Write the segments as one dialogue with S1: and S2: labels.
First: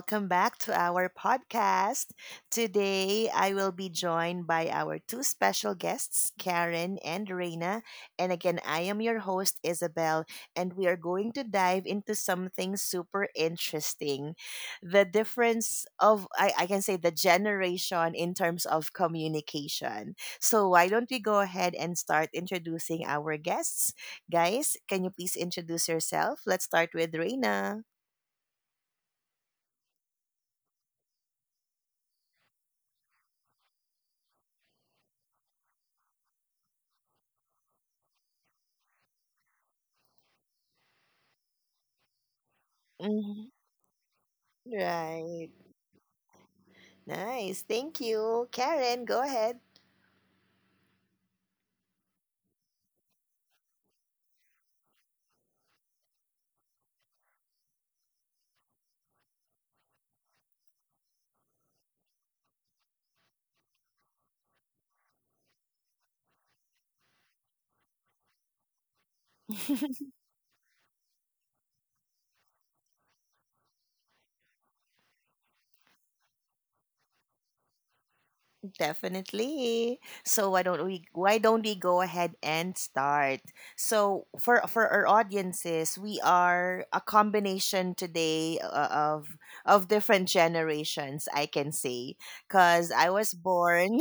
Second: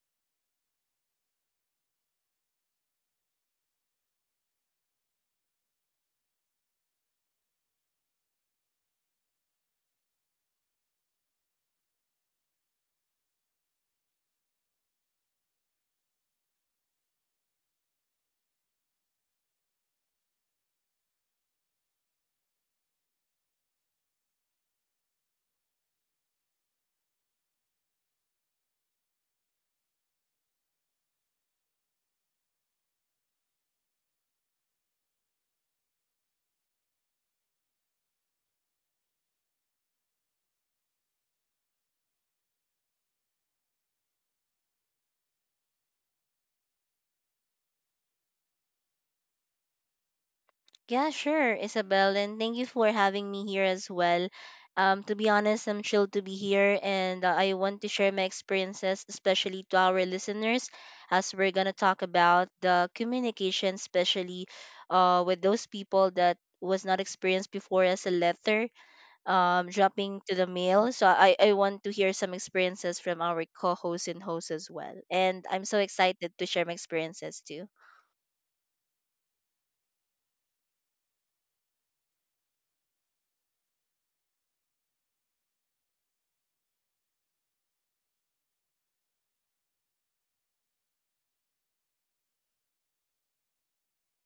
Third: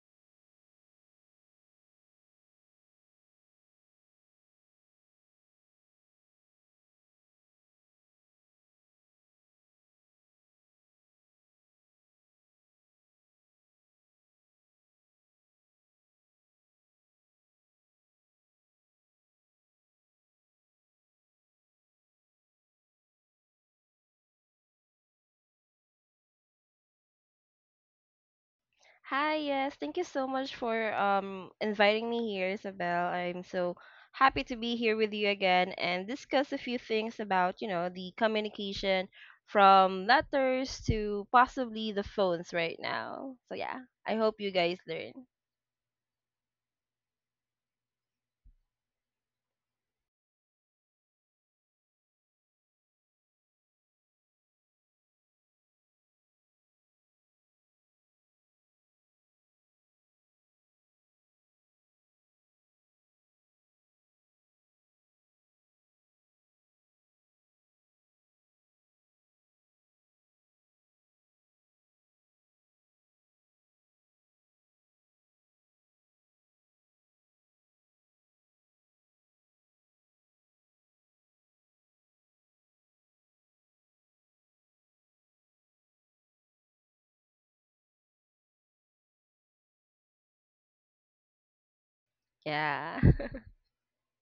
S1: welcome back to our podcast. Today, I will be joined by our two special guests, Karen and Reina. And again, I am your host, Isabel, and we are going to dive into something super interesting, the difference of, I can say, the generation in terms of communication. So, why don't we go ahead and start introducing our guests? Guys, can you please introduce yourself? Let's start with Reina.
S2: Hi, yes. Thank you so much for inviting me here, Isabel. I'm so happy to be here with you again and discuss a few things about the communication from letters to possibly the phones right now. So yeah,
S1: Mm-hmm.
S2: I hope you guys learn.
S1: Right. Nice. Thank you. Karen, go ahead.
S3: Yeah, sure, Isabel, and thank you for having me here as well. To be honest, I'm thrilled to be here, and I want to share my experiences, especially to our listeners, as we're gonna talk about the communication, especially with those people that was not experienced before as a letter dropping to the mail. So I want to hear some experiences from our co-hosts and hosts as well, and I'm so excited to share my experiences too.
S1: Definitely. So why don't we go ahead and start? So for our audiences, we are a combination today, of of different generations, I can say,
S2: Yeah.
S1: cuz I was born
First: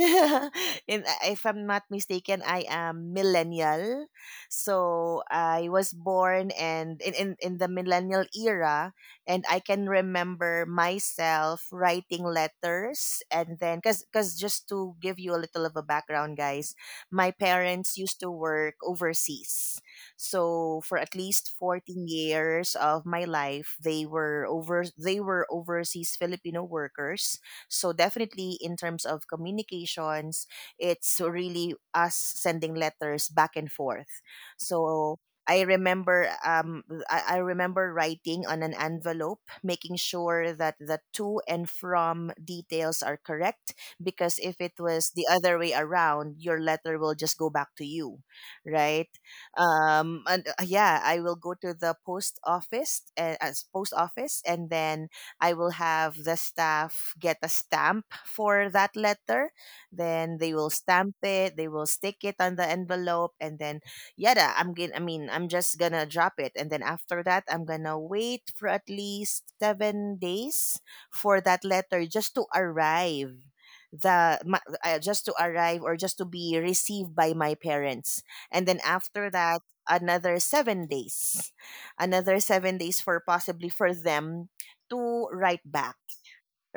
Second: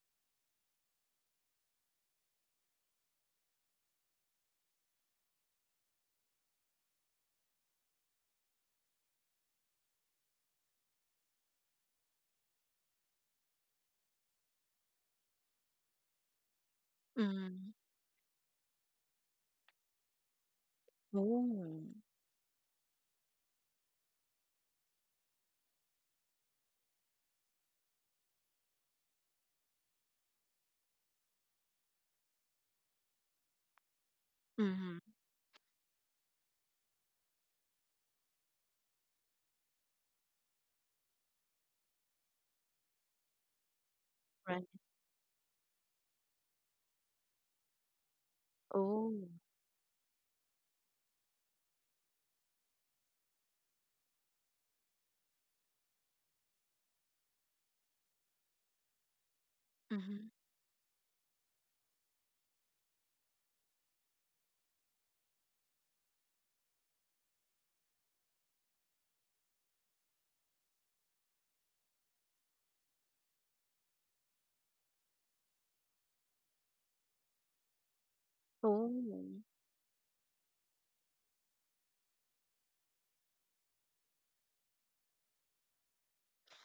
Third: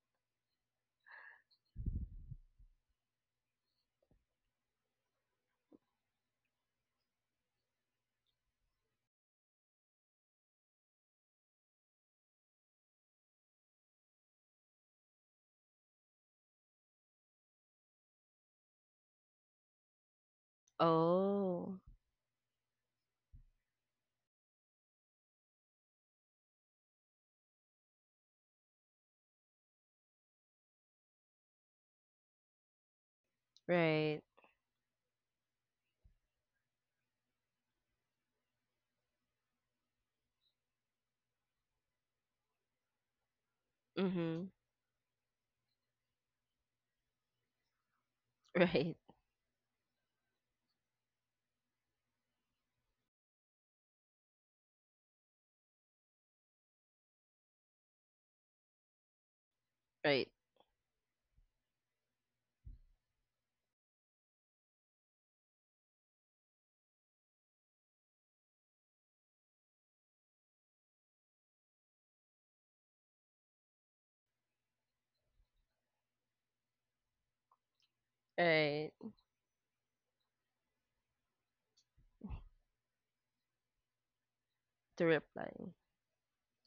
S1: in, if I'm not mistaken, I am millennial. So I was born and in the millennial era, and I can remember myself writing letters, and then cuz just to give you a little of a background, guys, my
S3: Mm-hmm.
S1: parents used to work overseas, so for at least
S2: Oh,
S3: Oh.
S1: 14 years of my life they were overseas Filipino workers. So definitely, in terms of communications, it's really us sending letters back and forth.
S2: right.
S3: Mm-hmm.
S1: So I remember, I remember writing on an envelope, making sure that the to and from details are correct. Because
S2: Mm-hmm.
S1: if it was the other way around, your letter will just go back to you,
S2: Right.
S1: right?
S3: Oh.
S1: And Yeah, I will go to the post office, and then I will have the staff get a stamp for that letter. Then
S2: Right.
S3: Hmm.
S1: they will stamp it. They will stick it on the envelope, and then yeah, da, I'm gonna I mean I'm just gonna drop it, and then after that I'm gonna wait for at least 7 days for that letter just to arrive, just to arrive or just to be received by my parents. And then
S2: Right.
S1: after
S3: Oh.
S1: that, another seven days another 7 days for possibly for them
S2: To
S1: to
S2: reply.
S1: write back.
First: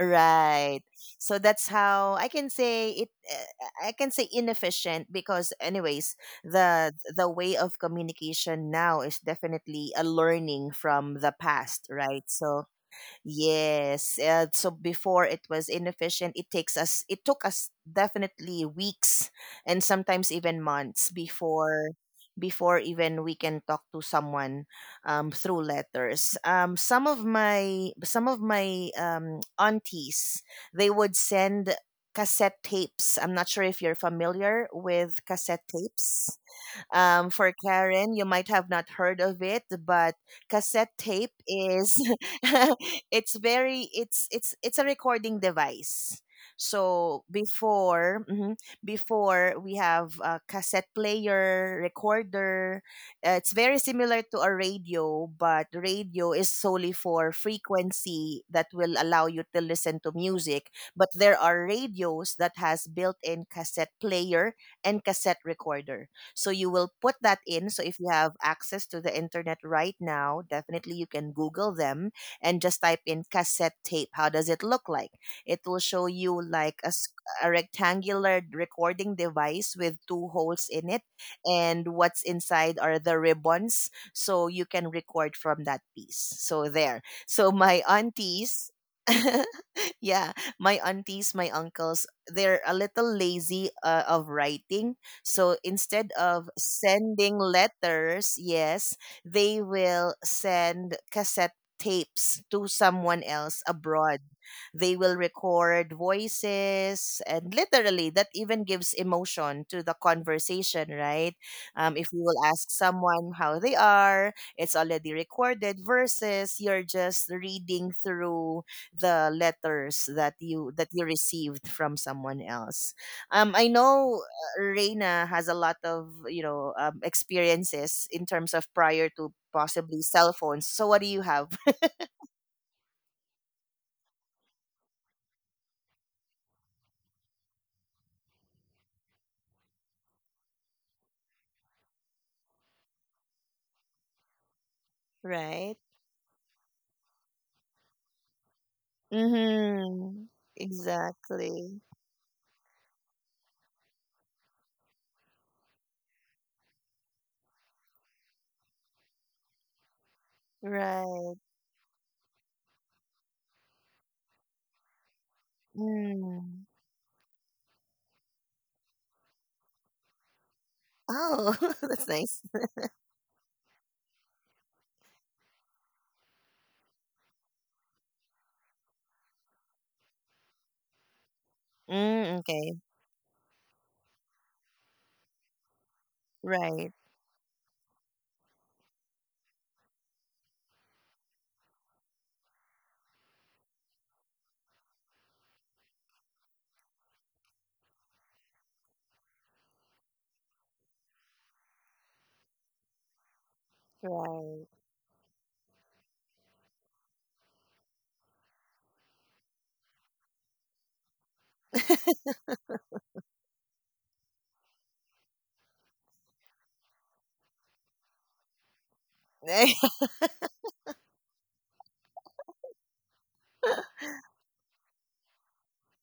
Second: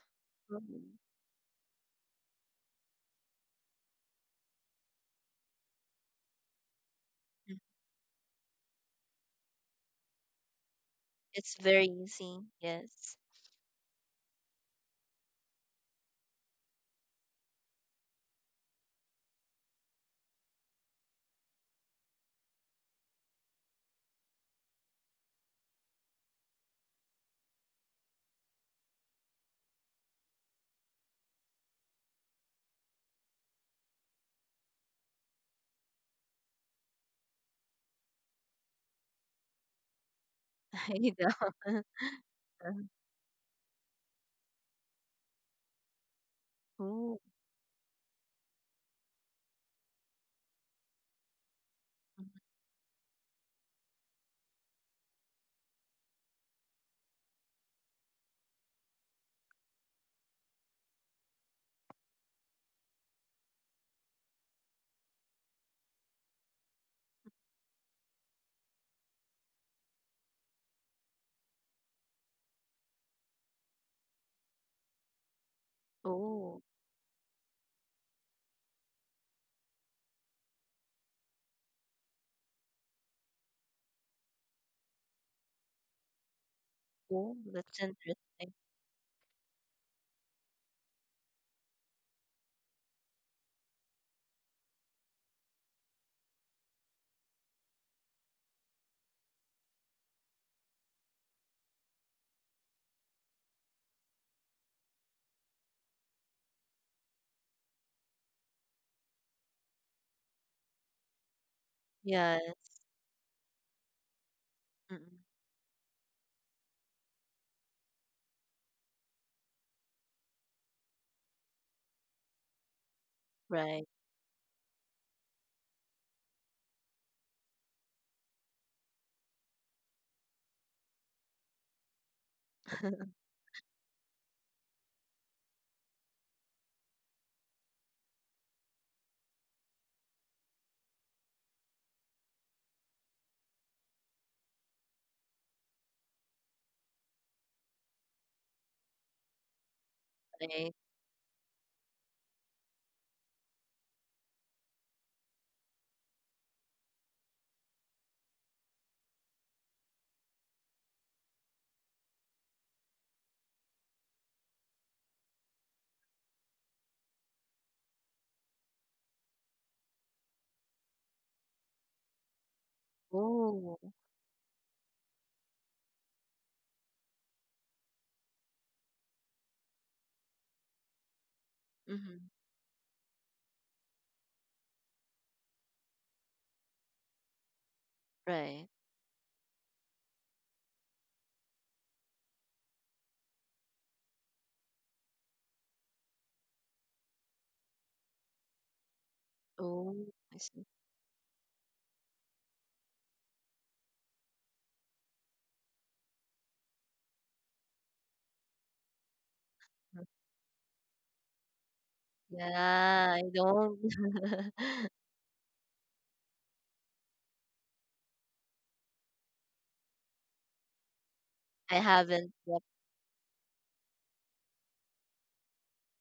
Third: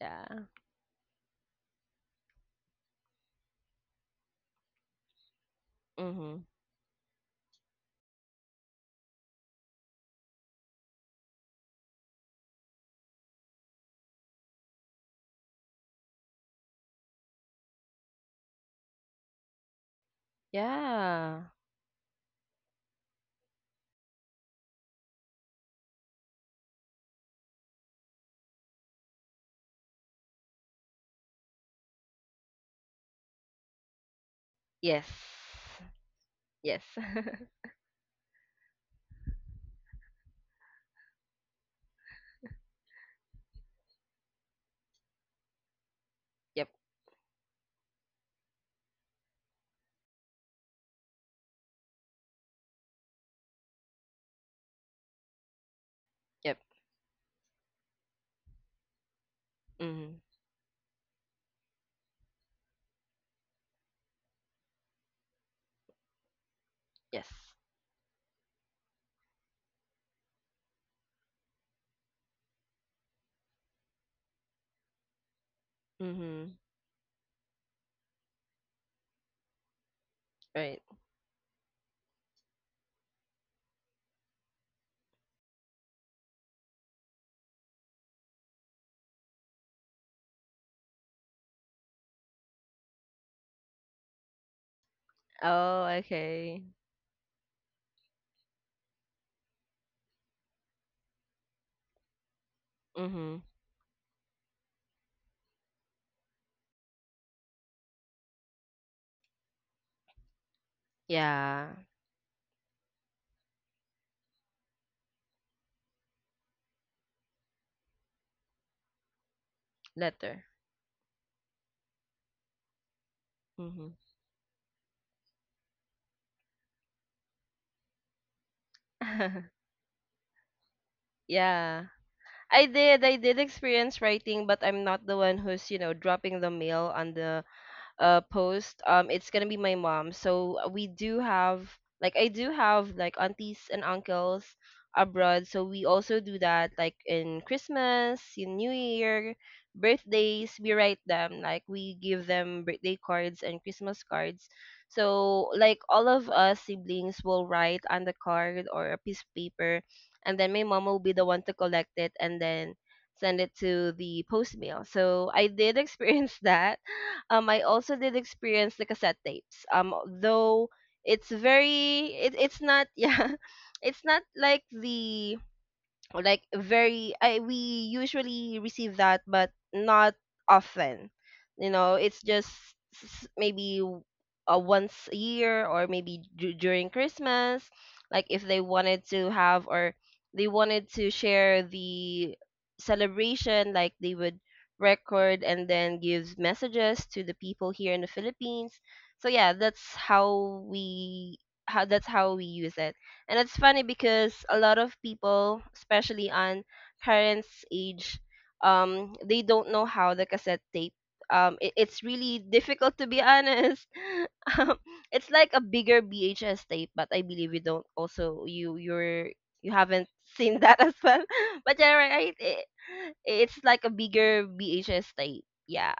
S2: Yeah.
S3: Oh.
S1: So that's how I can say it. I can say inefficient because, anyways,
S2: Mm-hmm.
S1: the way
S3: Mm,
S1: of communication now is definitely a learning from the
S3: It's very
S1: past, right?
S3: easy.
S1: So
S3: Yes.
S1: yes. So before, it was inefficient. It takes us. It took us definitely weeks and sometimes even months
S2: Yeah.
S1: before, before even we can talk to someone through letters. Some of my aunties, they would send cassette tapes. I'm not sure if you're familiar
S2: Yes.
S1: with cassette tapes.
S2: Yes.
S1: For Karen, you might have not heard of it, but cassette
S3: I
S1: tape
S3: know.
S1: is it's very it's a recording device.
S2: Yep.
S3: Oh.
S1: So before, mhm, before we have a cassette player,
S3: Mhm.
S1: recorder. It's very similar to a radio, but radio
S2: Yep.
S1: is solely for frequency that will allow you to
S2: Mm-hmm.
S1: listen to music. But there are radios that has built-in cassette player and cassette recorder. So you will
S2: Yes.
S1: put that in. So if you have access to the internet right now, definitely you can Google them and just type in cassette tape. How does it look like? It will show
S2: Mm-hmm.
S1: you
S3: Oh.
S1: like a, a rectangular recording device with two
S2: Right.
S1: holes in it. And what's inside are the ribbons. So you can record from that piece. So there.
S3: Oh.
S1: So
S3: That's
S1: my
S3: interesting.
S1: aunties. Yeah, my aunties, my uncles, they're a little lazy of writing, so
S2: Oh,
S1: instead of
S2: okay.
S1: sending letters, yes, they will send cassette tapes to
S2: Mm-hmm.
S1: someone else abroad. They will record voices, and literally that even gives emotion to the conversation, right?
S2: Yeah.
S1: If you will
S3: Yes.
S1: ask someone how they are, it's already
S3: Mm-mm.
S1: recorded versus you're just reading through the letters that
S2: Letter.
S1: you received from someone else. I
S3: Right.
S2: Mm-hmm.
S1: know Reina has a lot of experiences in terms of prior to possibly cell phones. So what do you have?
S2: Yeah. I did. I did experience writing, but I'm not the one who's dropping the mail on the post. It's gonna be my mom. So, we do have like aunties and uncles abroad, so
S1: Right.
S2: we also do that, like, in Christmas, in New Year,
S1: Mm-hmm.
S2: birthdays. We
S3: Right.
S2: write them, like,
S1: Exactly.
S2: we give them birthday cards and Christmas cards. So, like, all of us siblings will write on the card or a piece of paper, and then my mom will be the
S1: Right.
S2: one to collect it, and then send it to the post mail. So I did experience
S1: Mm.
S2: that. I also did experience the cassette tapes. Though it's
S1: Oh, that's
S2: very it,
S1: nice.
S2: it's not, yeah,
S3: Oh.
S2: it's not like the, or like very I, we usually receive that, but not often, you know. It's
S3: Hmm.
S1: Mm,
S2: just
S1: okay.
S2: maybe once a year, or maybe during
S1: Right.
S2: Christmas. Like, if they
S3: Right.
S2: wanted to have, or they wanted to share the celebration, like, they would record and then give messages to the people here in the Philippines. So yeah, that's
S3: Oh. I
S2: how
S3: see.
S2: we how that's how we use it. And it's funny because a lot of people, especially on parents' age, they don't know
S3: Mhm.
S2: how the cassette tape. It's really difficult, to
S3: Yeah,
S2: be
S3: I don't.
S2: honest. Um, it's like a bigger VHS tape, but I believe you don't also you you're
S1: Right.
S2: you haven't seen that as well.
S3: I
S2: But yeah,
S3: haven't.
S2: right.
S3: Yep.
S2: It's like a bigger VHS tape. Yeah.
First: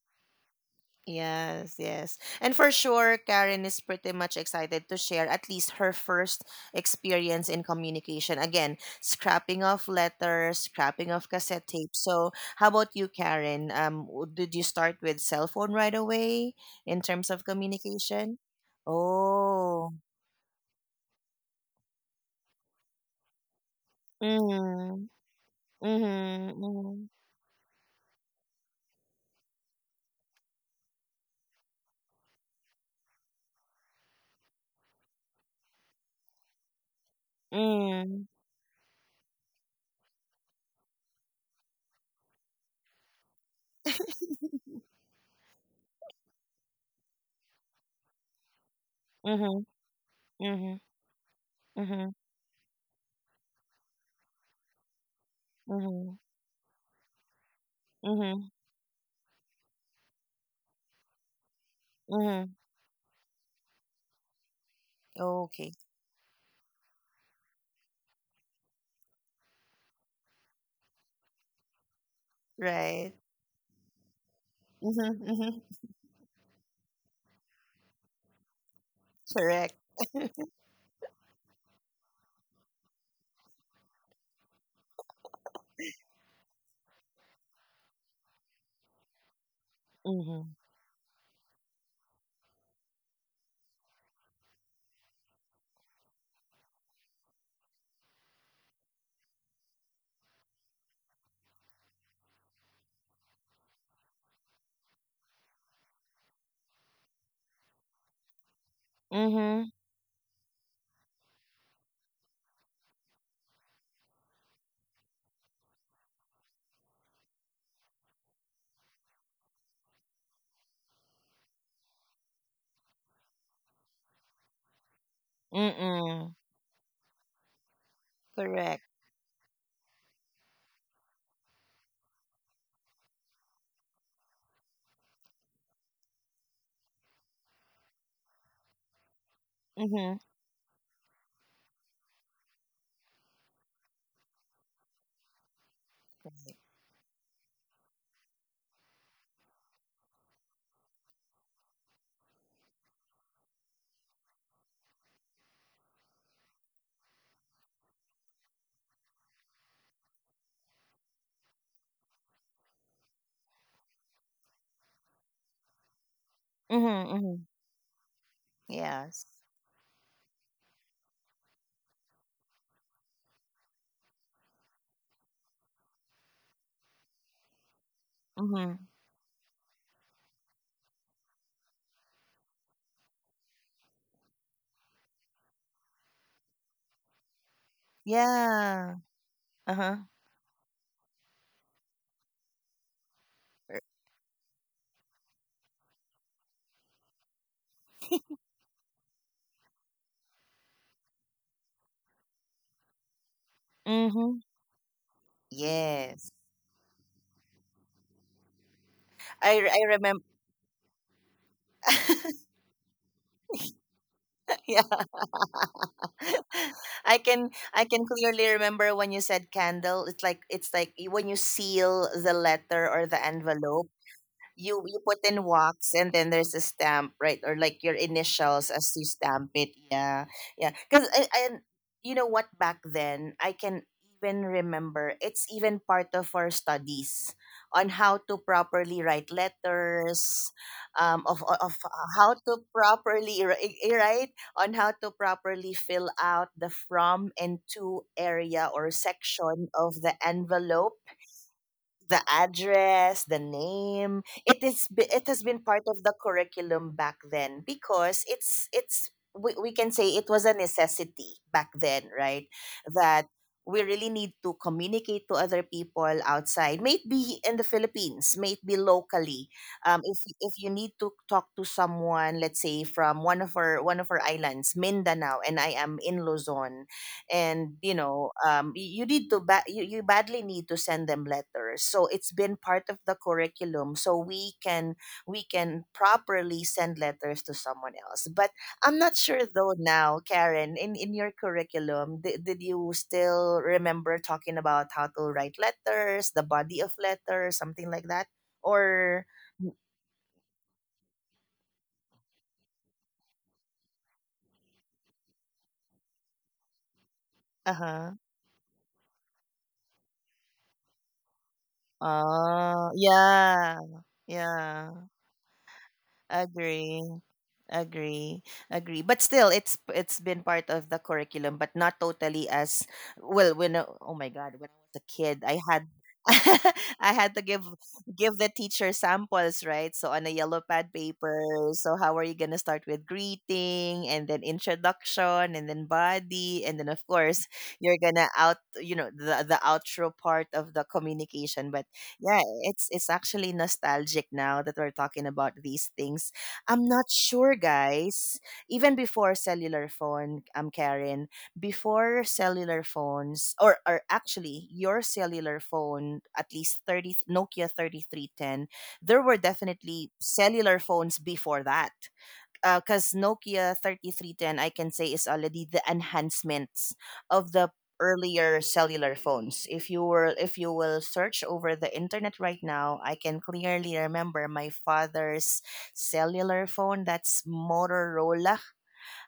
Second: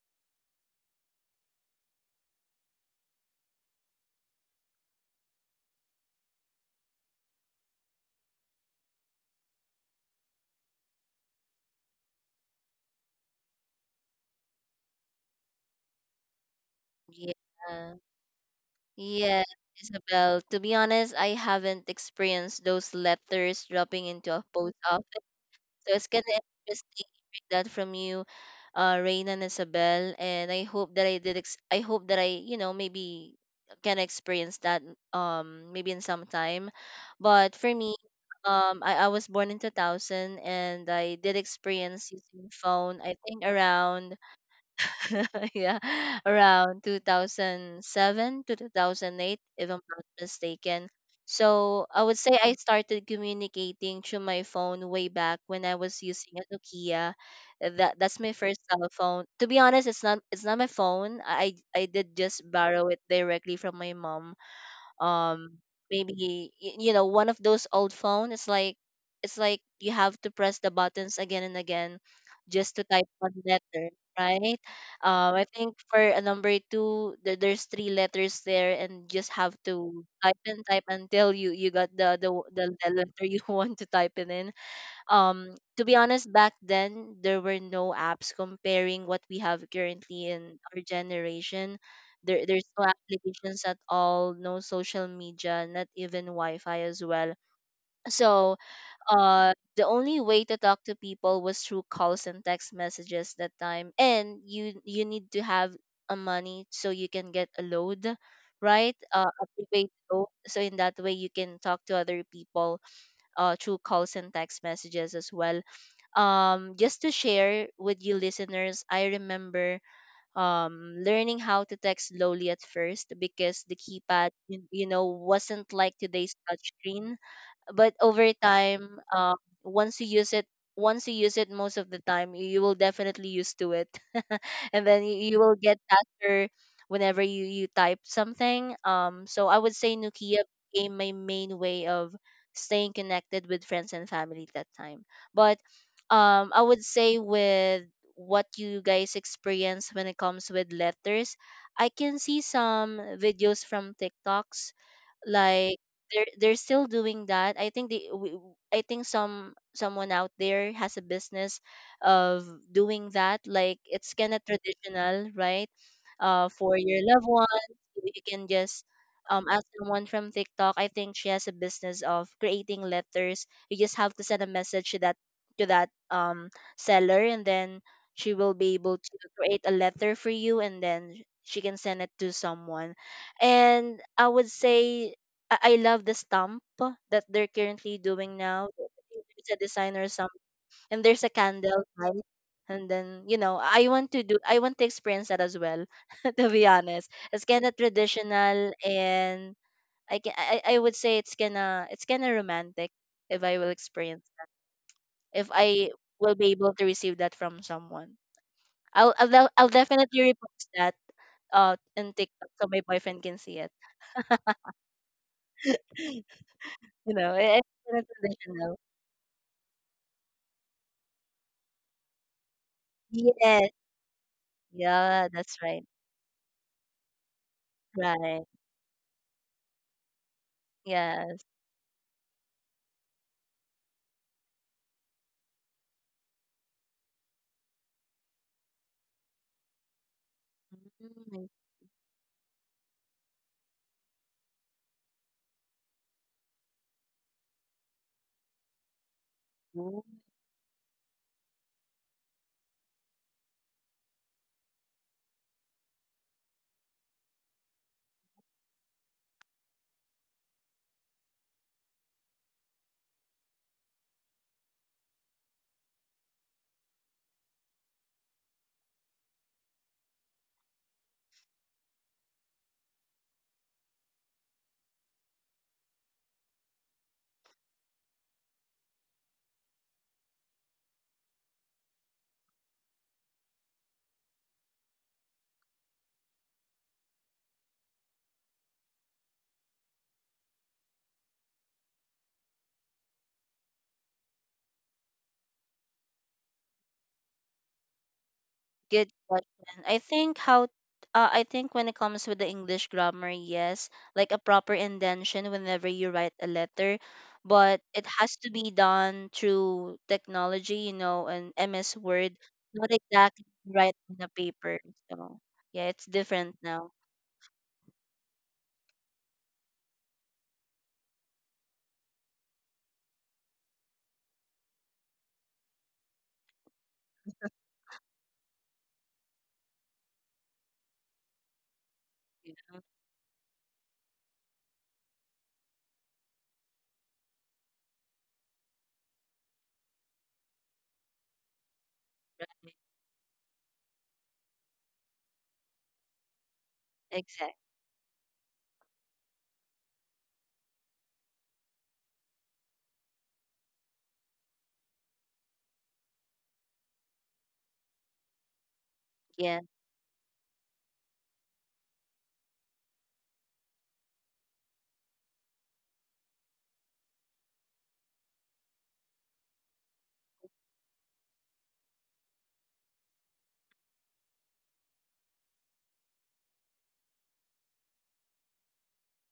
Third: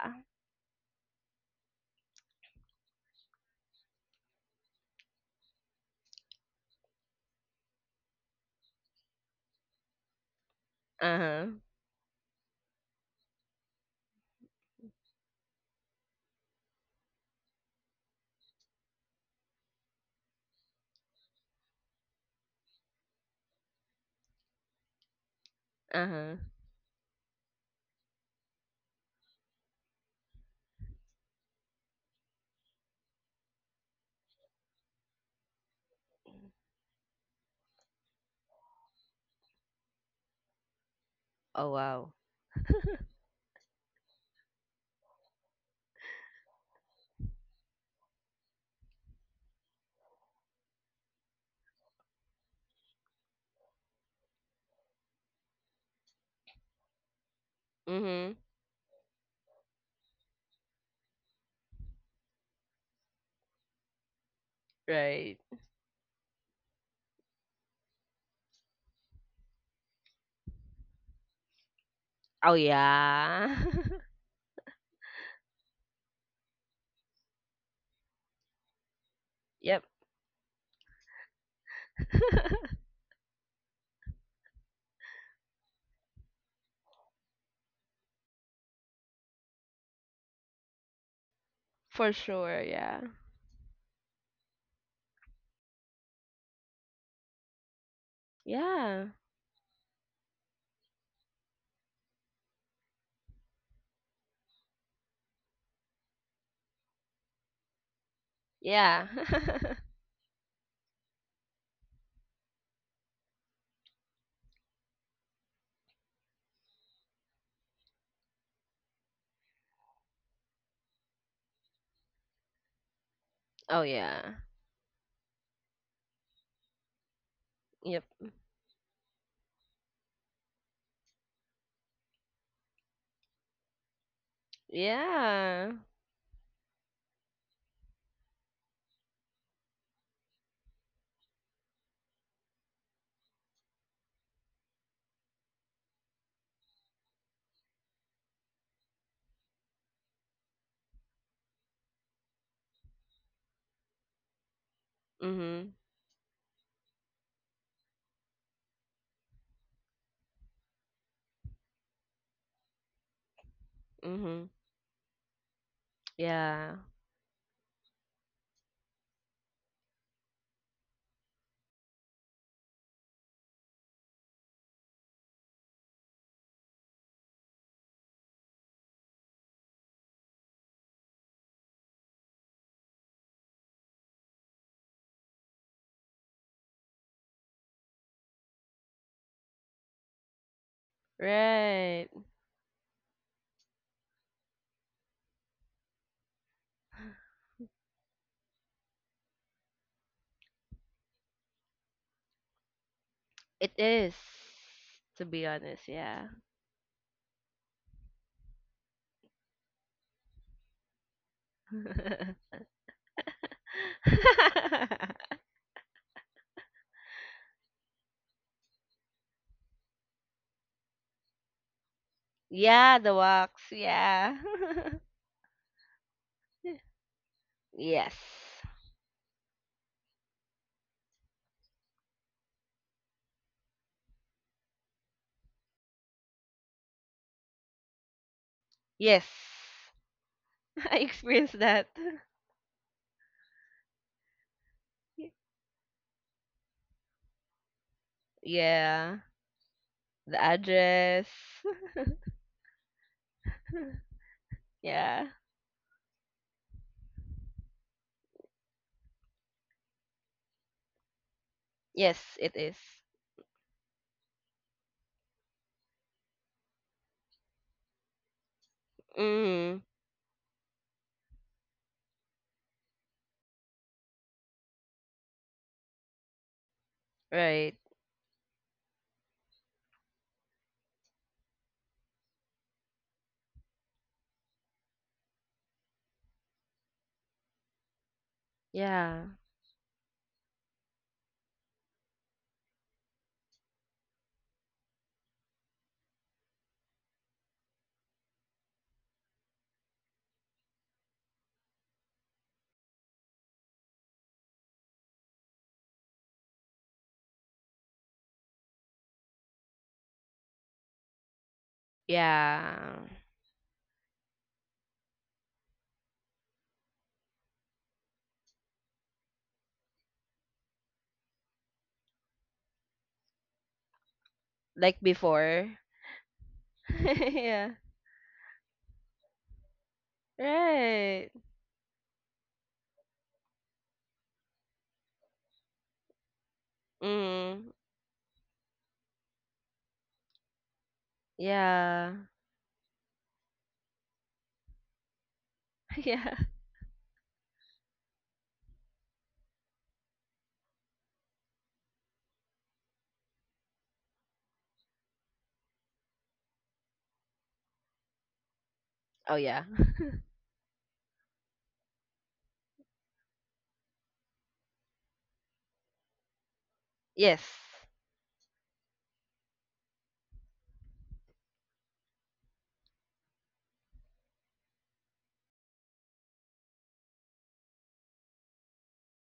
S1: Yes, yes. And for sure, Karen is pretty much excited to share at least her first experience in communication. Again, scrapping off letters, scrapping
S2: Uh
S1: off
S2: huh.
S1: cassette tape. So, how about you, Karen? Did you start with cell phone right away in terms of
S3: Yeah.
S1: communication?
S3: Yeah,
S1: Oh.
S3: Isabel. To be honest, I haven't experienced those letters dropping into a post
S1: Mm.
S3: office. So
S2: Uh
S3: it's kind
S2: huh.
S3: of
S1: Mm-hmm. Mm-hmm.
S3: interesting hearing that from you, Rain and Isabel. And I hope that I did. I hope that I, you know, maybe can experience that. Maybe in some time. But for me,
S1: Mm.
S3: I was born in 2000, and I did
S2: Oh
S3: experience
S2: wow.
S3: using phone. I think around yeah, around 2007 to 2008,
S1: Mm-hmm.
S3: if I'm not
S1: Mm-hmm.
S3: mistaken. So I
S1: Mm-hmm.
S3: would say I started communicating through my phone way back when I was
S1: Mm-hmm.
S3: using a Nokia. That's my
S2: Mhm.
S1: Mm-hmm.
S3: first cell phone. To be honest, it's not my phone. I did just
S1: Mm-hmm.
S3: borrow it directly from my mom.
S2: Right.
S3: um
S1: Okay.
S3: Maybe you know, one of those old phone it's like you have to press the buttons again and again
S2: Oh
S3: just to type
S1: Right.
S3: one
S2: yeah.
S3: letter, right?
S1: Mm-hmm.
S3: I
S1: Mm-hmm.
S3: think for a number two there's three letters there, and just have
S1: Correct.
S2: Yep.
S3: to type and type until you got the the, the, the letter you want to type it in. To be honest, back then there were no apps comparing what we have currently
S1: Mhm.
S3: in our generation.
S2: For
S3: there,
S2: sure,
S3: there's no
S2: yeah.
S3: applications at all, no social media, not even wi-fi as well. So
S2: Yeah.
S3: the only way to talk to people was through calls and text messages that time, and you need to have a money so you can get a load, right?
S2: Yeah.
S3: A
S1: Mhm.
S3: prepaid load, so in that way you can talk to other people through calls and text messages as well. Just to share with you listeners, I remember learning how to text slowly at first because the
S2: Oh
S3: keypad,
S2: yeah.
S3: you know, wasn't like today's
S1: Mm-mm.
S3: touchscreen. But
S2: Yep.
S3: over
S1: Correct.
S3: time, once you use it, once you use it most of the time, you will definitely used to it. And then you will
S2: Yeah.
S3: get faster whenever you type something. So I would say
S1: Mhm.
S3: Nokia became my main way of staying connected with friends and family that time. But
S1: Right.
S3: I would say with what you guys experience when it comes with letters, I can see some videos from TikToks,
S2: Mhm.
S3: like they're still doing that. I think I think someone out there has a business of doing that, like it's kind of
S2: Mhm.
S3: traditional, right?
S2: Yeah.
S3: For your loved
S1: Mhm. Mhm.
S3: ones, you can just
S1: Yes.
S3: ask someone from TikTok. I think she has a business of creating letters. You just have to send a message to that seller, and then she will be
S1: Mhm.
S3: able to create a letter for you, and then she can send it to someone. And I would say I love the stamp that they're currently doing now.
S1: Yeah.
S3: There's a designer, or
S1: Uh-huh.
S3: and there's a candle,
S2: Right.
S3: light, and then you know, I
S1: R-
S3: want to do, I want to experience that as well. To be honest, it's kind of traditional, and I can, I would say it's kinda romantic if I will
S2: It is.
S3: experience,
S1: Mhm.
S2: To be
S3: if
S2: honest,
S3: I
S2: yeah.
S3: will
S1: Yes.
S3: be able to receive that from someone. I'll
S1: I
S3: definitely
S1: remember.
S3: repost that in TikTok so my boyfriend can see it.
S1: Yeah.
S3: You know,
S1: I
S3: it- it's
S1: can, I
S3: kinda
S1: can clearly
S3: traditional.
S1: remember when you said candle. It's like, it's like when you seal the
S2: Yeah,
S1: letter
S2: the
S1: or the
S2: walks,
S3: Yes.
S1: envelope.
S2: yeah.
S1: You
S3: Yeah,
S1: put in
S3: that's right.
S1: wax, and then there's a stamp, right? Or like your
S2: Yes.
S3: Right.
S1: initials, as you stamp it, yeah. Yeah, because I,
S3: Yes.
S1: I you know what, back then I can even remember it's even part of our studies on how to properly
S2: Yes.
S1: write letters,
S2: I
S1: um,
S3: Mm.
S2: experienced
S1: of
S2: that.
S1: how to right, on how to properly fill out the from and to area or
S2: Yeah.
S1: section
S3: Good.
S1: of the
S2: The
S1: envelope,
S2: address.
S1: the address, the name.
S2: Yeah.
S1: It has been part of the curriculum back then, because it's we can say it was a necessity back then,
S2: Yes,
S1: right?
S2: it is.
S1: That we really need to communicate to other people outside, maybe in the Philippines, maybe locally.
S2: Mm,
S1: If you need to talk to someone, let's say from one of our islands, Mindanao, and I am in Luzon,
S2: right.
S1: and you know, you need to you, you badly need to send them letters, so it's been part of the curriculum so we can, we can properly send letters to someone else. But I'm not
S2: Yeah.
S1: sure though now, Karen, in your curriculum, did you still remember talking about how to write letters, the body of letters, something like that,
S3: Good
S1: or,
S3: question. I think when it comes with the English grammar, yes, like a proper indentation whenever you write a letter, but it
S1: uh-huh.
S3: has to be done through technology, you know, and MS Word,
S1: Uh,
S3: not
S2: Yeah.
S3: exactly
S1: yeah,
S3: right on the paper.
S1: yeah,
S3: So yeah, it's different now.
S1: agree. Agree, agree. But still, it's been part of the curriculum, but not totally as well. When I- oh my god, when I was
S2: Like
S1: a kid, I
S2: before.
S1: had I had to
S2: Yeah.
S1: give the teacher samples, right? So on a yellow pad
S2: Right.
S1: paper. So how are you gonna
S3: Yeah,
S1: start with greeting, and then introduction, and then body, and then of course
S2: Mm.
S1: you're gonna out you know the outro part of the communication. But
S2: Yeah.
S1: yeah,
S3: right.
S1: it's actually nostalgic now that we're talking about these
S2: Yeah.
S1: things. I'm not
S3: Exactly.
S1: sure, guys. Even before cellular phone, I'm Karen, before cellular phones, or actually your cellular phone, at least 30, Nokia 3310, there
S2: Oh
S1: were
S3: Yeah.
S2: yeah.
S1: definitely cellular phones before that because Nokia 3310, I can say, is already the enhancements
S2: Yes.
S1: of the earlier cellular phones. If you will search over the internet right now, I can clearly remember my father's cellular phone. That's Motorola.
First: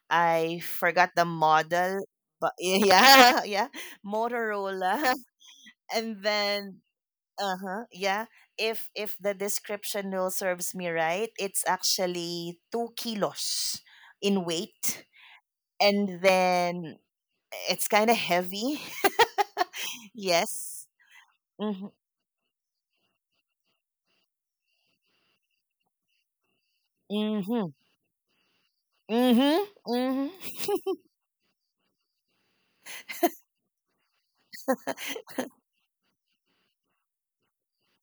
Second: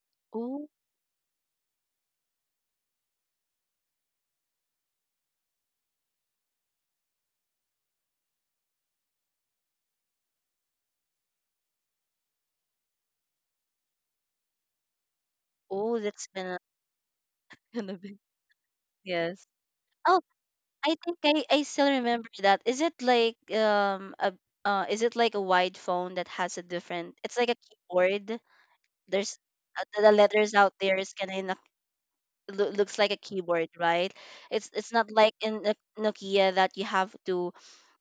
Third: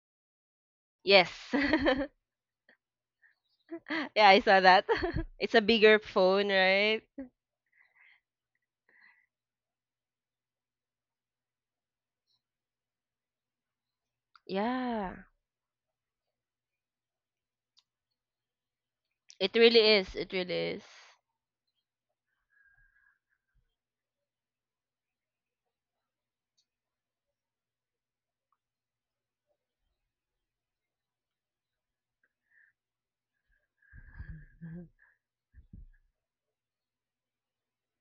S1: I
S3: Oh,
S1: forgot the
S2: Yes.
S1: model, but yeah, yeah,
S2: Yeah, I saw that.
S1: Motorola.
S2: It's a bigger
S1: And
S2: phone,
S1: then
S2: right?
S1: uh-huh. Yeah. If the description rule serves me right, it's actually 2 kilos in weight.
S2: Yeah.
S3: oh,
S1: And
S3: that's gonna
S1: then it's
S3: gonna
S1: kind of
S3: be,
S1: heavy.
S3: yes.
S2: It really is. It really is.
S1: Yes.
S3: I think I
S1: Mm-hmm.
S3: still remember that. Is it like a is it like a wide phone that has a different it's like a
S1: Mm-hmm.
S3: keyboard. There's
S1: Mm-hmm.
S3: the
S1: Mm-hmm.
S3: letters out there is kind of looks like a keyboard, right? It's not like in the Nokia that you have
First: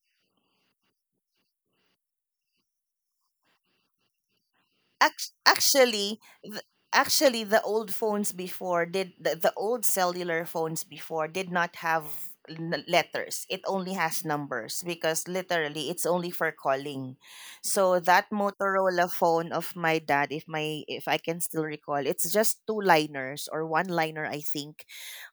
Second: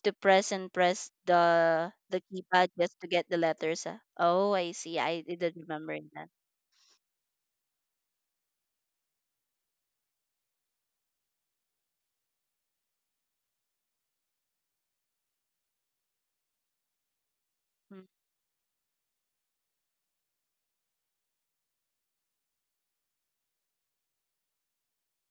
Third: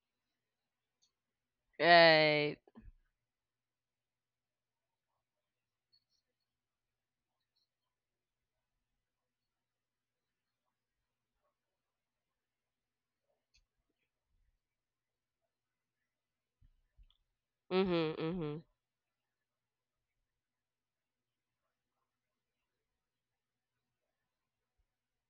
S3: to press and press the
S2: Right.
S3: keypad just to get the letters. Oh, I see. I didn't remember
S1: Actually
S3: that.
S1: actually the old phones before did the old cellular phones before did not have letters, it only has numbers, because literally it's only for calling. So
S3: Mm,
S2: Mhm.
S1: that
S2: Mhm.
S1: Motorola phone of my dad, if my, if I can still recall, it's just two liners or one liner, I think.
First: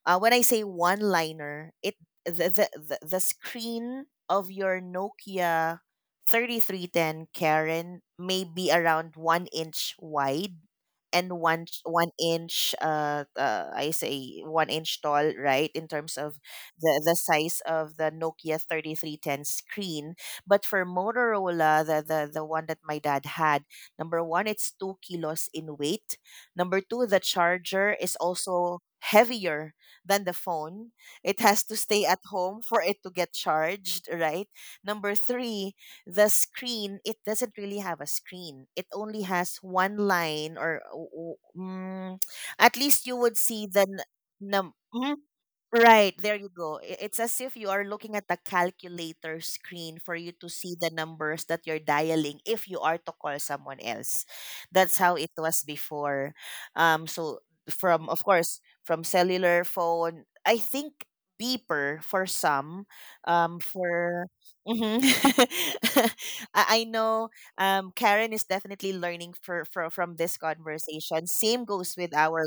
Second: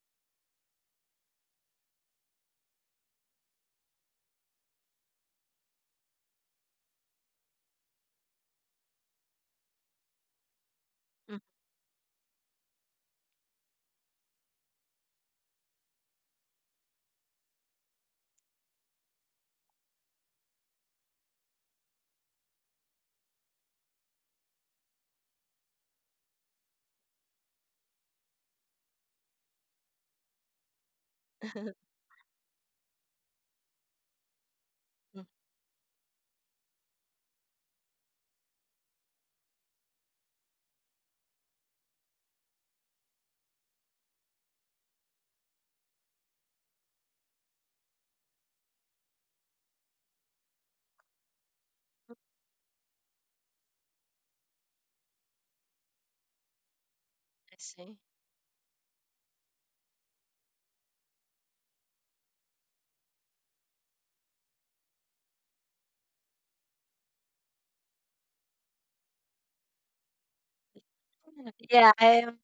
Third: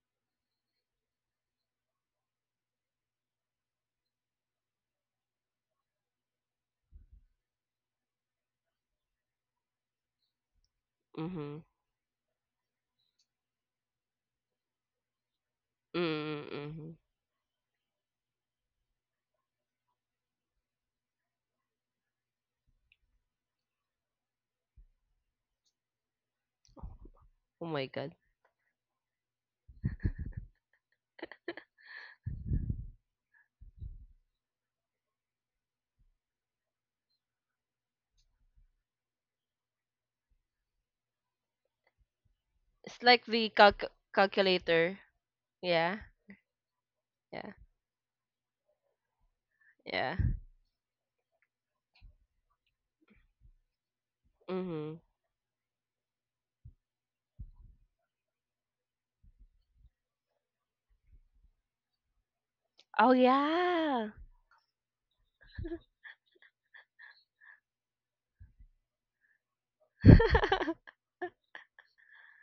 S1: Uh, when I say one liner, it, the screen of your Nokia 3310, Karen, may be around one inch wide and
S3: mm.
S2: Mhm.
S1: one one inch, I say one inch tall, right? In terms of
S2: Mhm. Mhm.
S1: the size of the Nokia 3310 screen. But for Motorola, the one that my dad had, number one, it's 2 kilos in weight. Number two, the
S2: Oh my
S1: charger is
S2: god.
S1: also heavier than the phone. It has to stay at home for it to get charged, right? Number
S3: Mm,
S1: three, the screen, it doesn't really have a screen, it only has one line, or at
S2: It's
S1: least you
S2: like
S1: would
S2: the
S1: see the num-
S2: calculator. Yeah.
S1: right, there you go. I- It's as
S2: Yeah.
S1: if you are looking at the calculator screen for
S2: Yeah.
S1: you to see the numbers that you're dialing if you are to call someone else. That's
S2: Mhm.
S1: how it was before. So
S3: I see.
S1: from, of course, from cellular phone, I think beeper for some.
S2: Oh yeah.
S1: For mhm, I know Karen is definitely learning for from this conversation. Same
S3: Yeah,
S1: goes
S3: I
S1: with
S3: am.
S1: our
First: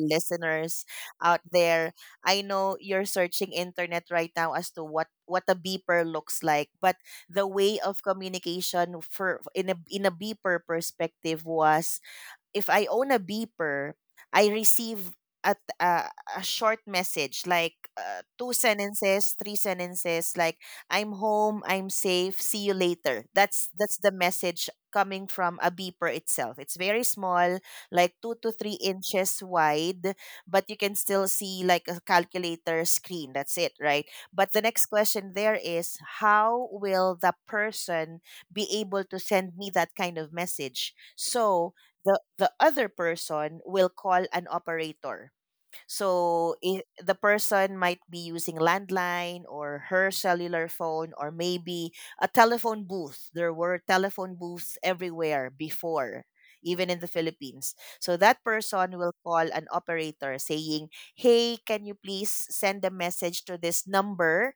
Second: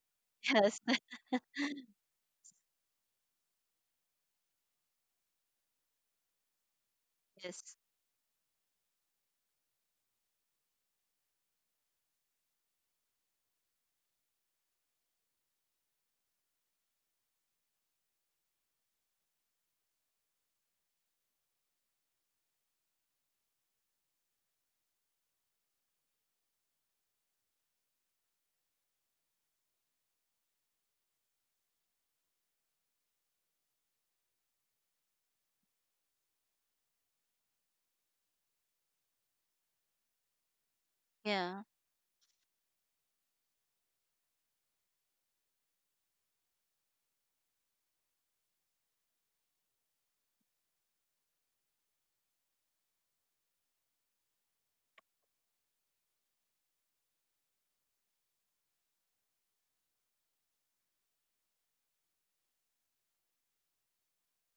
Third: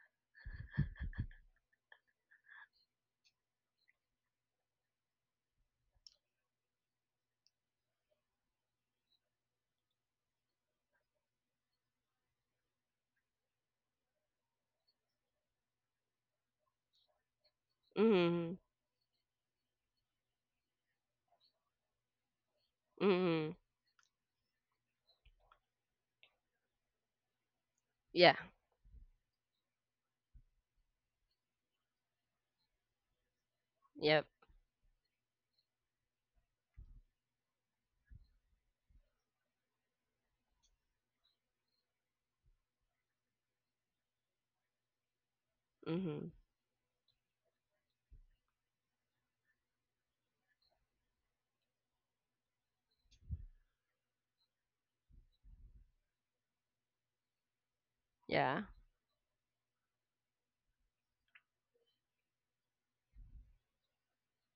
S3: Yes,
S1: listeners out there. I know you're searching internet right now as to what a beeper looks like, but the
S3: yes.
S1: way of communication for, in a, in a beeper perspective was, if I own a beeper, I receive at a, a short message like,
S2: Mhm.
S1: two sentences, three sentences, like I'm home, I'm safe, see you later.
S2: Mhm.
S1: That's the message coming from a beeper itself. It's very small, like
S2: Yeah.
S1: 2 to 3 inches wide, but you can still see like a calculator screen. That's it, right?
S2: Yep.
S1: But the next question there is how will the person be able to send me that kind of message?
S3: Yeah.
S1: So, the other person will call an operator,
S2: Mhm.
S1: so I the person might be using landline or her cellular phone or maybe a telephone booth. There were telephone booths everywhere before, even in the Philippines. So that
S2: Yeah.
S1: person will call an operator saying, "Hey, can you please send a message to this number?"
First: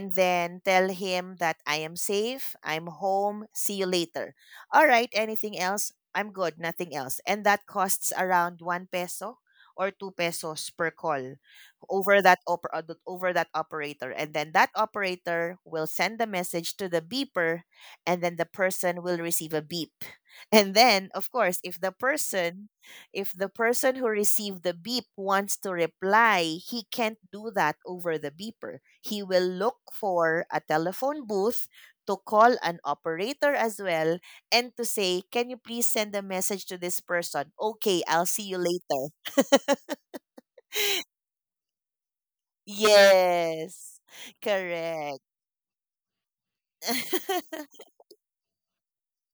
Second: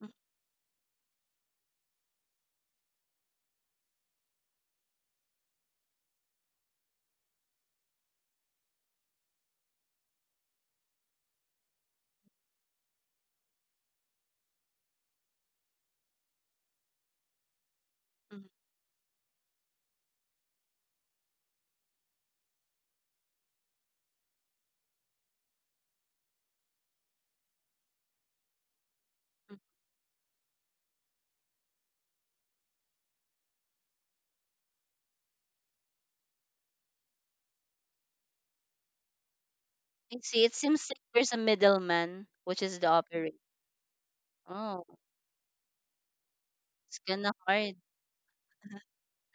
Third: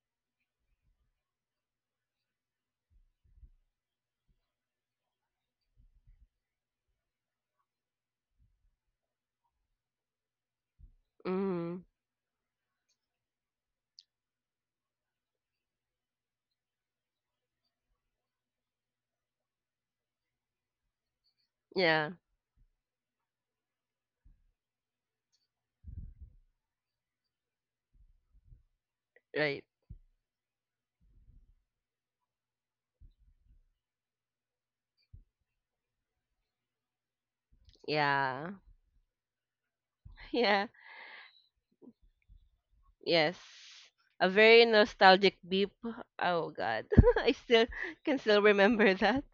S3: Mm,
S1: then tell him that I am safe, I'm home, see you later. All right, anything else? I'm good, nothing else. And that costs around 1 peso or 2 pesos per call
S2: Mhm.
S1: over that over that operator, and then that operator will send a message to the beeper, and then
S3: mm.
S1: the person will receive a beep and then, of course, if the
S2: Yeah.
S1: person, if the person who received the beep wants to reply, he can't do that over the beeper. He will
S2: Right.
S1: look for a telephone booth to call an operator as well and to say, "Can you please send a message to this person? Okay, I'll see
S2: Yeah.
S1: you later."
S3: I see. It
S2: Yeah.
S3: seems like there's a middleman, which is the operator.
S2: Yes.
S1: Yes,
S2: A very
S3: Oh,
S1: correct.
S2: nostalgic beep. Oh god.
S3: it's kind
S2: I
S3: of
S2: still
S3: hard.
S2: can still remember that.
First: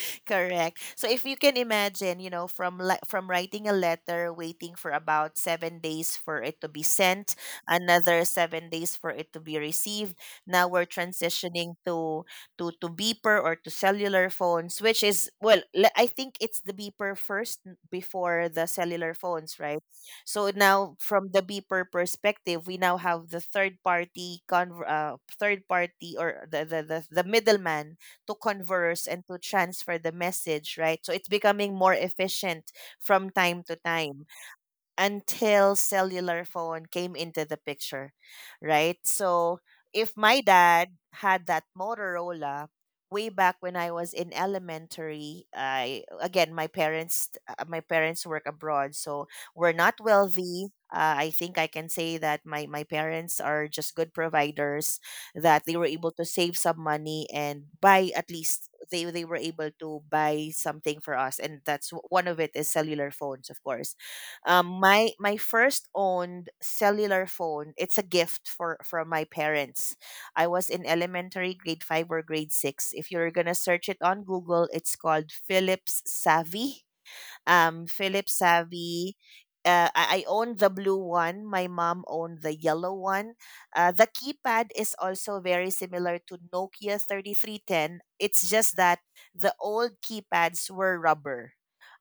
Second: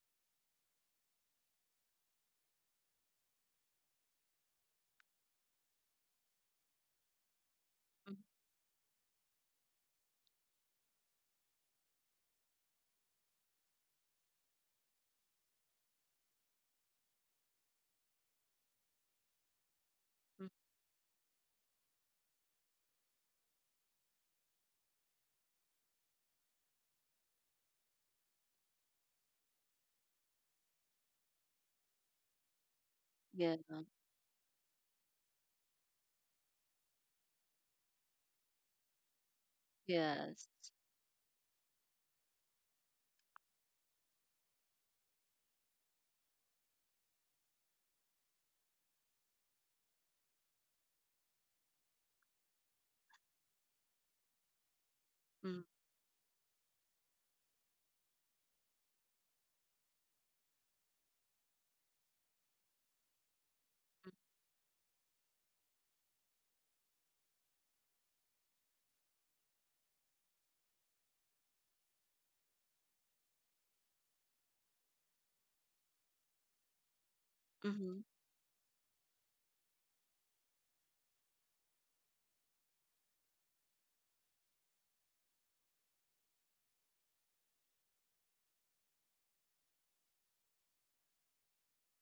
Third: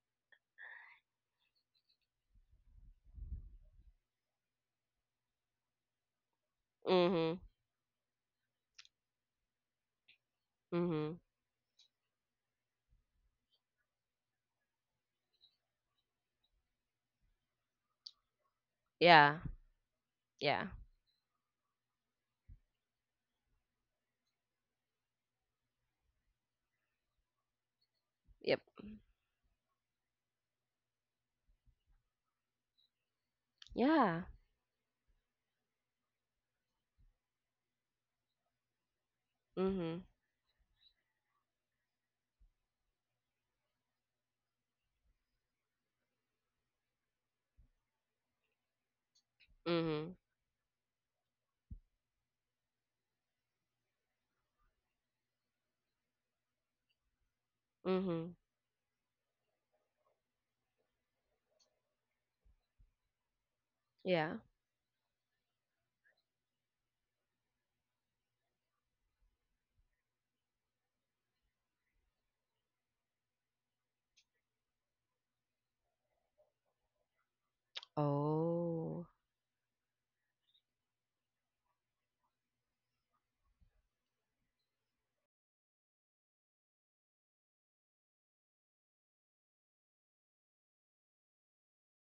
S1: Correct. So if you can imagine, you know, from from writing a letter, waiting for about 7 days for it to be sent,
S2: Mhm.
S1: another 7 days for it to be received. Now we're
S2: Mhm.
S1: transitioning to to beeper or to cellular phones, which is, well, I think it's the beeper first before the cellular
S2: Yeah.
S1: phones, right?
S3: Mhm.
S1: So
S2: Yeah.
S1: now from the beeper perspective, we now have the third party, third party or the middleman to
S2: Yep.
S1: converse and to transfer the message, right? So it's becoming more efficient from
S3: Yeah.
S1: time to
S2: Yeah.
S1: time, until cellular phone came into the picture, right? So
S2: Mhm.
S1: if my
S3: Yes.
S1: dad had that Motorola way back when I was in elementary, I again, my parents, my parents work abroad, so we're not
S2: Mhm.
S1: wealthy. I think I can say that my parents are just good providers,
S3: Mm-hmm.
S1: that they were able to save some money and buy, at
S2: Mhm.
S1: least they were able to buy something for us, and that's one of it is cellular phones, of course.
S2: Yeah.
S1: My first owned cellular phone. It's a gift for from my parents. I was in elementary grade five or grade six. If you're gonna search it on Google, it's called Philips Savvy,
S3: Mm-hmm.
S1: Philips
S2: Oh.
S1: Savvy. I own the blue one. My mom owned the yellow one. The keypad is also very similar to Nokia 3310. It's just that the old keypads were rubber.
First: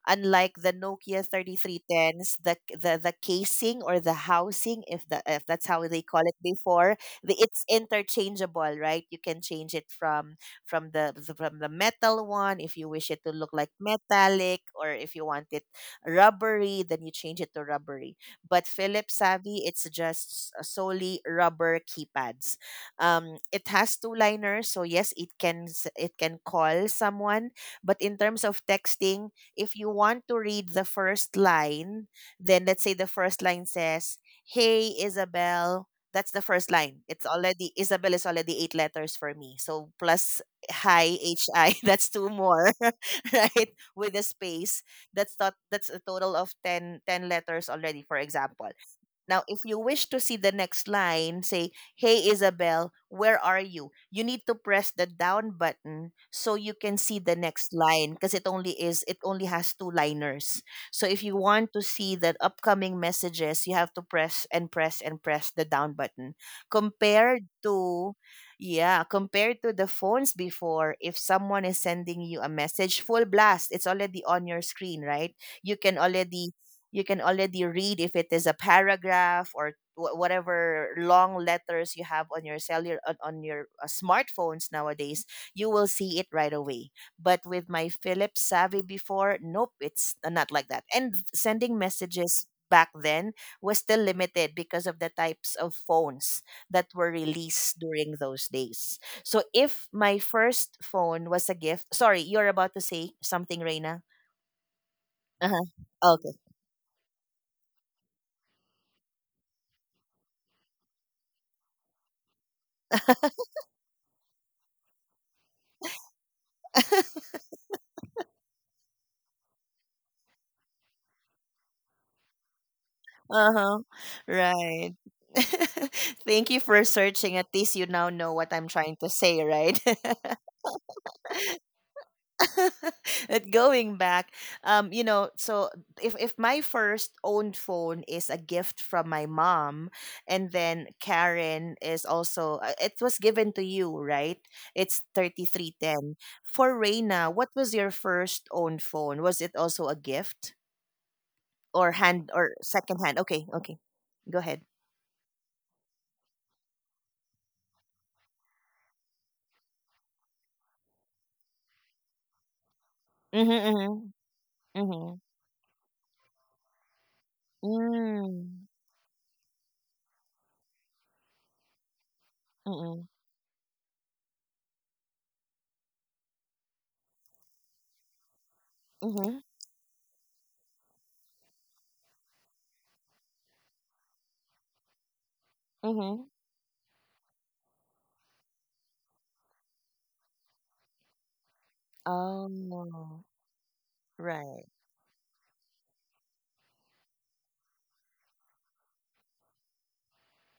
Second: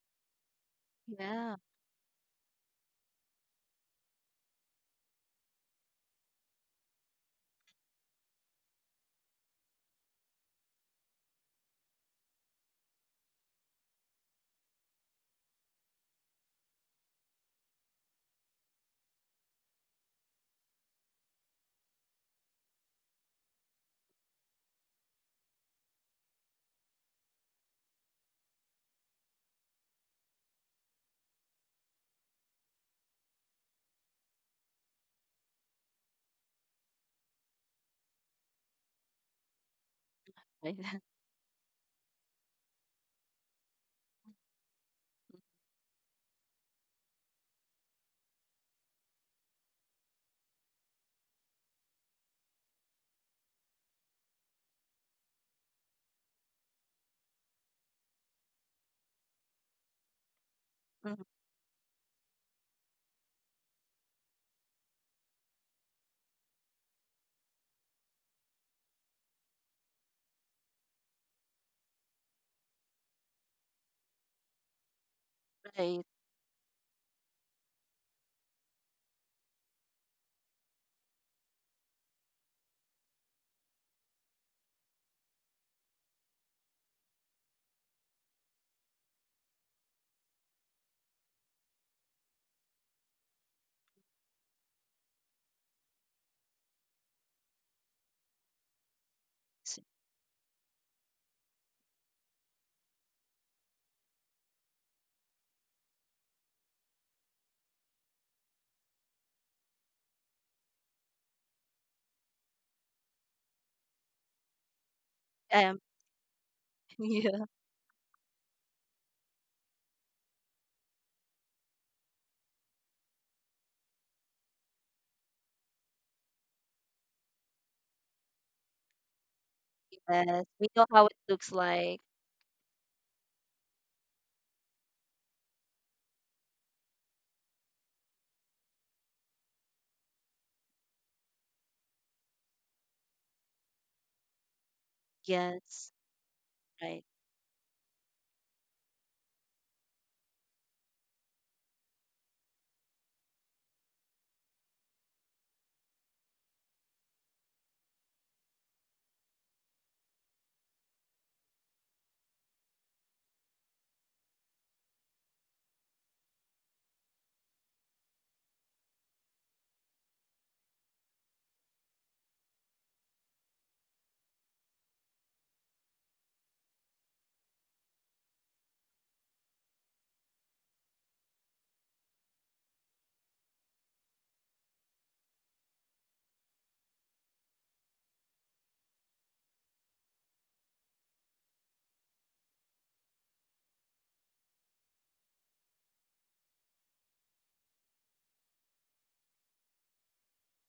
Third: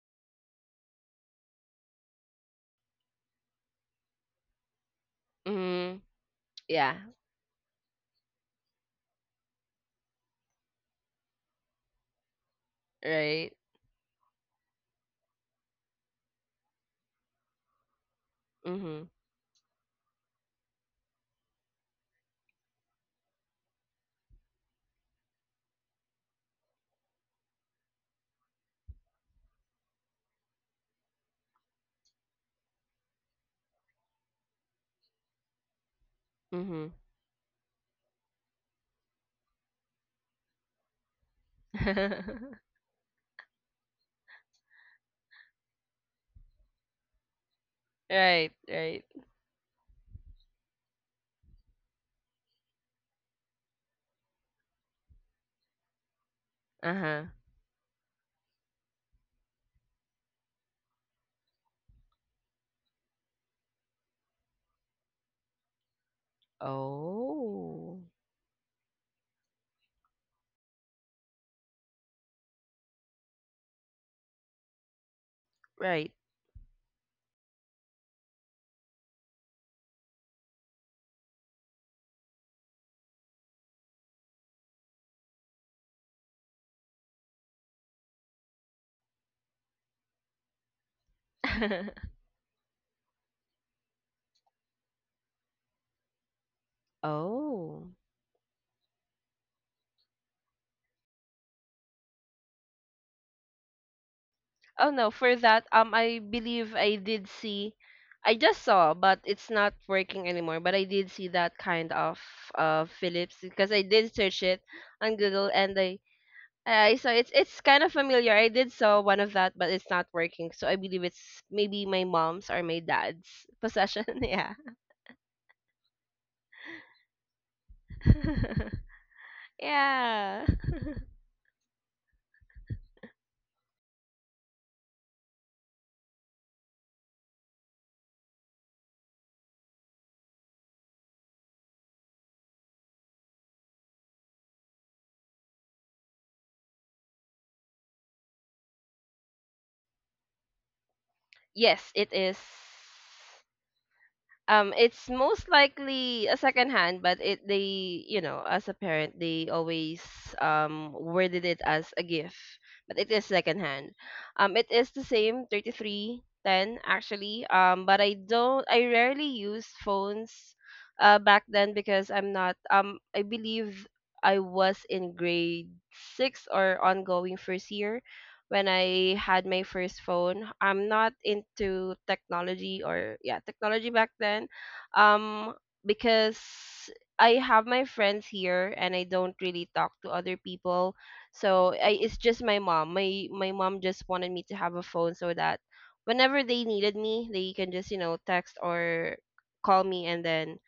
S1: Unlike the Nokia
S3: Yeah.
S1: 3310s, the casing or the housing, if, the if that's how they
S2: Mhm.
S1: call it before,
S2: Yeah.
S1: the, it's interchangeable, right? You can change it from the from the metal one if you wish it to look
S2: Right.
S1: like metallic, or if you want it rubbery, then you change it to rubbery. But
S2: Mhm.
S1: Philips Savvy, it's just solely rubber keypads. It has two liners, so yes, it can call someone, but in terms of texting, if you want to read the first line, then let's say the first line says, "Hey Isabel," that's the first
S2: Mhm.
S1: line. It's already, Isabel is already eight letters for me, so plus
S3: Right.
S1: "hi," "hi" that's two more. Right, with a space, that's not that's a total of 10 10 letters already, for
S2: Right.
S1: example.
S2: Right.
S1: Now, if you wish to see the next line, say, "Hey Isabel, where are you?" You need to press the down button so you can see
S2: Uh-huh.
S1: the next line, because it only has two liners. So if
S3: Mhm.
S1: you want to see the upcoming messages, you have to press and press and press the down button. Compared
S2: Oh,
S1: to, yeah, compared to the phones before, if someone is sending you a message full blast, it's already on your screen, right? You can
S3: Right.
S2: right.
S1: already, you can already read if it is a paragraph or whatever long letters you have on your cellular on your smartphones nowadays. You will see it right away. But with my Philips Savvy before, nope, it's not like that. And sending messages back then was still limited because of the types of phones that were released
S2: Oh.
S1: during those days. So
S3: S-
S1: if my first phone was a gift, sorry, you're about to say something, Reina.
S2: Oh no, for
S1: Uh-huh.
S2: that, I
S1: Okay.
S2: believe I did see, I just saw, but it's not working anymore, but I did see that kind of Philips, because I did search it on Google, and
S3: Um.
S2: I I saw it's
S3: Yeah.
S2: it's kind of familiar. I did saw one of that, but it's not working. So I believe it's maybe my mom's or my dad's
S1: Uh-huh.
S2: possession. Yeah.
S1: Right. Thank you for searching. At least you now know what I'm trying to say, right?
S3: Yes.
S2: Yeah.
S3: We know how it looks like.
S1: But going back, you know, so if my first own phone is a gift from my mom, and then Karen is also, it was given to you, right? It's thirty three
S3: Yes.
S1: ten. For
S3: Right.
S1: Reina, what was your first own phone? Was it also a gift
S2: Yes,
S1: or
S2: it
S1: hand
S2: is.
S1: or second hand? Okay, okay, go ahead.
S2: It's most likely a second hand, but it, they, you know, as a parent they always worded it as a gift, but it is
S1: Mm-hmm,
S2: second hand.
S1: mm-hmm,
S2: It is the
S1: mm-hmm.
S2: same 3310, actually. But I don't
S1: Mm.
S2: I rarely use phones, back then, because I'm not
S1: Mm-mm.
S2: I believe I was in grade six or ongoing first year when I
S1: Mm-hmm.
S2: had my first phone. I'm not into technology, or, yeah, technology back then. Um
S1: Mm-hmm.
S2: because I have my friends here, and I don't really talk to other people. It's just
S1: Oh,
S2: my mom. My
S1: no.
S2: my mom just wanted me to
S1: Right.
S2: have a phone so that whenever they needed me, they can just, you know, text or call me, and then,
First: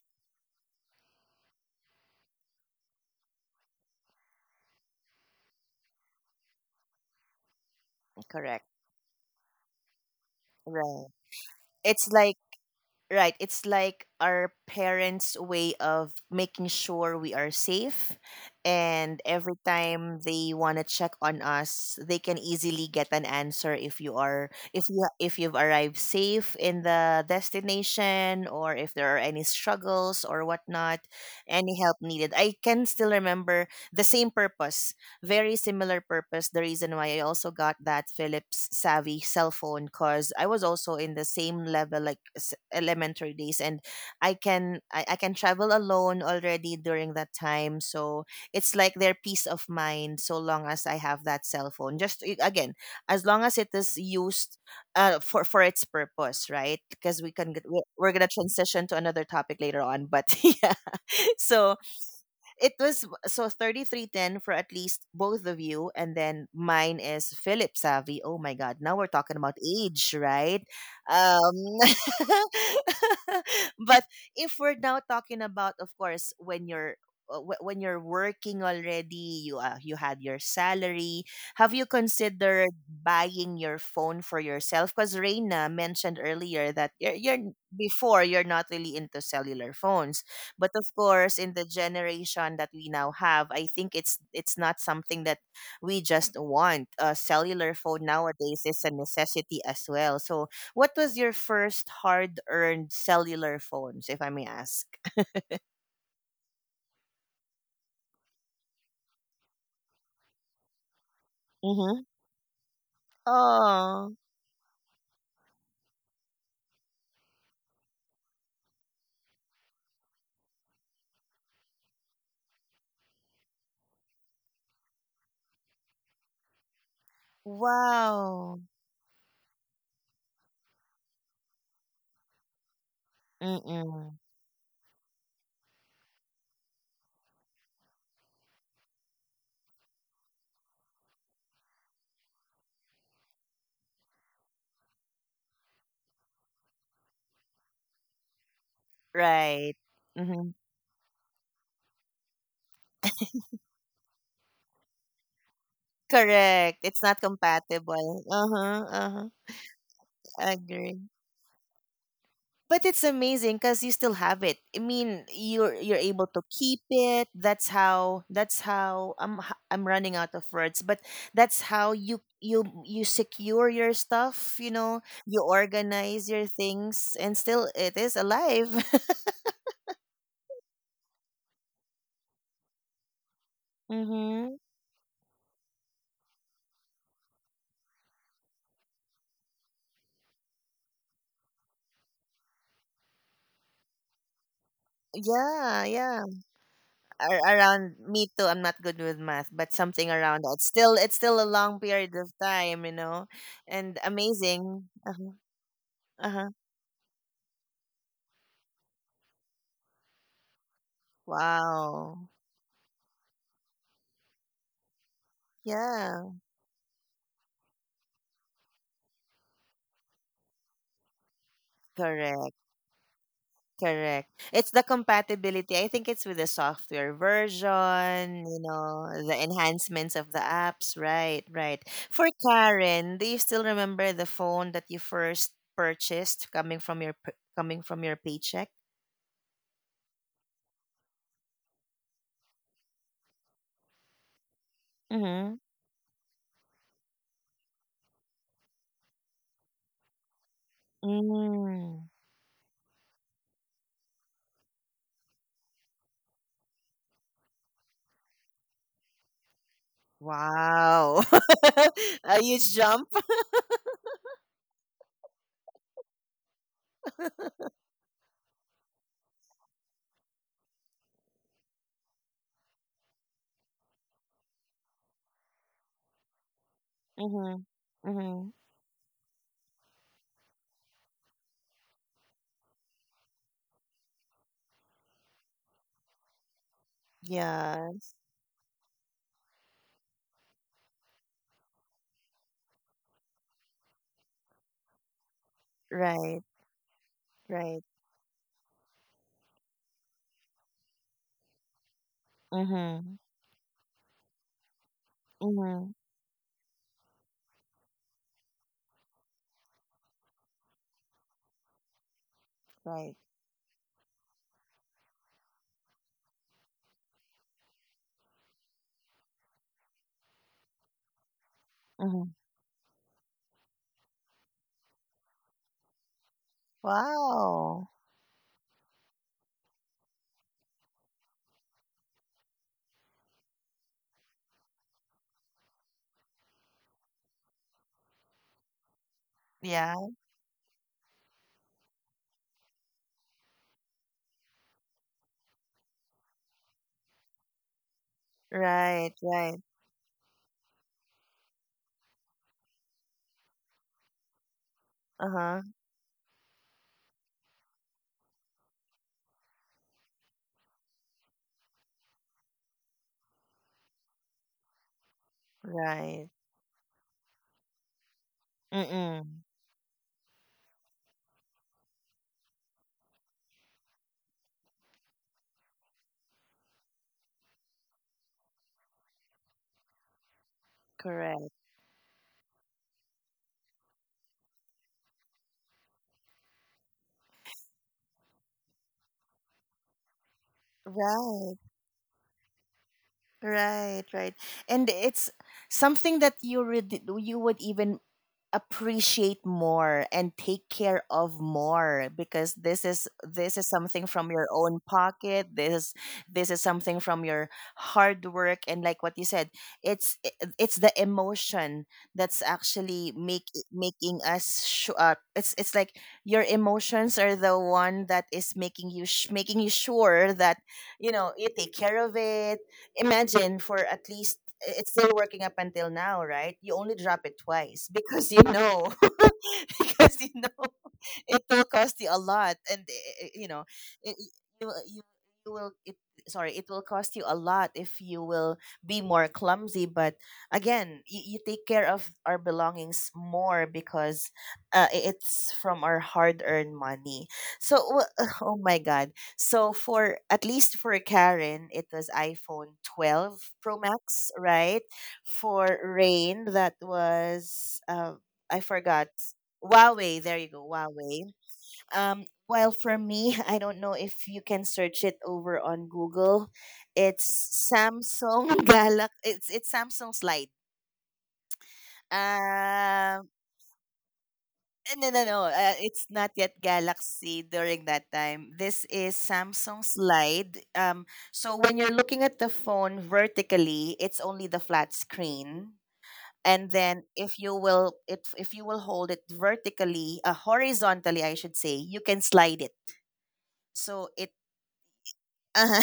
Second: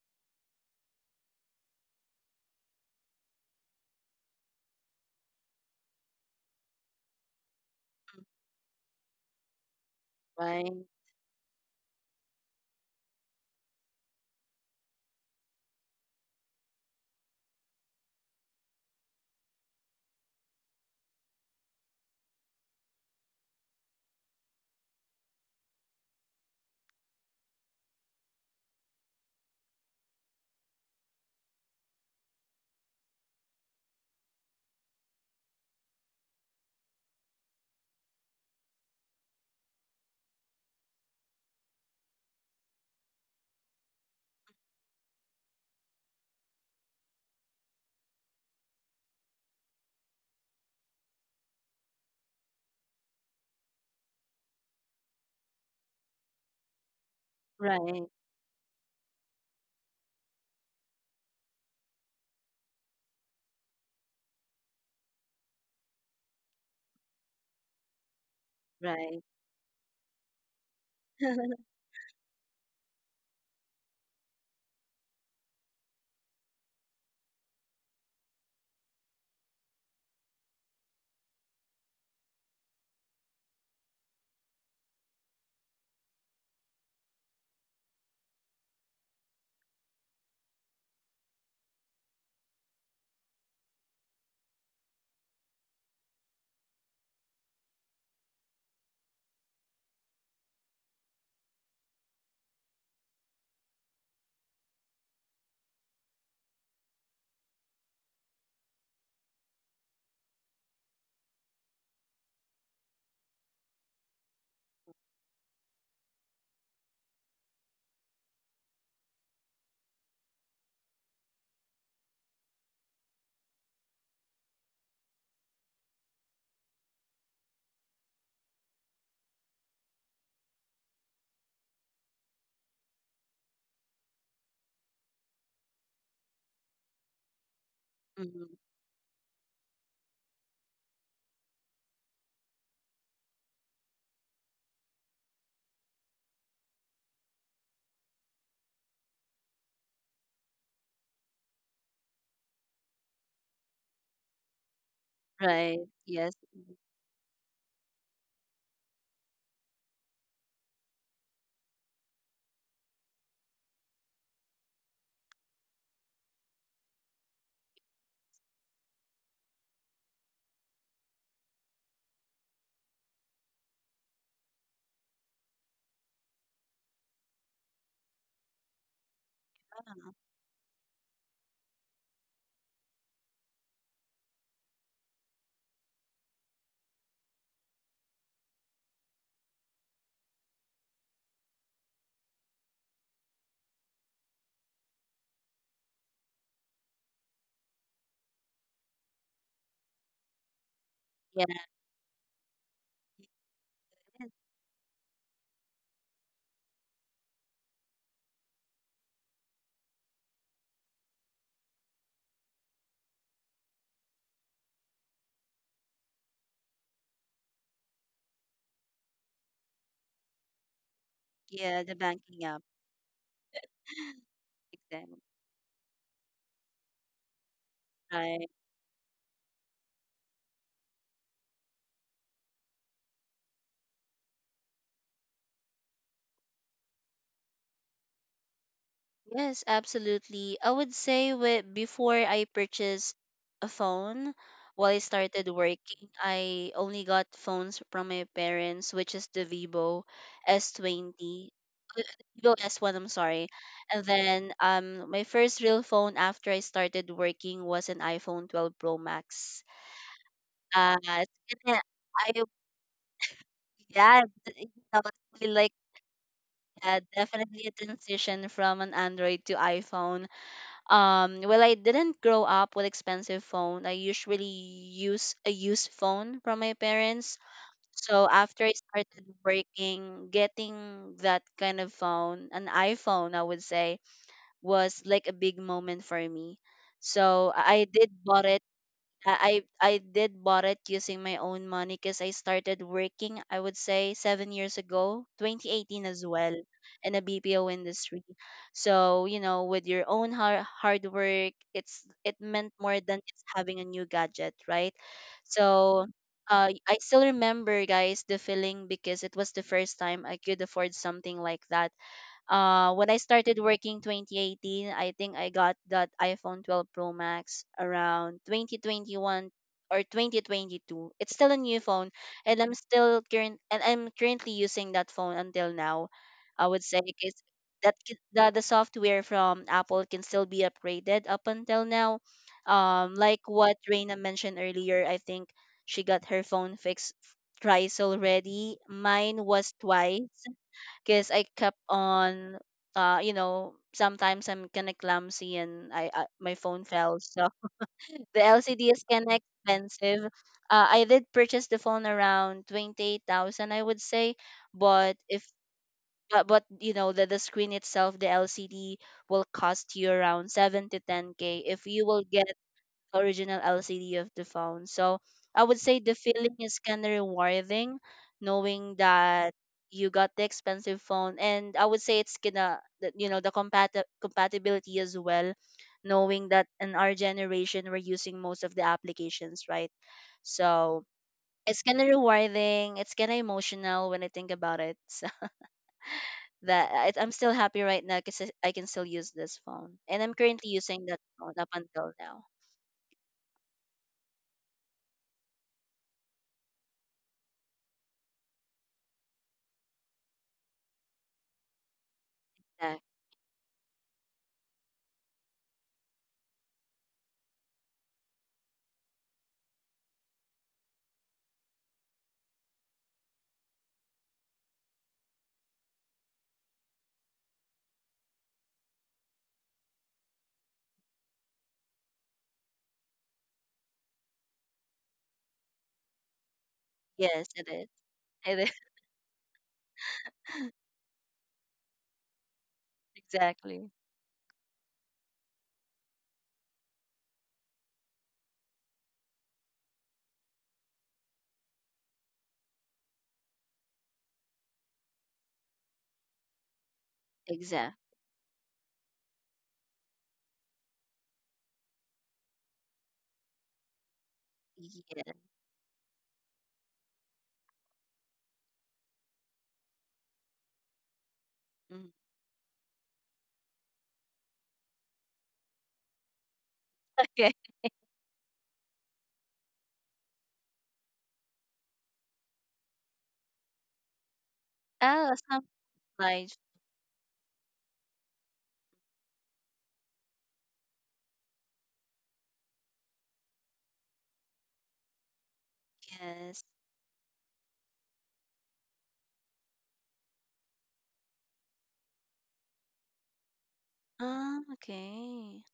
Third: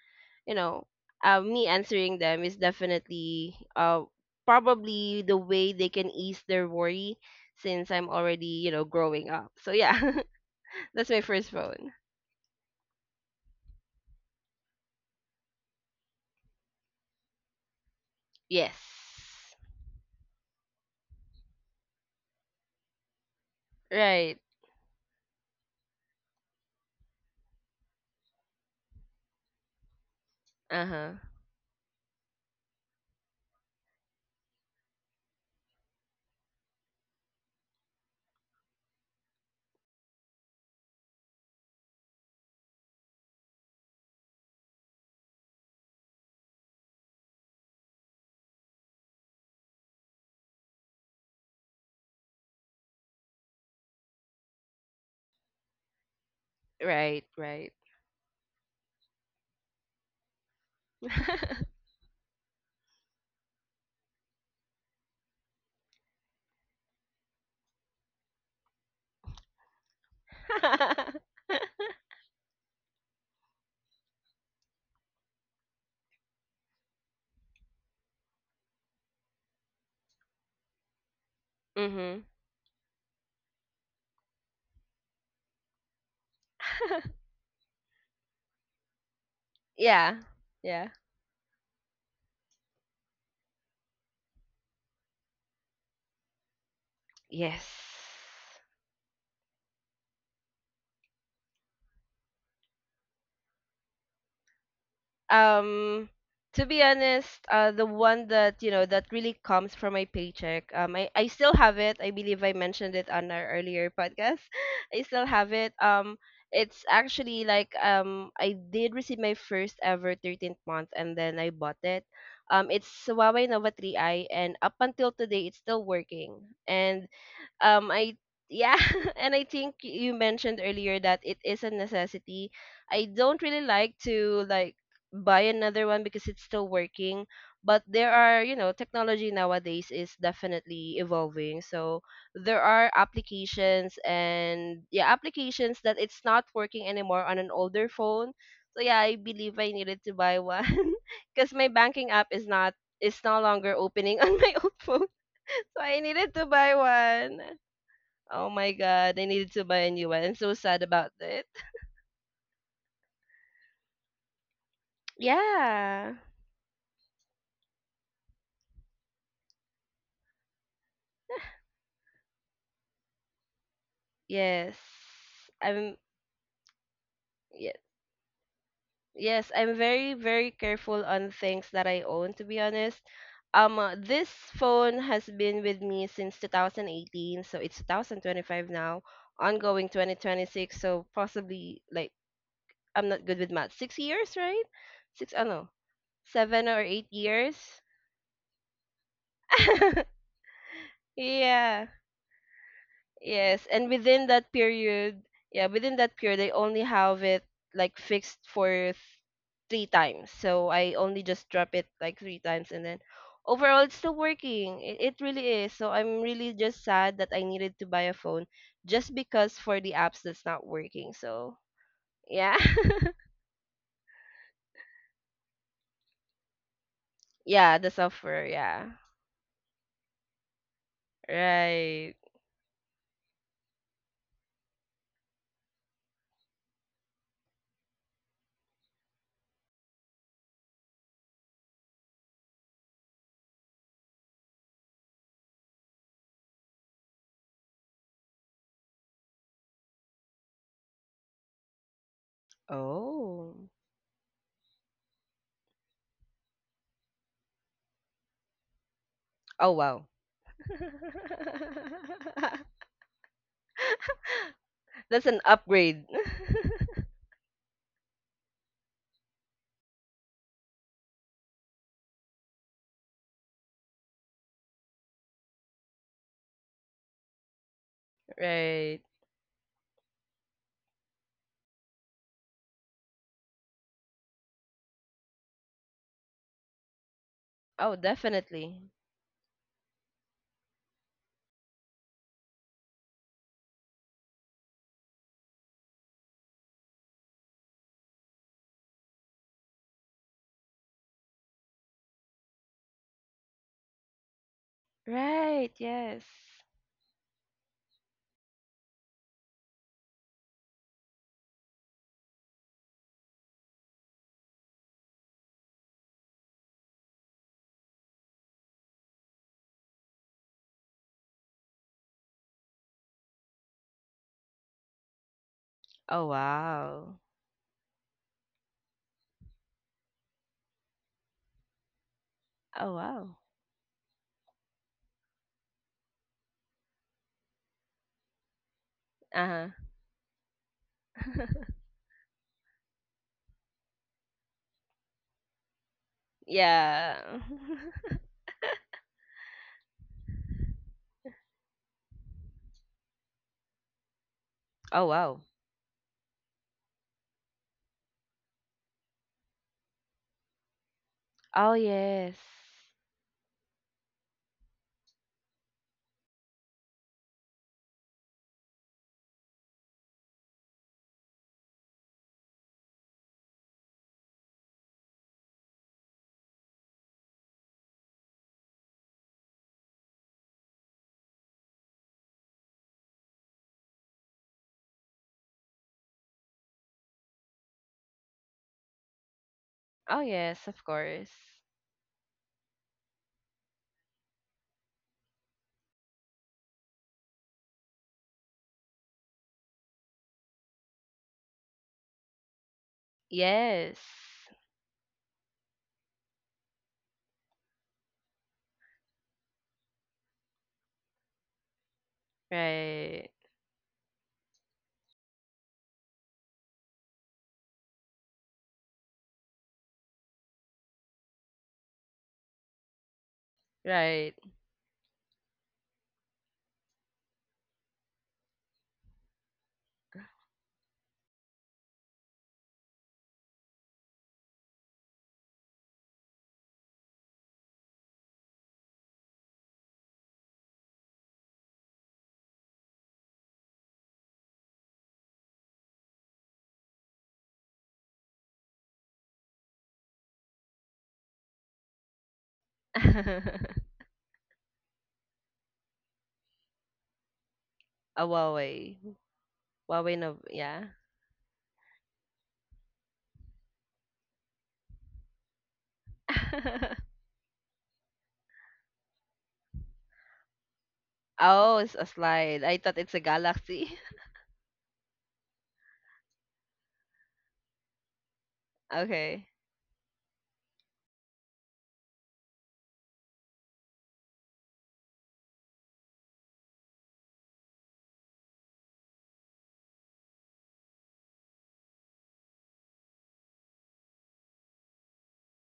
S2: you know, me answering them is definitely probably the way they can ease their worry, since I'm
S3: Mm.
S2: already, you
S1: Correct.
S2: know, growing up. So yeah,
S3: Right.
S1: Right.
S2: that's my first phone.
S1: It's like, right, it's like our parents' way of making sure we are safe,
S2: Yes.
S1: and every time they want to check on us, they can easily get an answer if you
S2: Right.
S1: are if you if you've arrived safe in the destination, or if there are any struggles or
S2: Uh
S1: whatnot,
S2: huh.
S1: any help needed. I can still remember the same purpose. Very similar purpose. The reason why I also got that Philips Savvy cell phone, because I was also in the same level like elementary days, and I can travel alone already during that time. So it's like their peace of mind so long as I have that cell phone. Just again, as long as it is used for its purpose, right? Because we
S2: Right.
S1: can get,
S2: Right.
S1: we're
S3: Right.
S1: gonna transition to another topic later on, but yeah. So it was so 3310 for at least both of you, and then mine is Philip Savvy. Oh my god, now we're
S3: Right.
S1: talking about age, right? Um, but if we're now talking about, of course, when you're when you're working already, you had your salary. Have you
S2: Mhm.
S1: considered buying your phone for yourself? Because Reina mentioned earlier that you're, before, you're not really into cellular phones.
S2: Yeah.
S1: But of
S2: Yeah.
S1: course, in the generation that we now have, I think it's not something that we just want. A
S2: Yes.
S1: cellular phone nowadays is a necessity as well. So, what was your first hard-earned cellular phones, if I may ask?
S2: um to be honest, the one that, you know, that really comes from my paycheck, I still have
S1: Mm-hmm.
S2: it. I believe I mentioned it on our earlier
S1: Oh,
S2: podcast. I still have it. It's actually like, I did receive my first ever 13th month, and then I bought it. It's Huawei Nova 3i, and up until today it's still working. And um i
S1: wow.
S2: yeah, and I think you mentioned earlier that it is a necessity. I don't really like
S1: Mm-mm.
S2: to, like, buy another one, because it's still working. But there are, you
S3: Mhm.
S2: know, technology nowadays is definitely evolving, so there are applications, and, yeah, applications that it's not working anymore on an older phone. So yeah, I believe
S1: Right.
S2: I needed to buy
S1: Mm-hmm.
S2: one. Because my banking app is no longer opening on my old phone,
S3: Right.
S2: so I
S3: Yes.
S2: needed to
S1: Correct.
S2: buy
S1: It's not
S2: one.
S1: compatible. Uh
S2: Oh my
S1: huh. Uh
S2: god, I
S1: huh.
S2: needed to buy a new one. I'm so sad
S1: Agree.
S2: about it.
S1: But it's amazing because you still have it. I mean, you're able
S2: Yeah.
S1: to keep it. That's how, that's how I'm I'm running out of words. But that's how you you you secure your stuff. You
S2: Yes.
S1: know, you
S2: I'm
S1: organize your things, and still
S2: ye-
S1: it is alive.
S2: yes, I'm
S3: Yeah.
S2: very very careful on things that I own, to be honest. This
S1: Mm-hmm.
S2: phone has been with me since 2018, so it's 2025 now, ongoing 2026, so possibly like, I'm not good with math. 6 years, right? 6, oh no,
S1: Yeah, yeah.
S2: 7 or 8 years.
S1: Around me too. I'm not good with math, but something around that. Still, it's still a
S3: Yeah.
S1: long
S2: Yeah.
S1: period of time. You know,
S2: Yes,
S1: and
S2: and within that
S1: amazing. Uh huh.
S2: period, yeah, within that
S1: Uh huh.
S2: period, I only have it like fixed for three times. So I only just drop it
S1: Wow.
S2: like three times, and then overall, it's still working. It really is. So I'm
S1: Yeah.
S2: really just sad that I needed to buy a phone just because for the apps that's not working. So
S3: Yeah. The banking
S1: Correct,
S2: yeah,
S3: app.
S1: correct. It's the
S3: Exactly.
S1: compatibility. I think it's with the software
S2: yeah, the
S1: version,
S2: software,
S3: Right.
S1: you
S2: yeah,
S1: know, the enhancements of the apps. Right, right.
S2: right.
S1: For Karen, do you still remember the phone that you first purchased coming from your coming from your paycheck?
S3: Yes, absolutely. I would say with before I purchased a phone, while I
S1: Mm-hmm.
S3: started working, I only got phones from my parents, which is the Vivo S20.
S1: Mm.
S3: uh, Vivo S1, I'm sorry.
S2: Oh,
S3: And then my first real phone after I started working was an iPhone 12 Pro Max.
S2: oh, wow,
S1: Wow.
S3: And then
S1: A
S3: I
S1: huge jump.
S3: yeah, th- You know,
S2: that's an
S3: it's really like,
S2: upgrade,
S3: definitely a transition from an Android to iPhone. Well, I didn't grow up with expensive phone. I usually use a used phone from my parents.
S1: Mm-hmm.
S3: So
S1: Mm-hmm.
S3: after I
S2: right?
S3: started working, getting that kind of phone, an iPhone, I would say, was like a big moment for me. So I I
S2: Oh,
S1: Yes.
S3: did bought it
S2: definitely.
S3: I I I did bought it using my own money because I started working, I would say, 7 years ago, 2018 as
S1: Right,
S3: well, in the BPO
S1: right.
S3: industry. So, you know, with your own hard, hard work, it's it meant more
S1: Mm-hmm.
S3: than just having a new gadget, right?
S2: Right,
S1: Mm-hmm.
S3: So,
S2: yes.
S3: I still remember, guys, the feeling because it was the first time I could afford something like that.
S1: Right.
S3: When I started working 2018, I think I got that iPhone 12 Pro Max around 2021 or 2022. It's still a new phone,
S1: Mm-hmm.
S3: and I'm currently using that phone until now.
S2: Oh,
S3: I would say
S2: wow.
S3: because
S1: Wow.
S3: the software from Apple can still be upgraded up until now.
S2: Oh, wow.
S3: Like what Reina mentioned earlier, I think she got her phone fixed f- thrice already. Mine
S2: Uh-huh.
S3: was
S1: Yeah.
S3: twice because I kept on, you know, sometimes I'm kind of clumsy and I my phone fell.
S2: Yeah.
S3: So the LCD is
S1: Right,
S3: kind of
S1: right.
S3: expensive. I did purchase the phone around 28,000, I would say,
S2: Oh,
S3: but
S2: wow.
S3: if
S1: Uh-huh.
S3: but, but, you know, the screen itself, the LCD will cost you around 7K to 10K.
S2: Oh,
S3: If you will
S2: yes.
S3: get original LCD of the phone. So I would say the
S1: Right.
S3: feeling is kind of rewarding, knowing
S1: Mm-mm.
S3: that you got the expensive phone, and I would say it's gonna, that, you know, the compatibility as well, knowing that in our generation we're using most of the applications, right? So
S1: Correct.
S3: it's kind of rewarding. It's kind of emotional when I think about it. So that I'm still happy right now because I can still use this phone,
S2: Oh,
S3: and I'm
S2: yes,
S3: currently
S2: of
S3: using that
S2: course.
S1: Right.
S3: phone up until now.
S1: Right, right. And it's something that you would even appreciate more and take care of more, because this
S3: Yeah.
S1: is, this is
S2: Yes.
S1: something from your own pocket. This is something from your hard work, and like what you said, it's the emotion that's actually
S2: Right.
S1: make making us it's like your emotions are the one that is making you making you sure that, you know, you take care of it. Imagine, for at
S2: Right.
S1: least, it's still working up until now, right? You only drop it
S3: Yes, it
S1: twice
S3: is.
S1: because, you
S3: It is.
S1: know, because, you know, it will cost you a lot, and eh, you know,
S3: Exactly.
S1: it, you you you will it. Sorry, it will cost you a lot if you will be more clumsy. But again, you take care of our belongings more, because it's from our hard-earned money. So,
S3: Exactly.
S1: oh my God. So for at least for Karen, it was iPhone
S2: A
S1: 12 Pro Max, right?
S3: Yeah.
S1: For Rain, that was I
S2: Huawei.
S1: forgot. Huawei.
S2: Huawei,
S1: There
S2: no,
S1: you go,
S2: yeah.
S1: Huawei.
S3: Mm.
S1: While for me, I don't know if you can search it over on Google.
S3: Okay.
S1: It's Samsung Galaxy. It's Samsung Slide.
S2: Oh, it's a slide. I thought it's a
S1: Um,
S2: Galaxy.
S1: No, no,
S3: Oh,
S1: no.
S3: some
S1: It's not
S3: life.
S1: yet Galaxy during that time. This is
S2: Okay.
S1: Samsung Slide. So when you're looking at the phone vertically, it's only the flat screen. And
S3: Yes.
S1: then if you will, if you will hold it vertically, horizontally, I should say, you can slide it. So it
S3: Ah, okay.
S1: uh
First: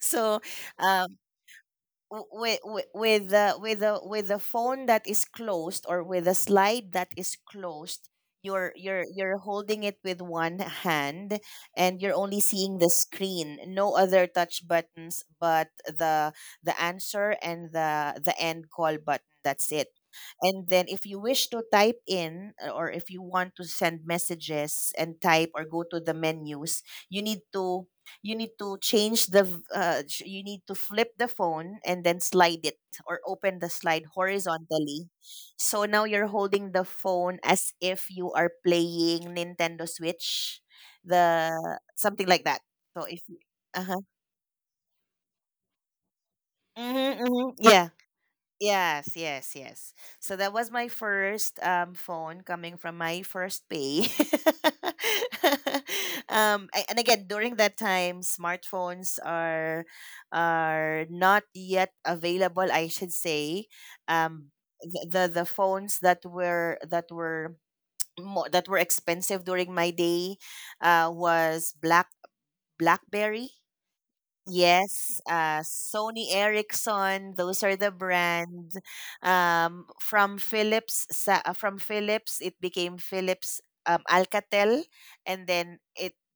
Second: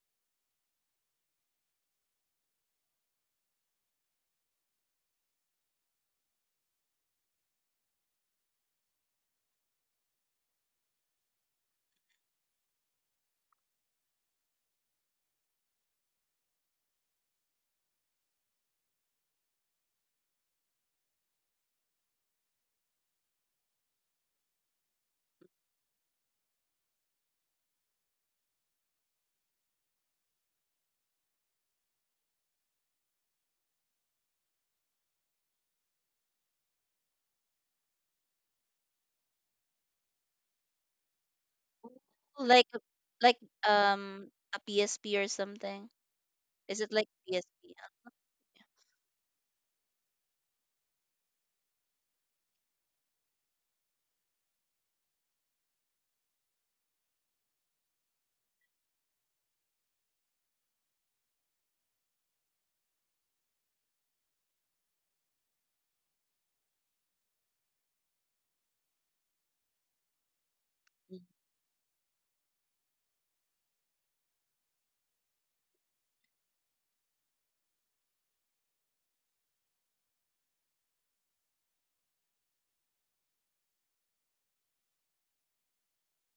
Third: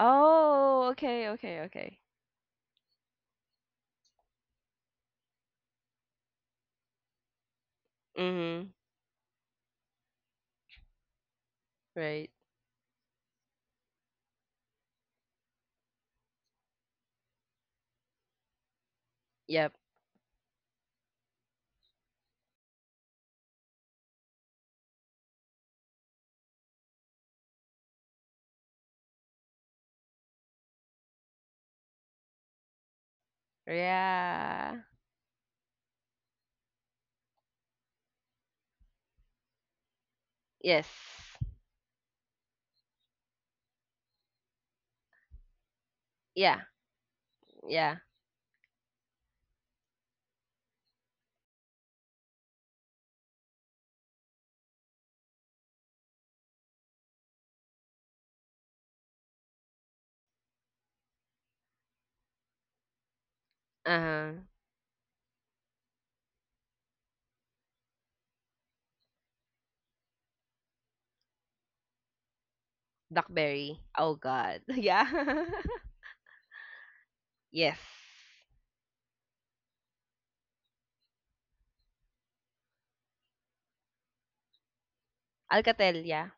S1: so um
S2: okay, okay, okay.
S1: with with the phone that is closed, or with the slide that is closed,
S2: Mm-hmm.
S1: you're holding it with one hand, and you're
S2: Right.
S1: only seeing the screen, no other touch buttons but the answer and the end call button. That's
S2: Yep.
S1: it. And then if you wish to type in or if you want to send messages and type or go to the menus, you need to you need to change you need to flip the phone and then slide it, or open the slide
S2: Yeah.
S1: horizontally. So now you're holding the phone as if you are playing Nintendo Switch,
S2: Yes.
S1: the
S3: Ooh,
S1: something like that.
S3: like
S1: So if
S3: like
S1: you, uh-huh.
S3: a PSP or something.
S2: Yeah.
S3: Is it like
S1: Hmm, hmm,
S3: PSP?
S1: yeah.
S2: Yeah.
S3: Okay.
S1: Yes, yes, yes. So that was my first phone, coming from my first pay. And again, during that time, smartphones are not yet available, I should say.
S2: Uh-huh.
S1: Um the phones that were more, that were expensive during my day
S3: Mm.
S1: was blackberry.
S2: Blackberry. Oh God. Yeah.
S1: Yes, Sony Ericsson, those
S2: Yes.
S1: are the brands. From from Philips, it became Philips Alcatel, and then
S2: Alcatel,
S1: it
S2: yeah.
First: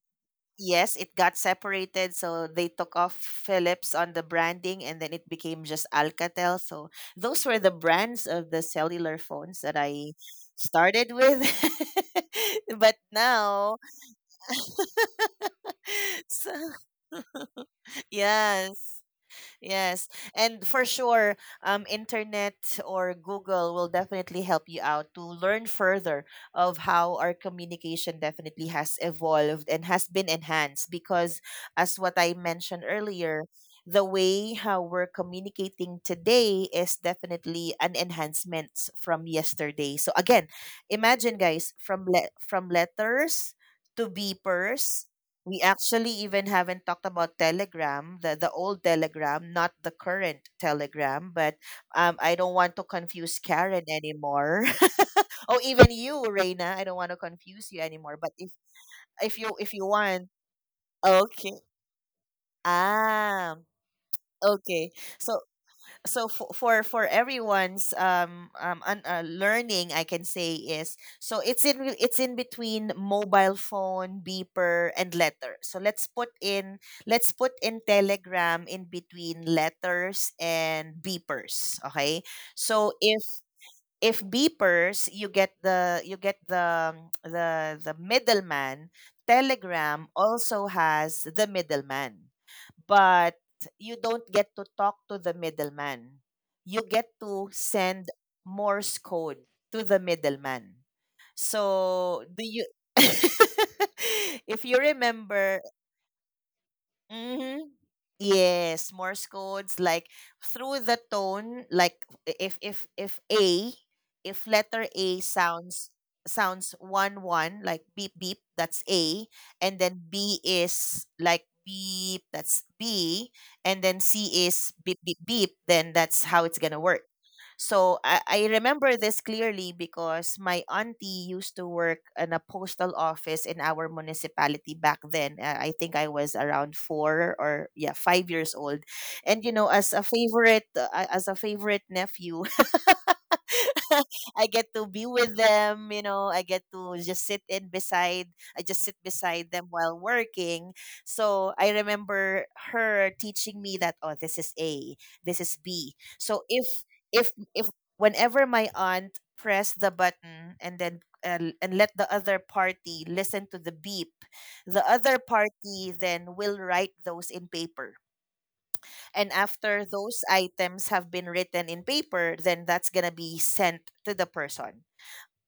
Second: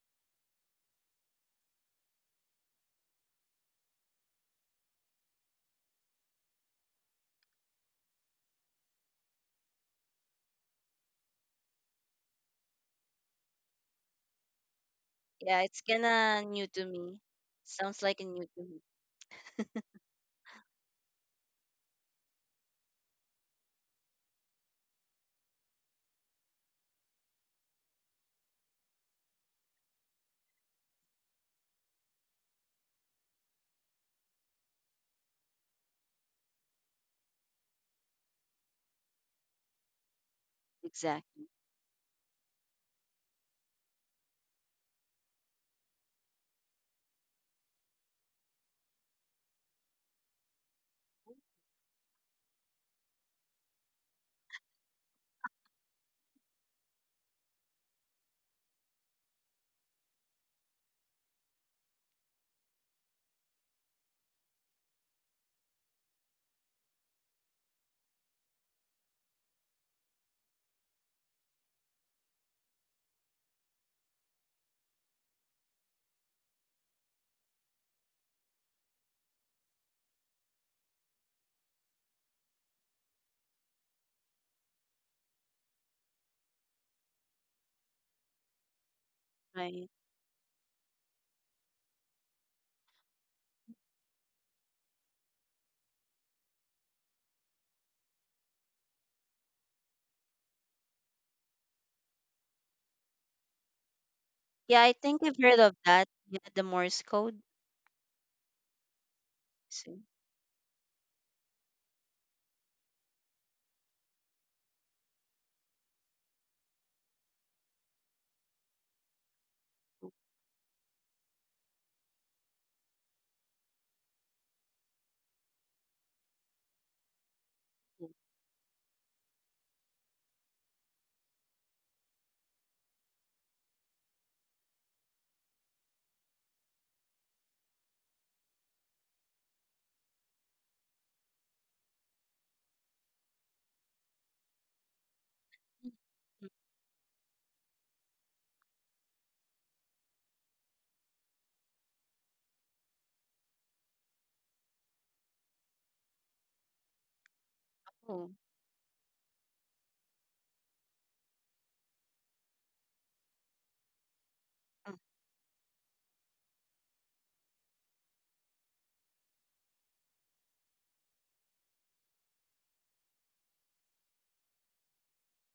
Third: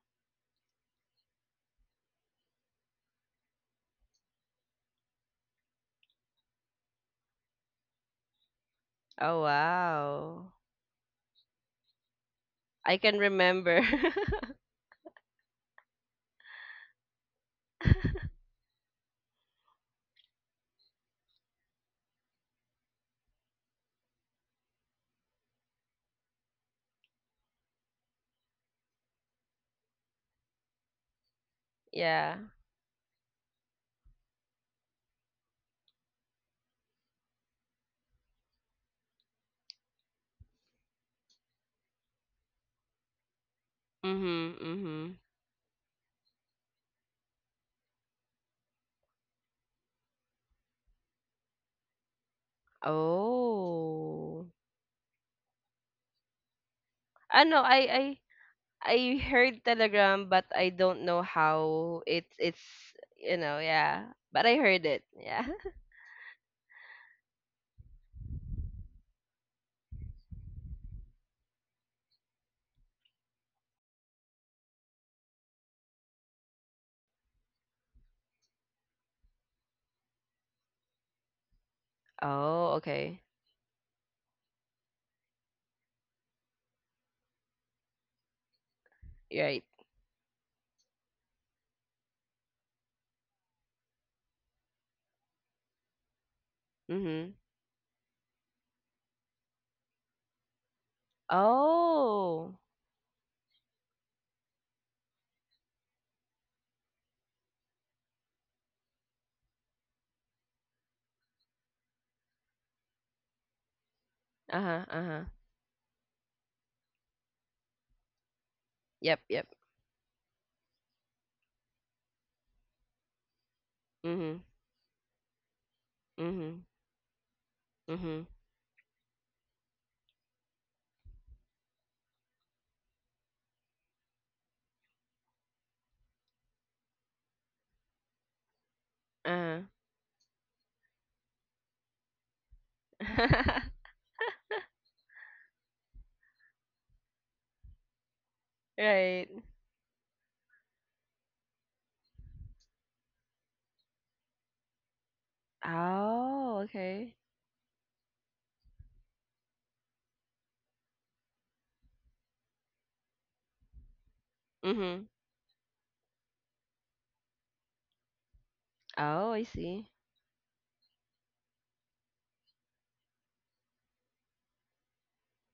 S1: yes, it got separated. So they took off Philips on the branding, and then it became just Alcatel. So those were the brands of the cellular
S2: Oh
S1: phones that I
S2: wow.
S1: started with. But
S2: I can
S1: now,
S2: remember.
S3: Yeah, it's kinda
S1: so,
S3: new to me. Sounds like a new to
S1: yes.
S3: me.
S1: Yes, and for sure, internet or Google will definitely help you out to learn further of how our communication definitely has evolved and has been enhanced. Because, as what I
S2: Yeah.
S1: mentioned earlier, the way how we're communicating today is definitely an enhancement from yesterday. So again, imagine,
S3: Exactly.
S1: guys, from letters to
S2: Mhm.
S1: beepers.
S2: Mhm.
S1: We actually even haven't talked about Telegram, the old Telegram, not the current Telegram, but I don't want to confuse Karen
S2: Oh.
S1: anymore. Oh, even you, Reina, I don't want to
S2: Ano,
S1: confuse
S2: I
S1: you
S2: I
S1: anymore. But
S2: I heard
S1: if you want,
S2: Telegram, but I don't know
S1: okay,
S2: how it's, you
S1: ah,
S2: know, yeah. But I heard
S1: okay.
S2: it.
S1: So
S2: Yeah.
S1: for everyone's learning, I can say is it's in between mobile phone, beeper, and letter. So let's put in telegram in between letters and beepers, okay?
S2: Oh,
S1: So
S2: okay.
S1: if beepers, you get the middleman,
S2: Right.
S3: Right.
S1: telegram also has the middleman, but you don't get to talk to the middleman. You get
S2: Mhm.
S1: to send Morse code to the middleman. So, do
S2: Oh.
S1: you if
S3: Yeah,
S1: you
S3: I think I've heard
S1: remember,
S3: of that. Yeah, the Morse code.
S1: mm-hmm. Yes, Morse codes
S3: See.
S1: like through the tone, like if A, if
S2: Uh-huh.
S1: letter A
S2: Uh-huh.
S1: sounds one one, like beep beep, that's
S2: Yep,
S1: A,
S2: yep.
S1: and then B is like beep, that's B, and then
S2: Mhm.
S1: C is beep beep beep, then that's how it's
S2: Mhm.
S1: gonna work. So
S2: Mhm.
S1: I remember this clearly because my auntie used to work in a postal office in our municipality back then. I think I was around four or yeah, 5 years old. And you
S2: Uh-huh.
S1: know, as a favorite, as a favorite nephew, I get to be with them, you know, I
S3: Mhm.
S1: get to just sit in beside. I just sit
S2: Right.
S1: beside them while working. So I remember her teaching me that, oh, this is A, this is B. So
S2: Oh, okay.
S1: if, if
S3: Oh.
S1: whenever my aunt pressed the button and let the other party listen to the beep, the
S3: Mm,
S2: Mhm.
S1: other party then will write those in paper,
S2: Oh,
S1: and
S2: I
S1: after
S2: see.
S1: those items have been written in paper, then that's going to be sent to the person.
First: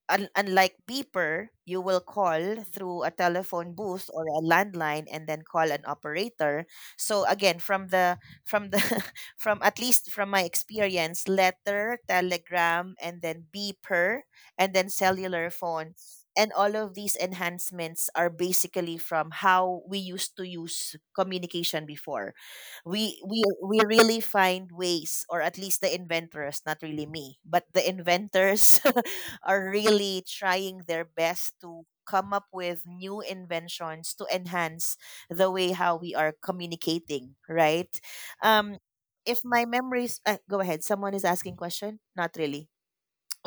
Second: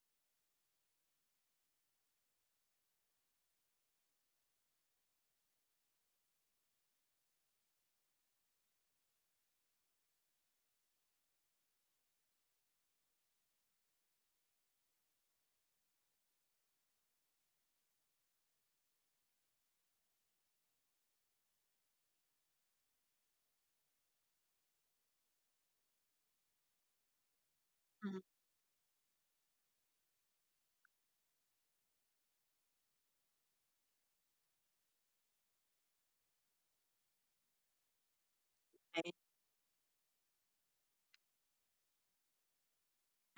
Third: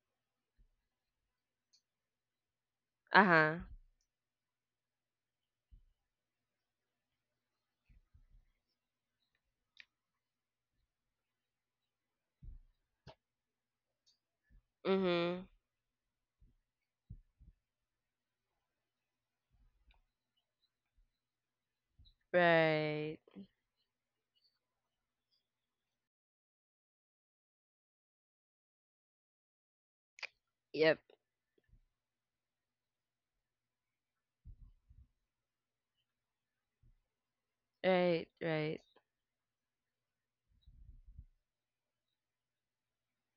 S1: Unlike beeper, you will call through a
S2: Uh-huh.
S1: telephone booth or a landline and then call an operator. So again, from the from at least from my experience, letter, telegram, and then beeper, and then
S2: Mhm.
S1: cellular phone. And all of these enhancements are basically from how we used to use communication before.
S2: Right.
S1: We really find ways, or at least the inventors, not really me, but the
S3: mm.
S1: inventors are really trying
S2: Yep.
S1: their best to come up with new inventions to enhance the way how we are communicating right
S2: Right,
S1: um
S2: right.
S3: Right.
S1: if my memories, go ahead, someone is asking question, not really,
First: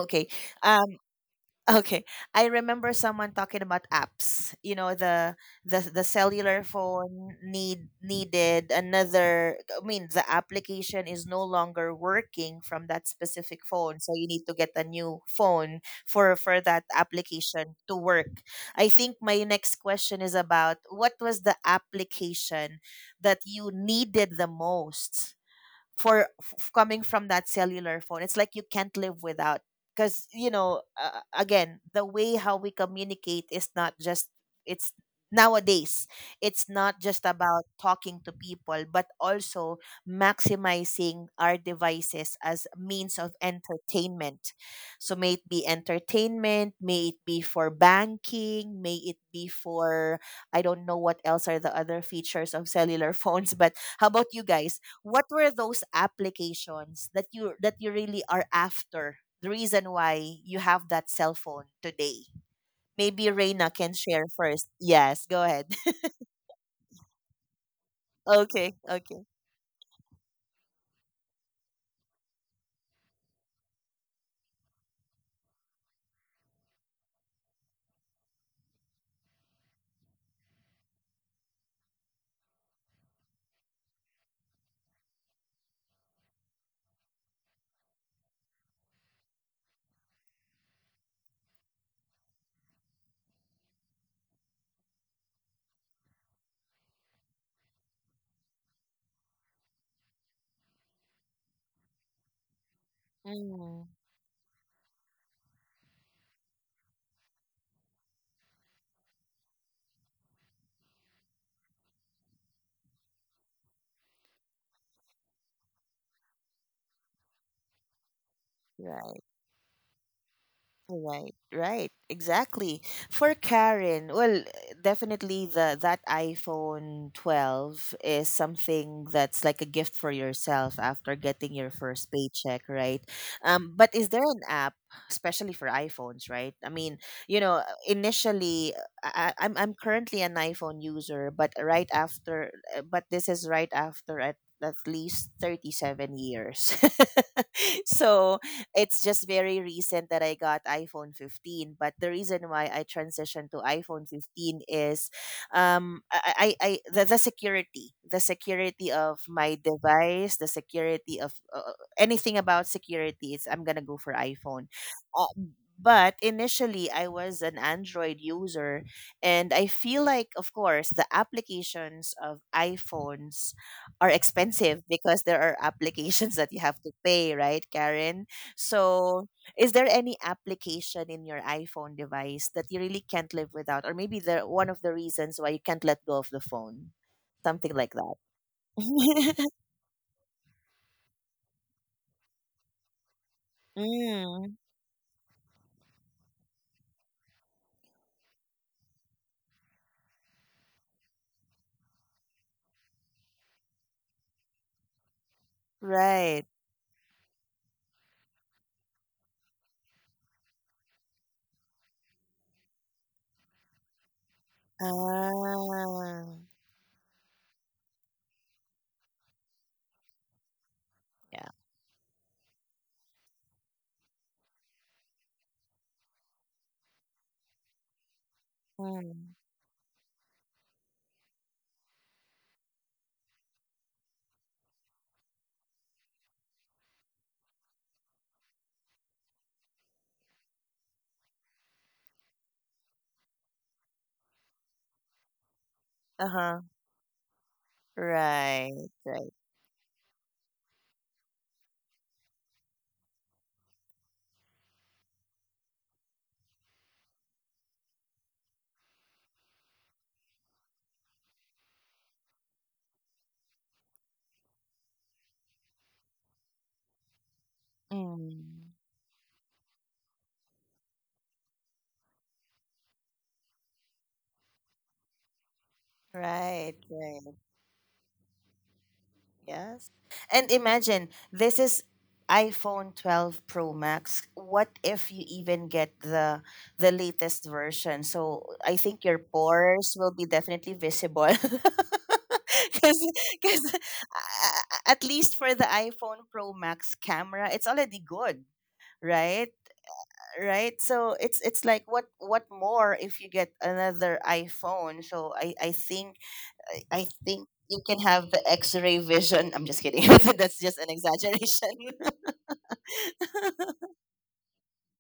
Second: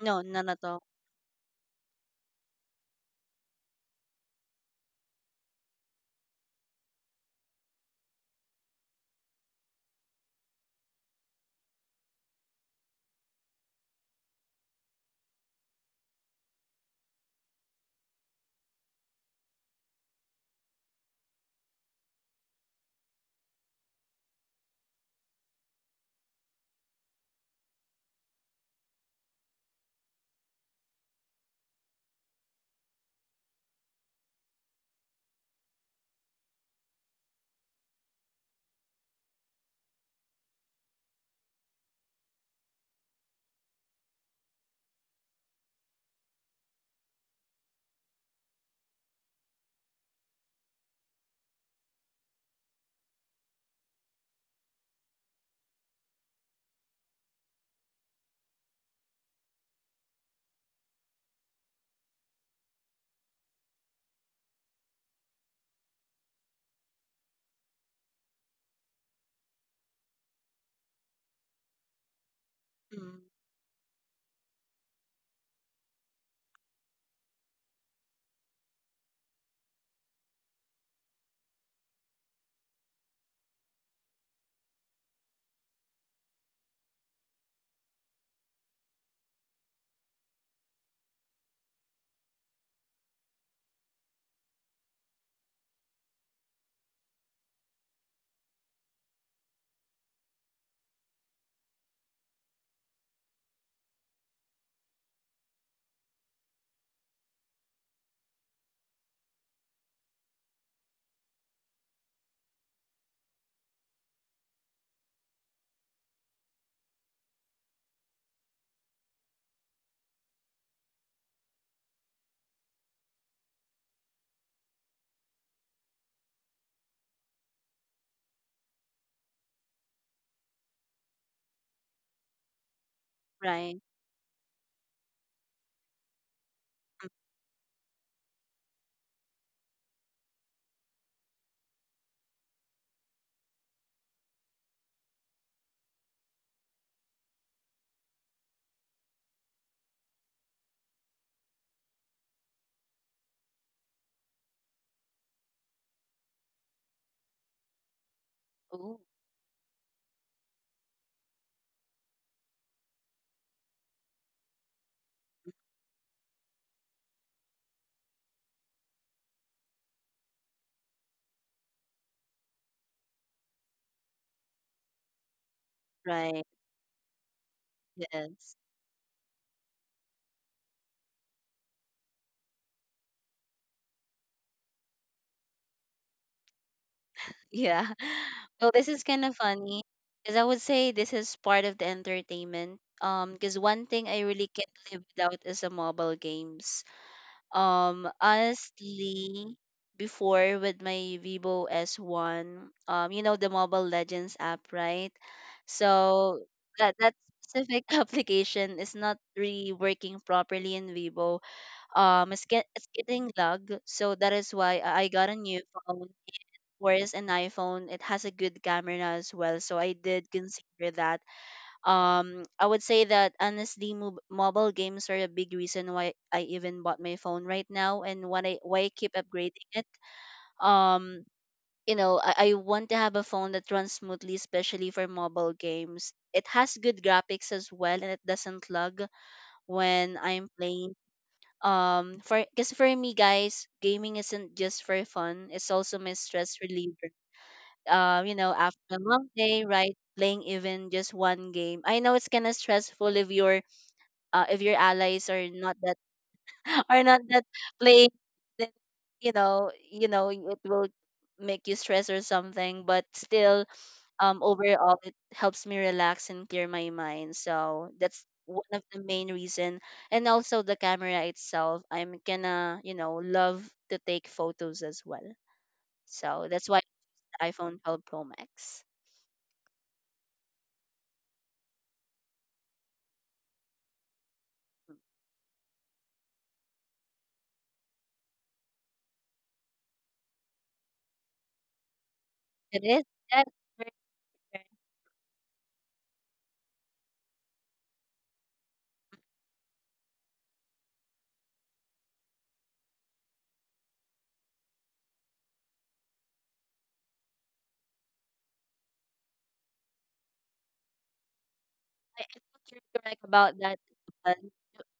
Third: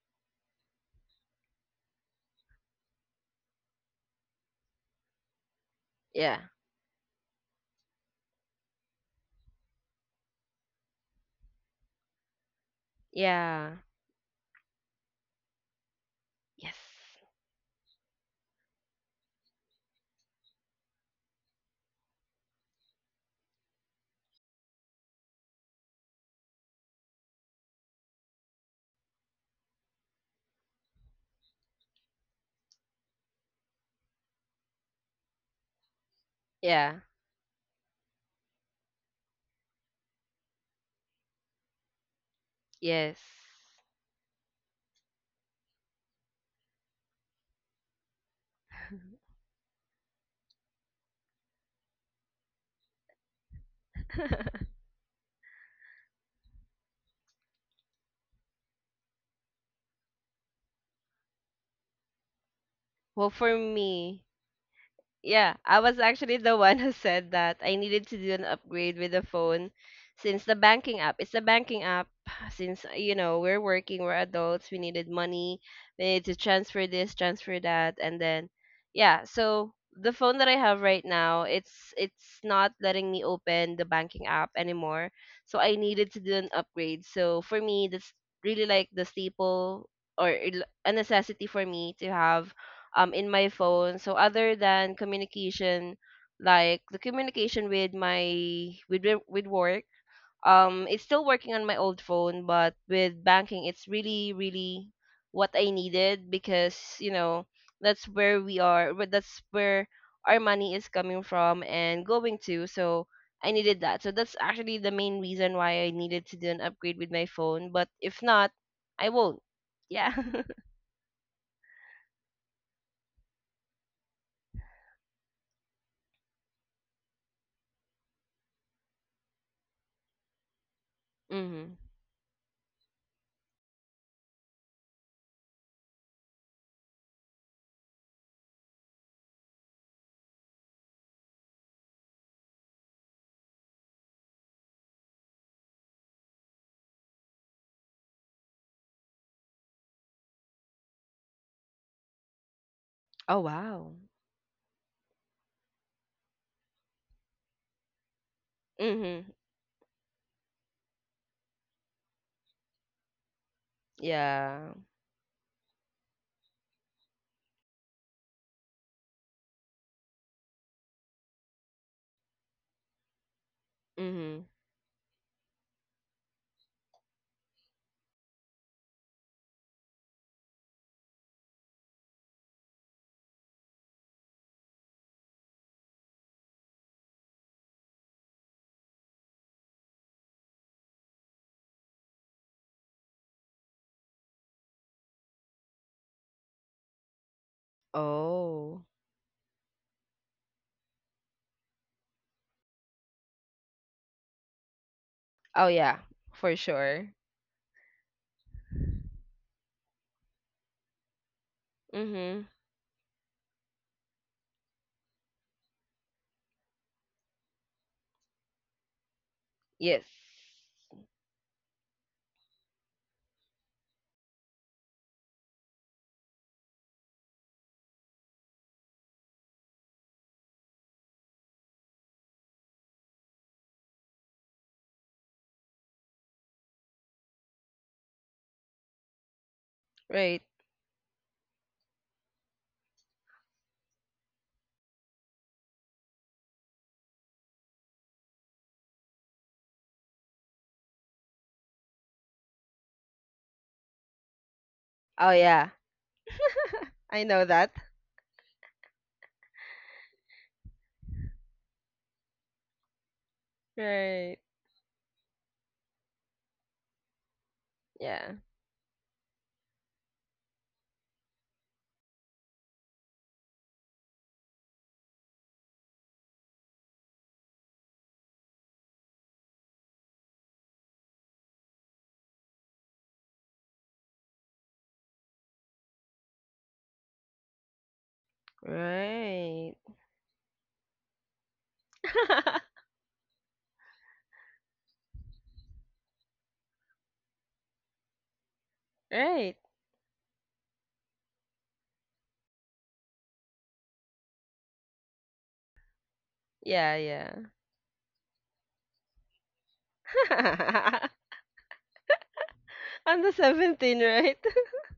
S3: No, none at all.
S1: um. Okay, I remember someone talking about apps. You know, the
S2: Yeah.
S1: cellular phone needed another. I mean, the application is no longer working from that specific
S2: Yeah.
S1: phone, so you need to get a new phone for
S2: Yes.
S1: that application to work. I think my next question is about what was the application that you needed the most coming from that cellular phone. It's like you can't live without, because you know again the way how we communicate is not just, it's nowadays it's not
S2: Yeah.
S1: just about talking to people but also maximizing our devices as means
S2: Yes.
S1: of entertainment. So may it be entertainment, may it be for banking, may it be for, I don't know what else are the other features of cellular phones. But how about you guys? What were those applications that you really are after? The reason why you have that cell phone today. Maybe
S2: Well, for
S1: Reina can
S2: me,
S1: share first. Yes, go
S2: yeah,
S1: ahead.
S2: I was actually the one who said that I needed to do an
S1: Okay,
S2: upgrade with the
S1: okay.
S2: phone, since the banking app. It's the banking app. Since, you
S3: Mm.
S2: know, we're working, we're adults, we needed money, we need to transfer this, transfer that, and then, yeah, so the phone that I have right now, it's not letting me open the banking app anymore. So I needed to do an upgrade. So for me, that's really like the staple, or a necessity for me to have in my phone. So other than communication, like the communication with my with wo- with work, it's still working on my old phone, but with banking, it's
S1: Mm,
S2: really really what I needed, because, you know, that's where we are, where- that's where our money is coming from and going to. So I needed that. So that's actually the main reason why I needed to do an upgrade with my phone. But if not, I
S1: right.
S2: won't. Yeah.
S1: Right, right, exactly. For Karen, well, definitely the that iPhone 12 is something that's like a gift for yourself after getting your
S2: Mhm.
S1: first paycheck, right?
S3: Right.
S1: But is there an app, especially for iPhones? Right? I mean,
S3: Mm.
S1: you know, initially, I'm currently an iPhone user, but right after, but this is right after at least 37 years, so it's just very recent that I got iPhone 15, but the reason why I
S2: Oh
S1: transitioned to
S2: wow.
S1: iPhone 15 is I the security
S3: Oh,
S1: of
S2: Mhm.
S1: my device, the security of anything about security is, I'm going to go for iPhone.
S2: Yeah.
S1: Uh, but initially I was an Android user, and I feel like of course the applications of iPhones are
S2: Mhm.
S1: expensive, because there are applications
S3: right.
S1: that you have to pay, right, Karen?
S3: Yes.
S1: So, is there any application in your iPhone device that you really can't live without, or maybe the one of the reasons why you can't let go of the phone, something
S3: Yeah.
S1: like that?
S3: Well, this is kind of funny because I would say this is part of the entertainment. Because one thing I really
S1: Mm,
S3: can't live without is the mobile games.
S2: Oh.
S3: Honestly, before with my Vivo S1, you know the Mobile Legends app, right?
S2: Oh yeah,
S3: So
S1: right.
S2: for
S3: that
S2: sure.
S3: that specific application is not really working properly in Vivo. It's
S2: Mhm.
S3: get it's getting lag, so that is why I got a new phone
S1: Ah,
S3: course an iPhone. It has a good camera as well, so I
S2: Yes.
S3: did consider that.
S1: yeah.
S3: I would say that honestly mobile games are a big reason why I even bought my phone right now, and when I why I keep
S1: Mm,
S3: upgrading it. um you know, I want to have a phone that runs smoothly, especially for mobile games. It has good graphics as well, and it doesn't lag when
S2: Right.
S3: I'm playing. For Because for me guys, gaming isn't just for fun, it's also my
S1: uh
S3: stress
S1: huh.
S3: reliever. You know, after
S1: Right.
S3: a long
S1: Right.
S3: day, right? Playing even just one game. I know it's kind of stressful if your allies
S2: Oh
S3: are
S2: yeah.
S3: not that are not
S2: I know
S3: that
S2: that.
S3: playing. Then you know, it will make you stress or something. But still,
S2: Right.
S3: overall, it helps me relax and clear my mind. So that's
S2: Yeah.
S3: one
S1: Mm,
S3: of the main reason. And also the camera itself. I'm gonna, love to take photos as well. So that's
S1: right.
S3: why
S1: Right.
S3: iPhone 12 Pro Max.
S1: Yes. And imagine this is iPhone 12 Pro Max. What if you even get the latest version? So I think your
S2: Right.
S1: pores will be definitely visible.
S3: It is. That's
S1: Because
S3: very fair.
S1: at least for the iPhone Pro Max camera, it's already good, right?
S2: Right.
S1: Right? So it's like what more if you get another iPhone? So I think
S2: Yeah,
S1: I
S2: yeah.
S1: think you can have the X-ray vision. I'm just kidding. That's just an exaggeration.
S3: I think you're correct
S2: On the
S3: about that.
S2: 17, right?
S3: But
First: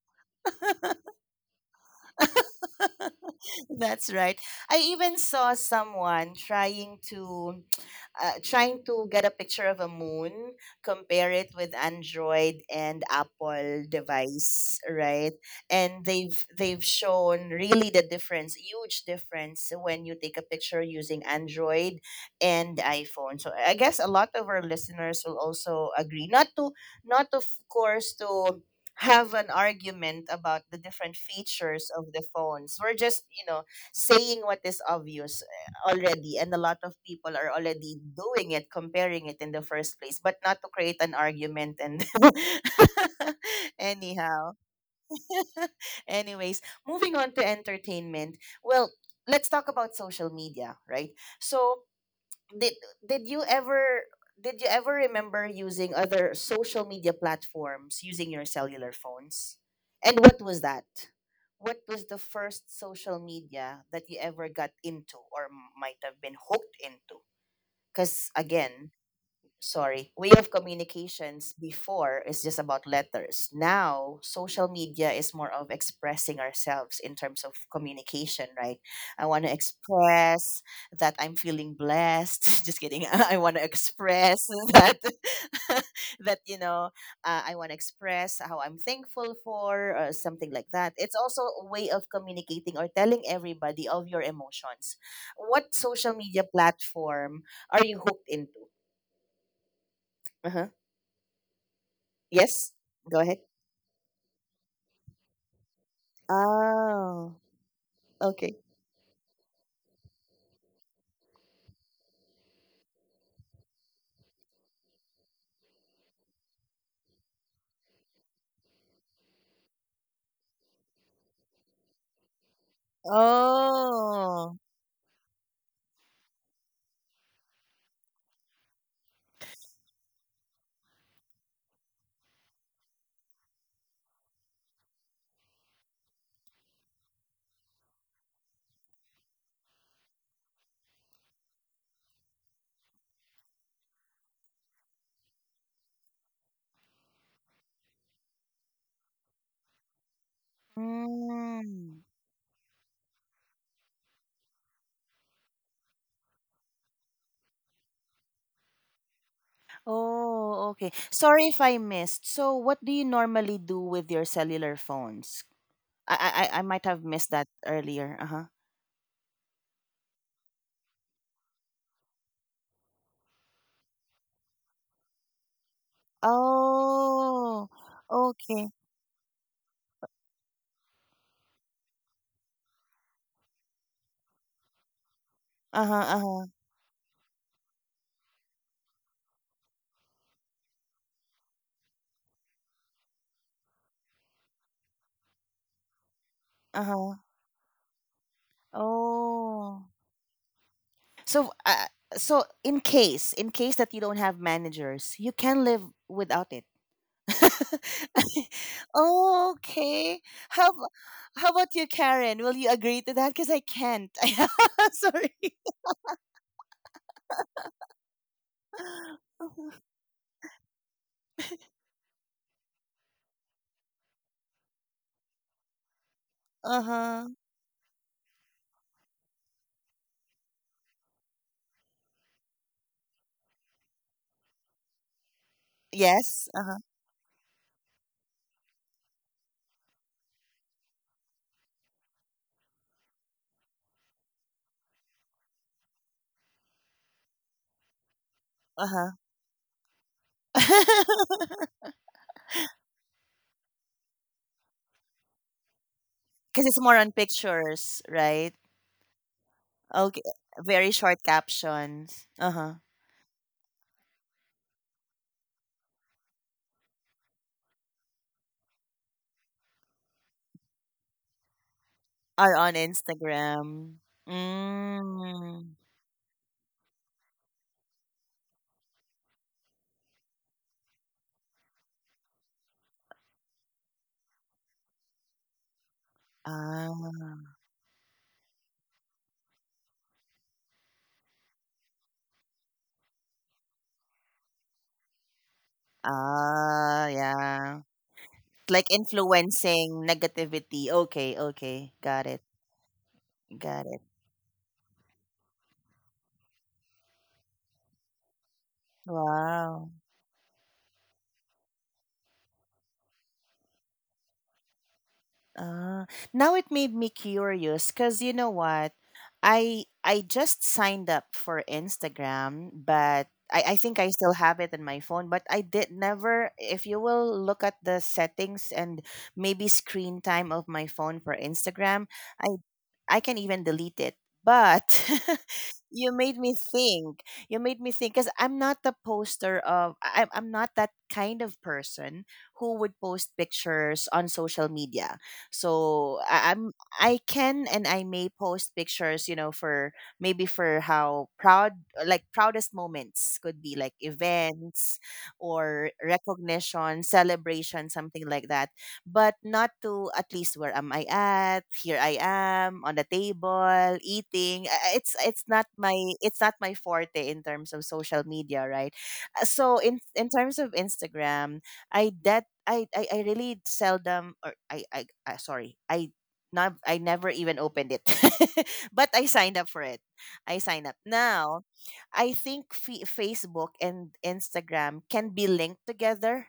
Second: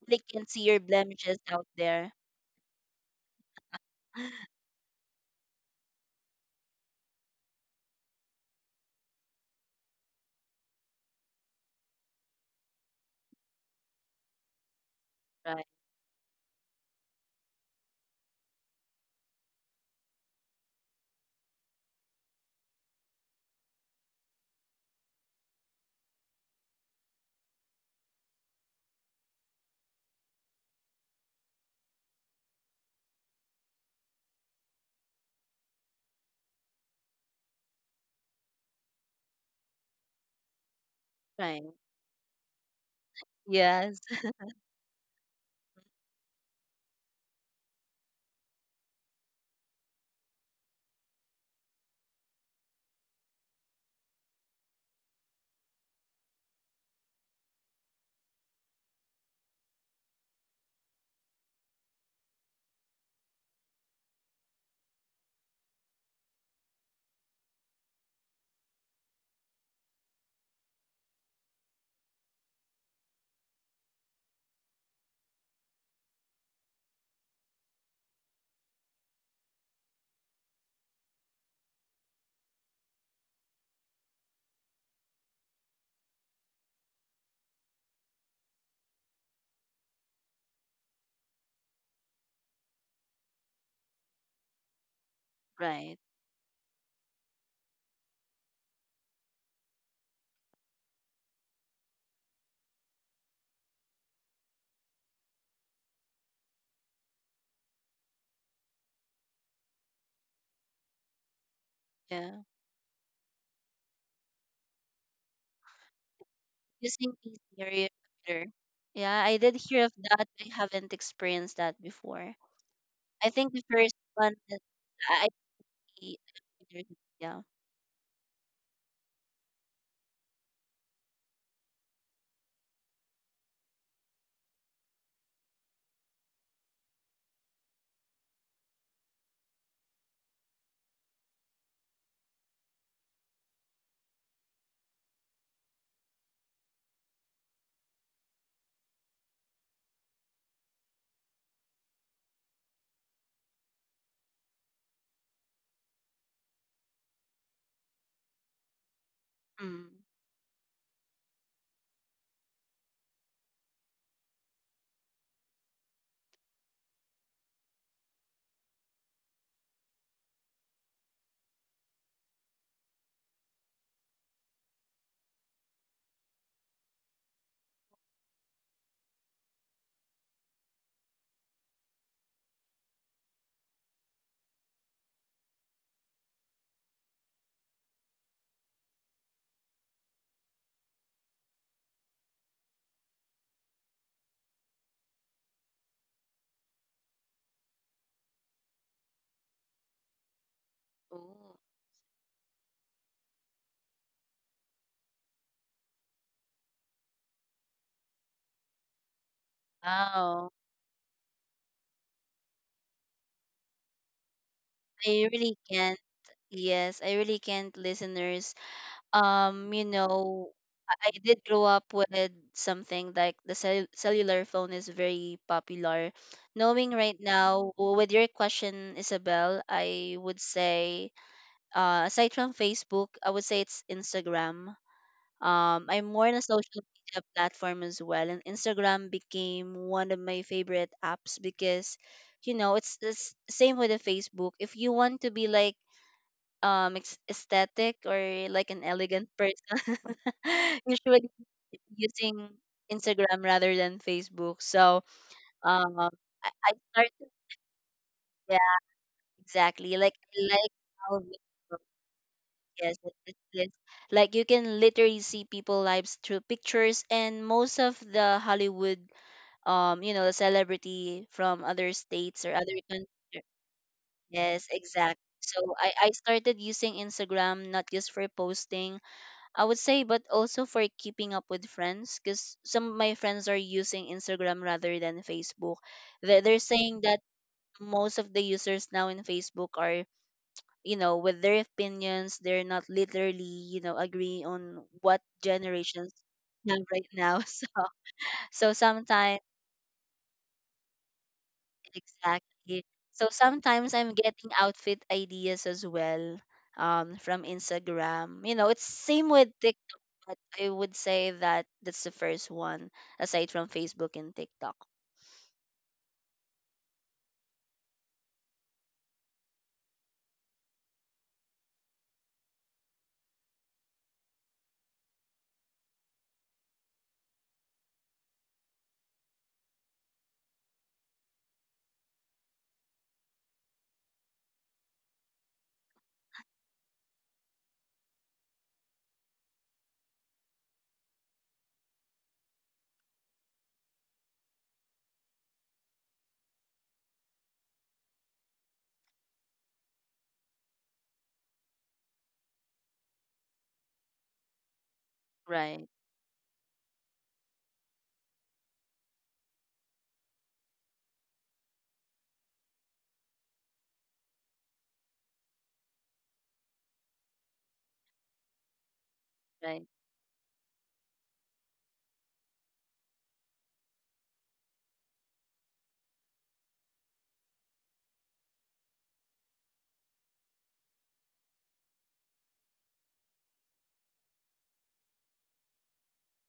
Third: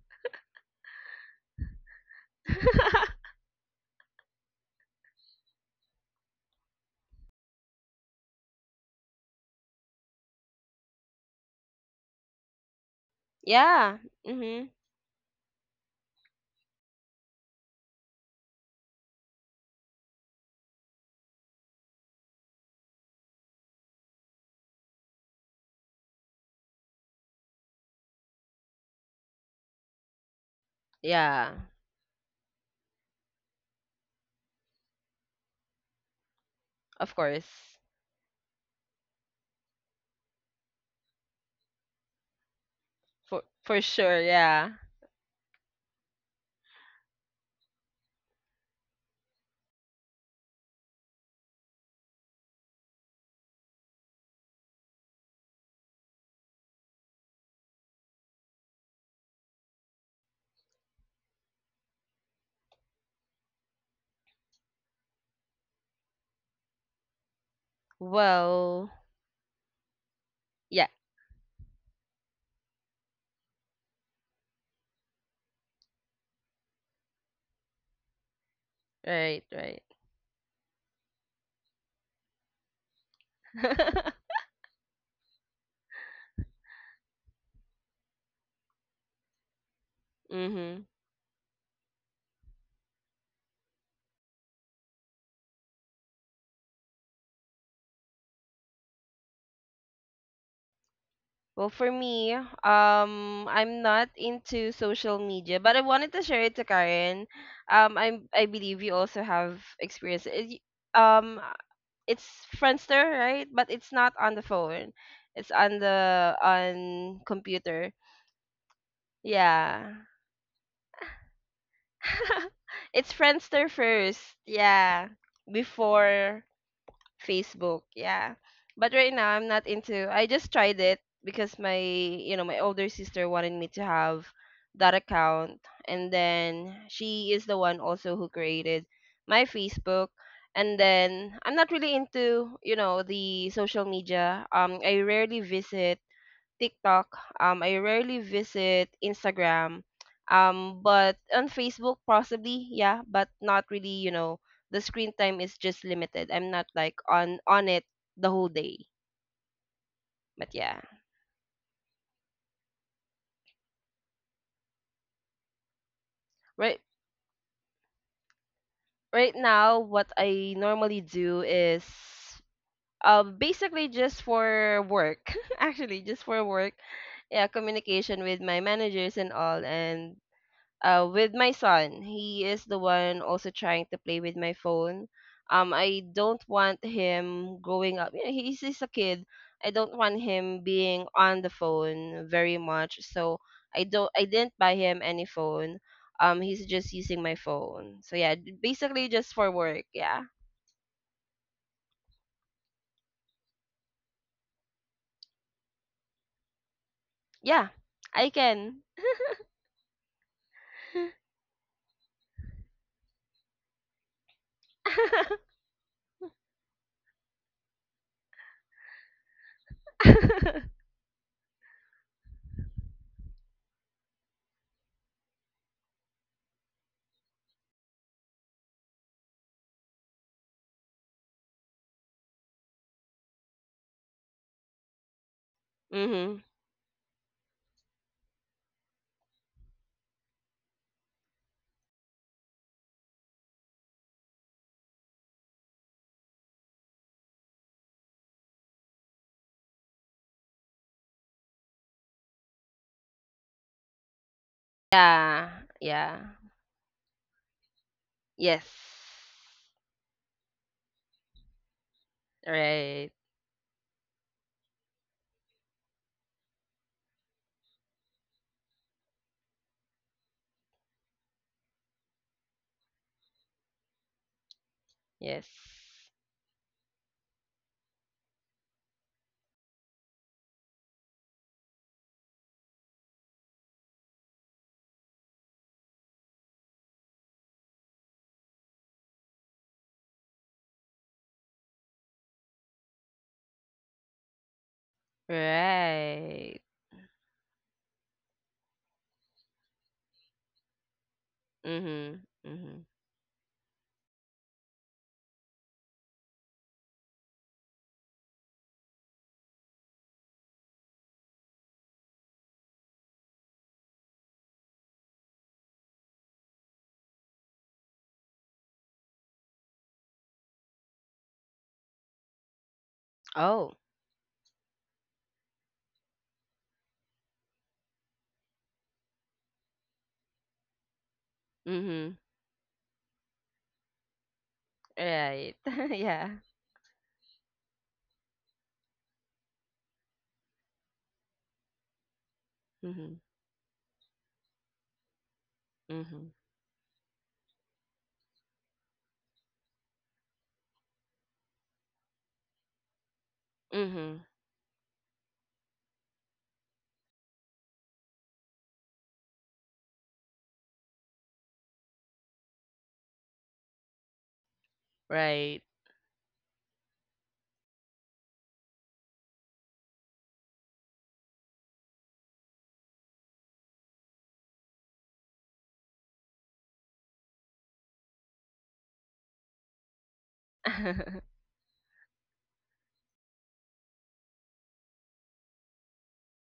S3: they can see your blemishes out there.
S1: That's right. I even saw someone trying to trying to get a picture of a moon, compare it with Android and Apple
S2: Yeah. Mhm.
S1: device, right?
S3: Right,
S1: And they've shown really the difference, huge difference, when you take a picture using Android and iPhone. So I guess a lot of our listeners will also agree. Not to, not of course to have an argument about the different
S2: Yeah.
S1: features of the phones. We're just, you know, saying what is obvious already, and a lot of
S2: Of
S1: people
S2: course.
S1: are already doing it, comparing it in the first place, but not to create an
S3: right.
S1: argument. And
S2: For
S3: Yes,
S2: sure,
S1: anyhow,
S2: yeah.
S1: anyways, moving on to entertainment. Well, let's talk about social media, right? So did did you ever did you ever remember using other social media platforms using your cellular phones? And what was that? What was the first social media that you ever got into or might have been hooked into? Because
S2: Well,
S1: again, sorry, way of
S2: yeah.
S1: communications before is just about letters. Now, social media is more of expressing ourselves in terms of communication, right? I
S2: Right,
S1: want to
S2: right.
S1: express that I'm feeling blessed. Just kidding. I want to express that that you know I want to express how I'm thankful for, or something like
S2: Mhm.
S1: that. It's also a way of communicating or telling everybody of your emotions. What
S3: right.
S1: social media platform are you hooked into? Uh-huh.
S2: Well, for me,
S1: Yes, go ahead.
S2: I'm not into social media, but I wanted to share it to Karen.
S1: Oh,
S2: I
S1: okay.
S2: believe you also have experience. Um,
S3: Yeah.
S2: it's Friendster, right? But it's not on the phone. It's on the
S3: Using
S2: on
S3: easier
S2: computer.
S3: better. Yeah, I did hear of
S2: Yeah,
S3: that. I haven't experienced that before.
S2: it's
S3: I think the
S2: Friendster
S3: first
S2: first.
S3: one
S1: Oh.
S3: that
S2: Yeah,
S3: I
S2: before.
S3: yeah.
S2: Facebook. Yeah. But right now I'm not into, I just tried it because my, you know, my older sister wanted me to have that account, and then she is the one also who created my Facebook. And then I'm not really into, you know, the social media. I rarely visit TikTok. I rarely visit Instagram. But on Facebook,
S1: Mm.
S2: possibly, yeah, but not really. You know, the screen time is just limited. I'm not like on it the whole day.
S3: Mm.
S2: But
S1: Oh,
S2: yeah,
S1: okay. Sorry if I missed. So, what do you normally do with your cellular phones? I
S2: right
S1: might have missed that earlier. Uh-huh.
S2: right now, what I normally do is basically just for work. Actually, just for work, yeah,
S1: Oh.
S2: communication with my
S1: Okay.
S2: managers and all, and with my son. He is the one also trying to play with my phone.
S1: Uh-huh,
S2: I don't
S1: uh-huh.
S2: want him growing up. He's a kid. I don't want him being on the phone very much. So I don't. I didn't buy him any phone. He's just
S1: Uh-huh.
S2: using my phone. So yeah, basically just for
S1: Oh.
S2: work. Yeah,
S1: So,
S3: Oh,
S1: so in case that you don't have managers, you can live without it.
S2: yeah, I can.
S1: Okay.
S3: wow.
S1: How ab- how about you, Karen? Will you agree to that? Because I can't.
S3: I
S1: Sorry.
S3: really can't. Yes, I really can't, listeners. um you know i I did grow up with something like the cellular phone is very popular
S1: Uh
S3: knowing right
S1: huh.
S3: now with your question, Isabel. I would say aside from Facebook, I would say it's Instagram. I'm more in a
S2: Mhm.
S1: Yes. Uh huh.
S3: social media platform as well, and Instagram became one of my favorite apps because you know it's same with the Facebook. If you want to be like aesthetic or like an
S1: Uh huh.
S3: elegant person usually using Instagram rather than Facebook. So
S2: Yeah.
S3: um
S2: Yeah.
S1: Because
S3: I
S1: it's more
S3: started
S1: on pictures, right?
S3: yeah,
S2: Yes.
S3: exactly. Like
S1: Okay.
S3: I like
S1: Very
S3: how
S1: short
S3: visual,
S1: captions. Uh huh.
S3: yes
S2: Right.
S3: it, it is. Like you can literally see people lives through pictures and most of the Hollywood, you know, the celebrity from other states
S1: Are
S3: or
S1: on
S3: other countries.
S1: Instagram.
S3: Yes, exactly.
S2: Yes.
S1: Mm.
S3: So I started using Instagram not just for posting, I would say, but also for keeping up with friends, because some of my friends are using Instagram rather than Facebook. They they're saying that
S1: Ah.
S3: most of the users now in Facebook are, you know, with their opinions, they're not literally, you know, agree on what generations
S2: Right.
S3: have
S1: Ah.
S3: right now.
S1: Yeah.
S3: So, so
S1: Like
S3: sometimes
S1: influencing negativity. Okay. Okay.
S2: Mm-hmm.
S1: Got it.
S2: Mm-hmm.
S3: exactly. So
S1: Got
S3: sometimes
S1: it.
S3: I'm getting outfit ideas as well from Instagram. You know, it's same with
S1: Wow.
S3: TikTok, but I would say that that's the first one aside from Facebook and TikTok.
S1: Ah, now it made me curious, because you know what? I just signed up for Instagram, but I,
S2: Oh.
S1: I think I still have it in my phone, but I did never if you will look at the settings and maybe screen time of my phone for Instagram,
S2: Mm-hmm.
S1: I I can even delete it. But
S2: Right.
S1: you
S2: Yeah.
S1: made me think. You made me think because I'm not the poster of. I'm not that kind of person who would
S2: Mm-hmm.
S1: post pictures on social media. So
S2: Mm-hmm.
S1: I'm. I can and I may post pictures. You know, for maybe for how proud, like proudest moments could be like
S2: Mm-hmm.
S1: events
S3: Right,
S1: or recognition, celebration, something like that, but not to at least where am I at? Here I am on the table eating. It's
S2: Right.
S1: not my, it's not my forte in terms of social media, right? So
S3: right,
S1: in terms of Instagram, I that I really seldom or I sorry I. Not, I never even opened it, but I signed up for it. I signed up now. I think fe Facebook and Instagram can be linked together,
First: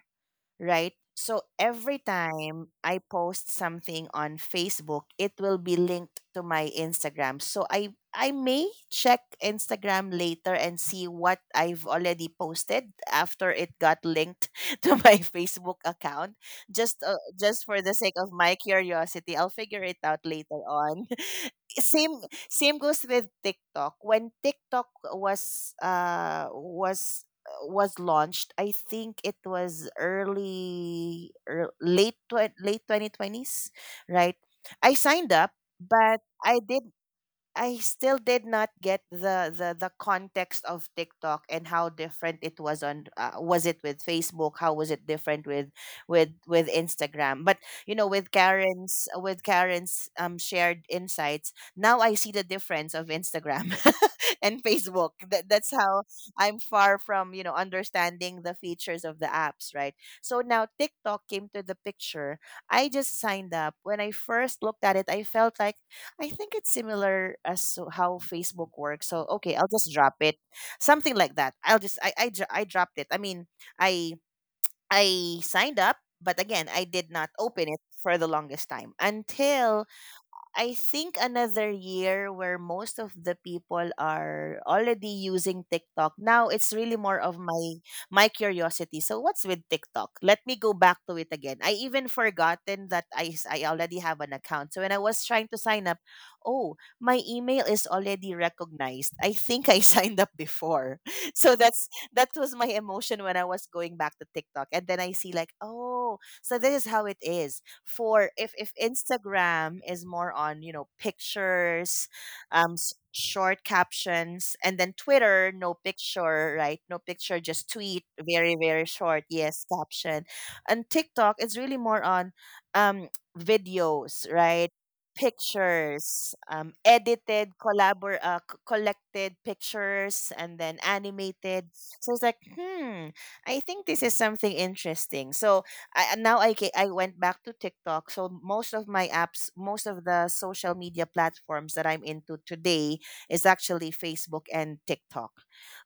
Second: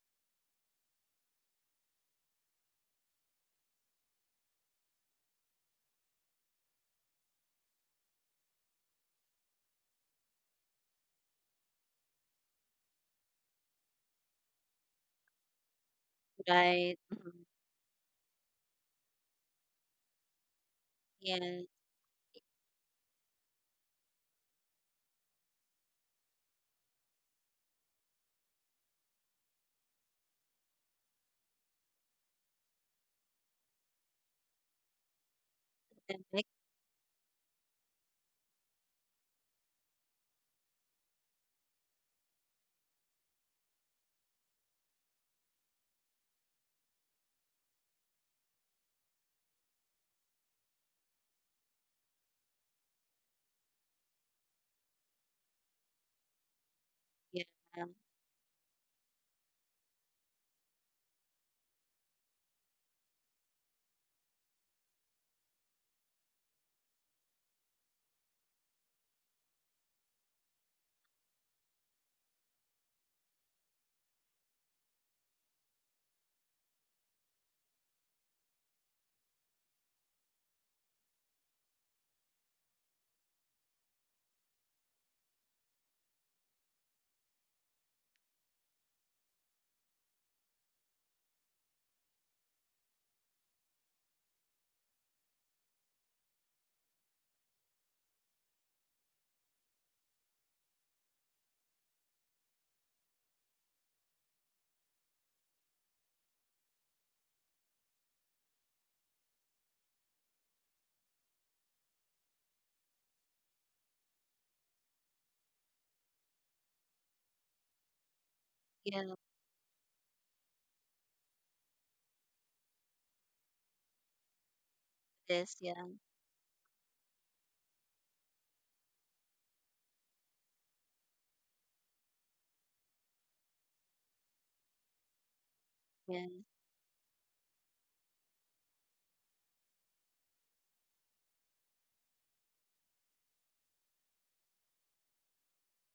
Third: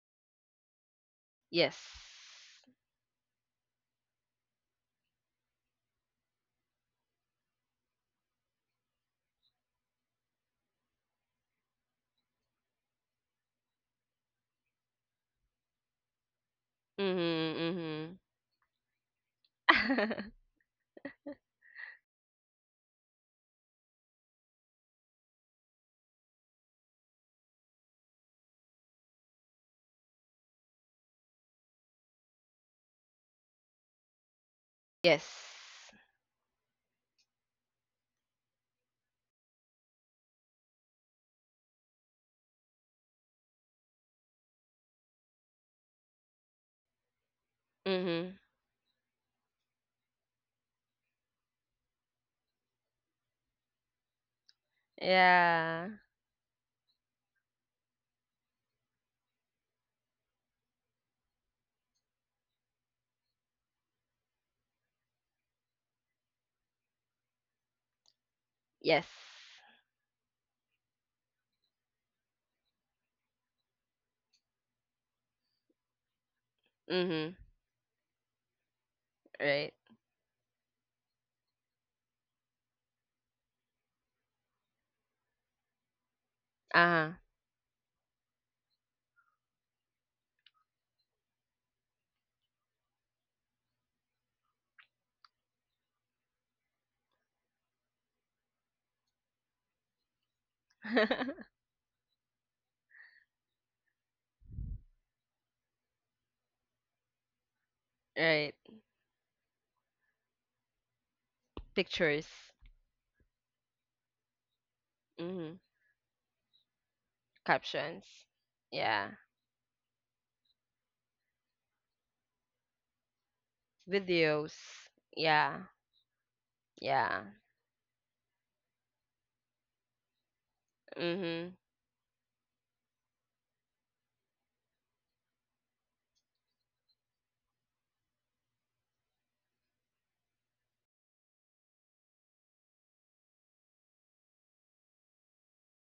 S1: right? So
S2: Yes.
S1: every time I post something on Facebook, it will be linked to my Instagram. So I may check Instagram later and see what I've already posted after it got linked to my Facebook account.
S3: right. Mhm.
S1: Just for the
S2: Mm-hmm.
S1: sake of my curiosity, I'll figure it
S2: Mm-hmm.
S1: out later on.
S3: Yeah,
S1: Same same goes with TikTok. When TikTok was was launched, I think it was early, ear- late twen- late 2020s, right? I signed
S2: Yes.
S1: up, but
S3: and like,
S1: I did I still did not get the context of TikTok and how different it was on was it with Facebook, how was it different with Instagram, but you know
S2: Mm-hmm.
S1: with Karen's shared insights, now I see the difference of Instagram and Facebook. That, that's
S2: Yeah.
S1: how I'm far from you
S3: yeah,
S1: know understanding the features of the apps, right? So now TikTok came to the picture. I just signed up. When I first looked at it, I felt like I think it's similar as to how Facebook
S2: Yes.
S1: works. So okay, I'll just drop it, something like that. I'll just I dropped it. I mean, I I signed up, but again, I did
S2: Mm-hmm.
S1: not open it for the longest time
S2: Right.
S1: until I think another year where most of the people are already using TikTok. Now it's really
S2: Uh-huh.
S1: more of my my curiosity. So what's with TikTok? Let me go back to it again. I even forgotten that I already have an account. So when I was trying to sign up, oh, my email is already recognized. I think I signed up before. So that's that was my emotion when I was going back to TikTok. And then I see like, oh, so this is how it is. For
S2: Right.
S1: if Instagram is more on you know pictures,
S2: Pictures.
S1: short captions, and then
S2: Mm-hmm.
S1: Twitter no picture, right? No picture, just tweet,
S2: Captions.
S1: very very
S3: yeah,
S2: Yeah.
S1: short, yes caption, and TikTok it's really more on um videos, right?
S2: Videos.
S3: this,
S2: Yeah.
S3: yeah,
S1: Pictures,
S2: Yeah.
S1: edited, collected pictures and then
S2: Mm-hmm.
S1: animated. So it's like hmm, I think this is something interesting. So I
S3: yeah,
S1: and now I went back to TikTok. So most of my apps, most of the social media platforms that I'm into today is actually Facebook and TikTok.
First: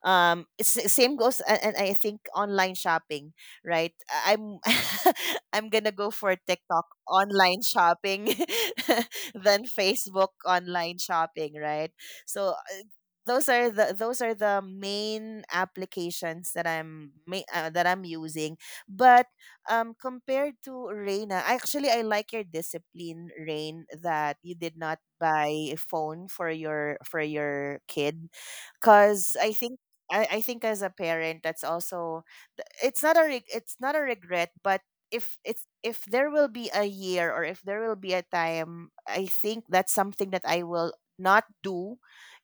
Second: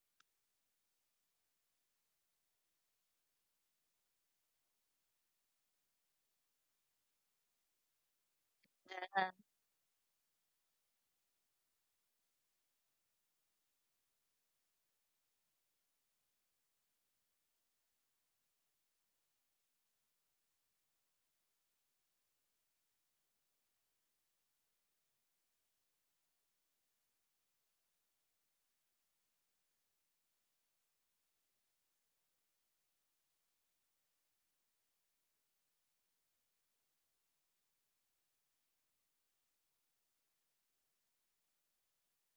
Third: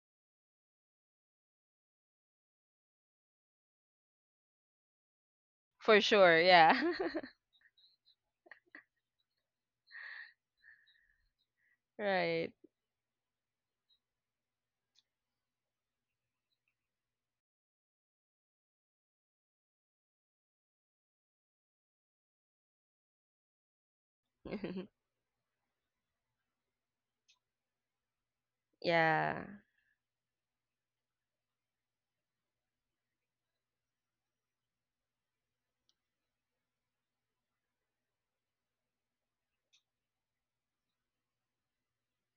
S1: It's, the same goes, and I think online shopping, right? I'm I'm gonna
S2: For
S1: go for
S2: sure,
S1: TikTok
S2: yeah.
S1: online shopping
S3: yeah,
S1: than Facebook online shopping, right? So
S2: Right.
S1: those are the main applications that that I'm using. But compared to Reina, actually I like your discipline, Rain, that you did not buy a phone for your kid, because
S2: Yeah.
S1: I think. I think as a parent that's also it's not a regret, but if it's if there will be a year or if there will be a time, I think that's something that I will not do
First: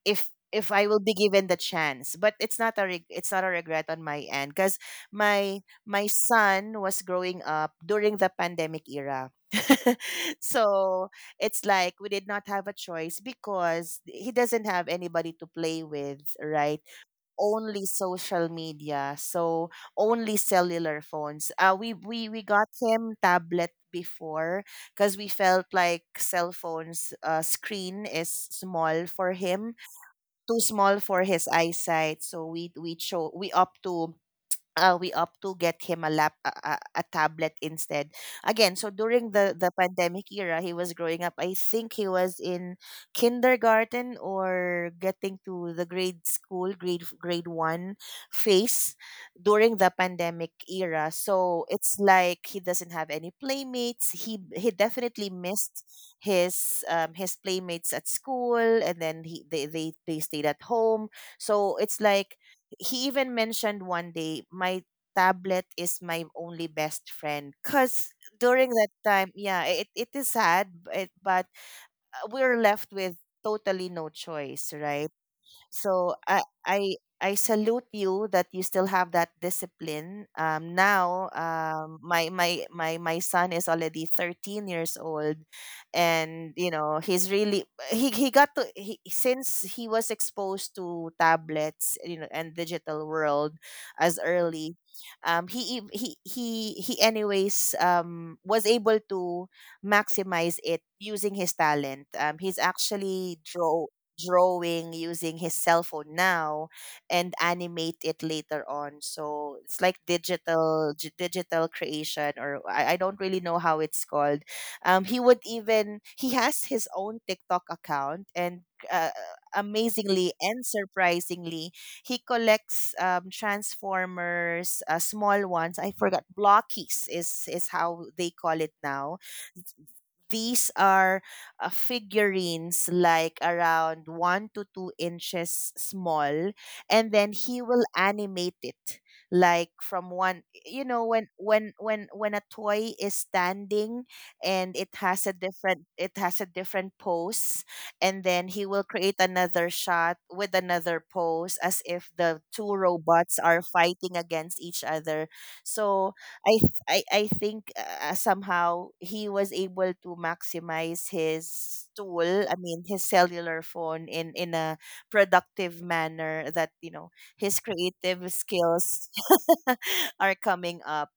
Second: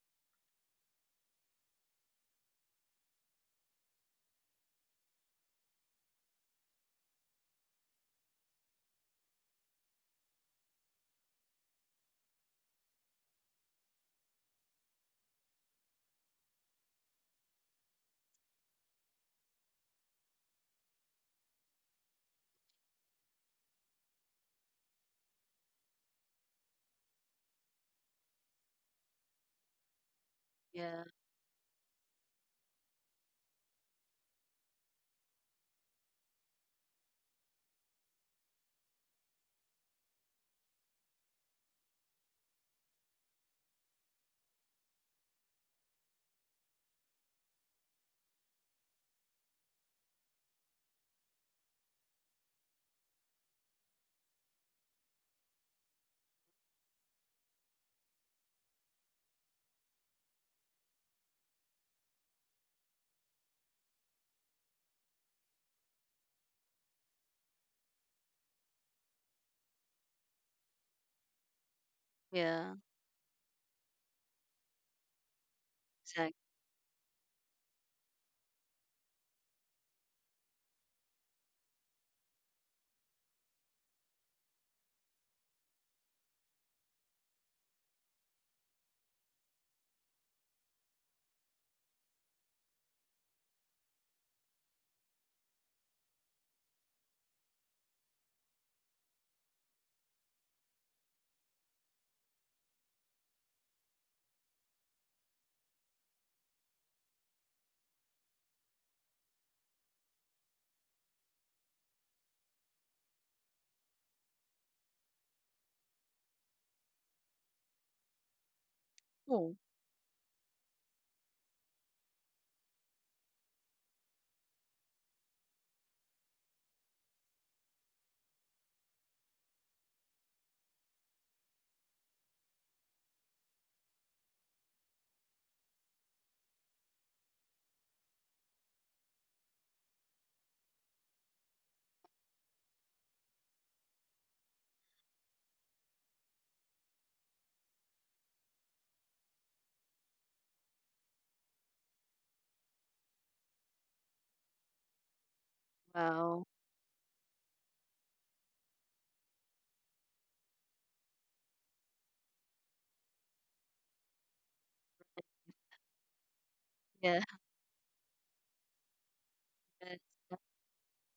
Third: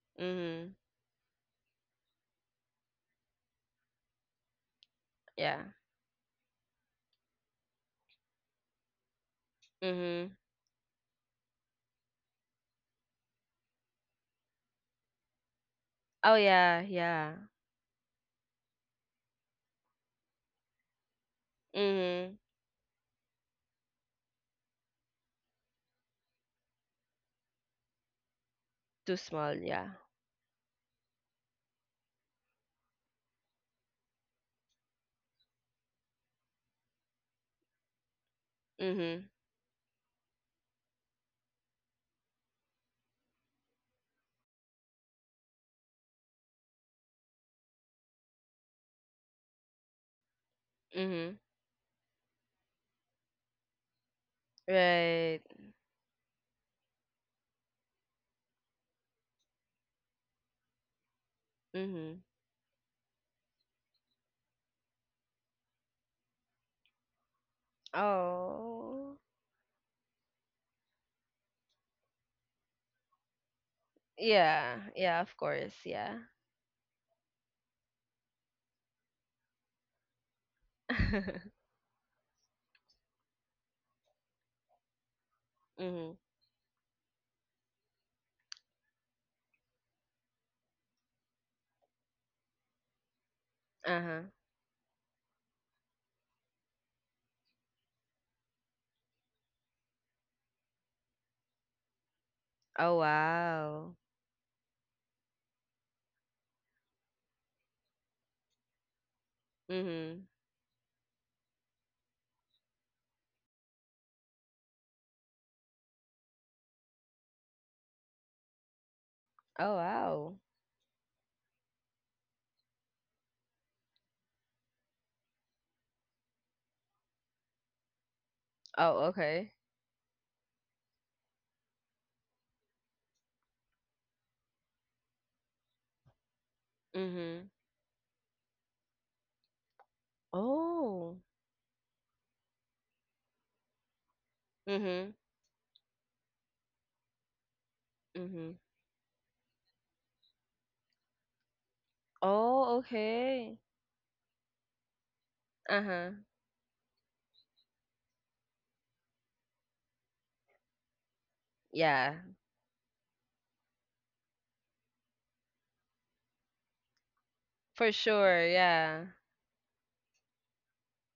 S1: if
S2: Mhm.
S1: I will be given the chance. But it's not a regret on my end because my
S2: Yeah.
S1: my son was growing up during the pandemic era.
S2: Mhm.
S1: So it's like we did not have a choice because he doesn't have anybody to play with,
S2: Oh yeah,
S1: right?
S2: yeah.
S1: Only social media, so only cellular phones. We we
S2: Mhm.
S1: we got him tablet before because we felt like cell phones screen is small
S2: Too
S1: for
S2: small,
S1: him,
S2: yeah.
S1: too small
S3: yeah,
S1: for his eyesight, so we opt to get him a lap a tablet instead. Again, so
S2: Mhm.
S1: during the pandemic era he was growing up, I think he was in kindergarten or getting to the grade school grade f- grade 1 phase during the pandemic era.
S2: Mhm.
S1: So it's like he doesn't have any playmates, he definitely
S2: Right.
S1: missed his playmates at school, and then he they stayed at home. So it's
S2: Mhm.
S1: like he even mentioned one day, my tablet is my only best friend, because during that
S2: Oh.
S1: time, yeah, it is sad but we're
S3: yeah.
S1: left with totally no choice,
S2: Yeah.
S1: right?
S2: Yeah, of course, yeah.
S1: So
S3: Exactly.
S1: I salute you that you still have that discipline. Now, my son is already 13 years old,
S2: Mhm.
S1: and you know he's really he got to he, since he was exposed to tablets, you know, and digital world as
S2: Uh-huh.
S1: early. He ev- he anyways was able to maximize it using his talent. He's
S2: Oh
S1: actually draw
S2: wow.
S1: Drawing using his cell phone now and animate it later on, so it's like
S2: Mhm.
S1: digital creation, or I don't really know how it's called. He would even he has his own TikTok account, and uh,
S3: Oh,
S2: Oh
S1: amazingly
S2: wow.
S1: and surprisingly he collects transformers, small ones, I forgot, blockies is how they call it
S2: Oh,
S1: now.
S2: okay.
S1: These are figurines like around 1 to 2 inches small, and then
S2: Mhm.
S1: he will animate it like from one, you know,
S2: Oh.
S1: when a toy is standing and it
S2: Mhm.
S1: has a different, it has a different pose, and then
S2: Mhm.
S1: he will create another shot with another pose as if the two
S2: Oh,
S1: robots
S2: okay.
S1: are fighting against each other.
S2: Uh-huh.
S1: So
S3: wow.
S1: i I think somehow he was able to maximize his
S2: Yeah.
S1: tool. I mean, his cellular phone in a productive manner, that you know
S3: Yeah,
S1: his
S2: For
S1: creative
S2: sure, yeah.
S1: skills
S3: that's
S1: are coming up.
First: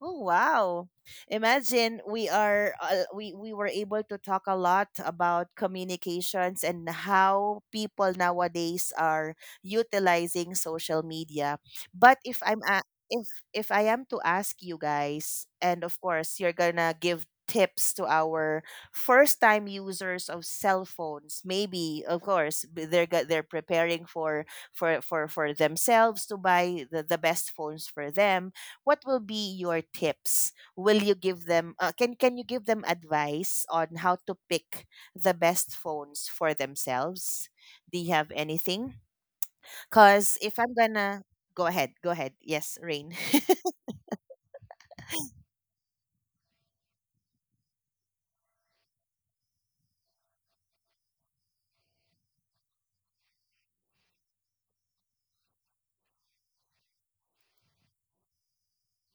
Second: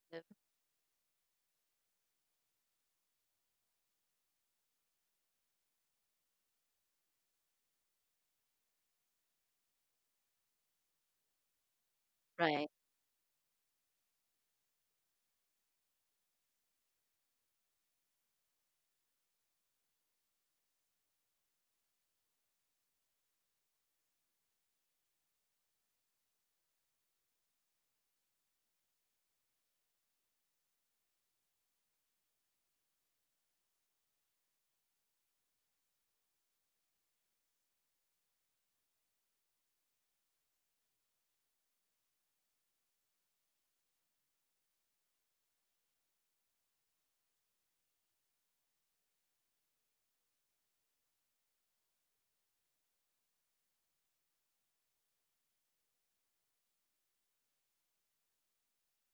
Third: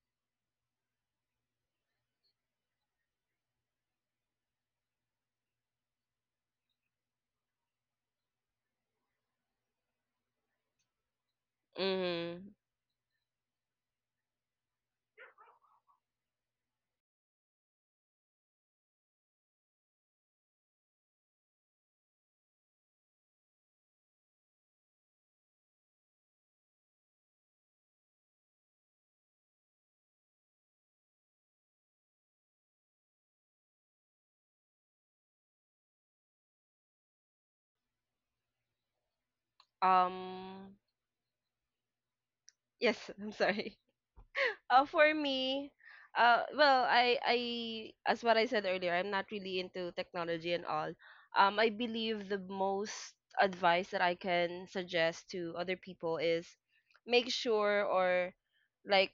S1: Oh wow. Imagine, we are we were able to talk a lot about communications and how people nowadays are utilizing social media. But
S2: Mm-hmm.
S3: Right.
S1: if I am to ask you guys, and of course you're going to give tips to our first time users of cell phones, maybe of course they're preparing for themselves to buy the best phones for them, what will be your tips? Will you give them can you give them advice on how to pick the best phones for themselves? Do you have anything? Cuz if
S2: um
S1: I'm going to go ahead, go ahead. Yes,
S2: yes,
S1: Rain.
S2: I'm sorry. For me, well, I, as what I said earlier, I'm not really into technology and all. I believe the most advice that I can suggest to other people is, make sure, or like,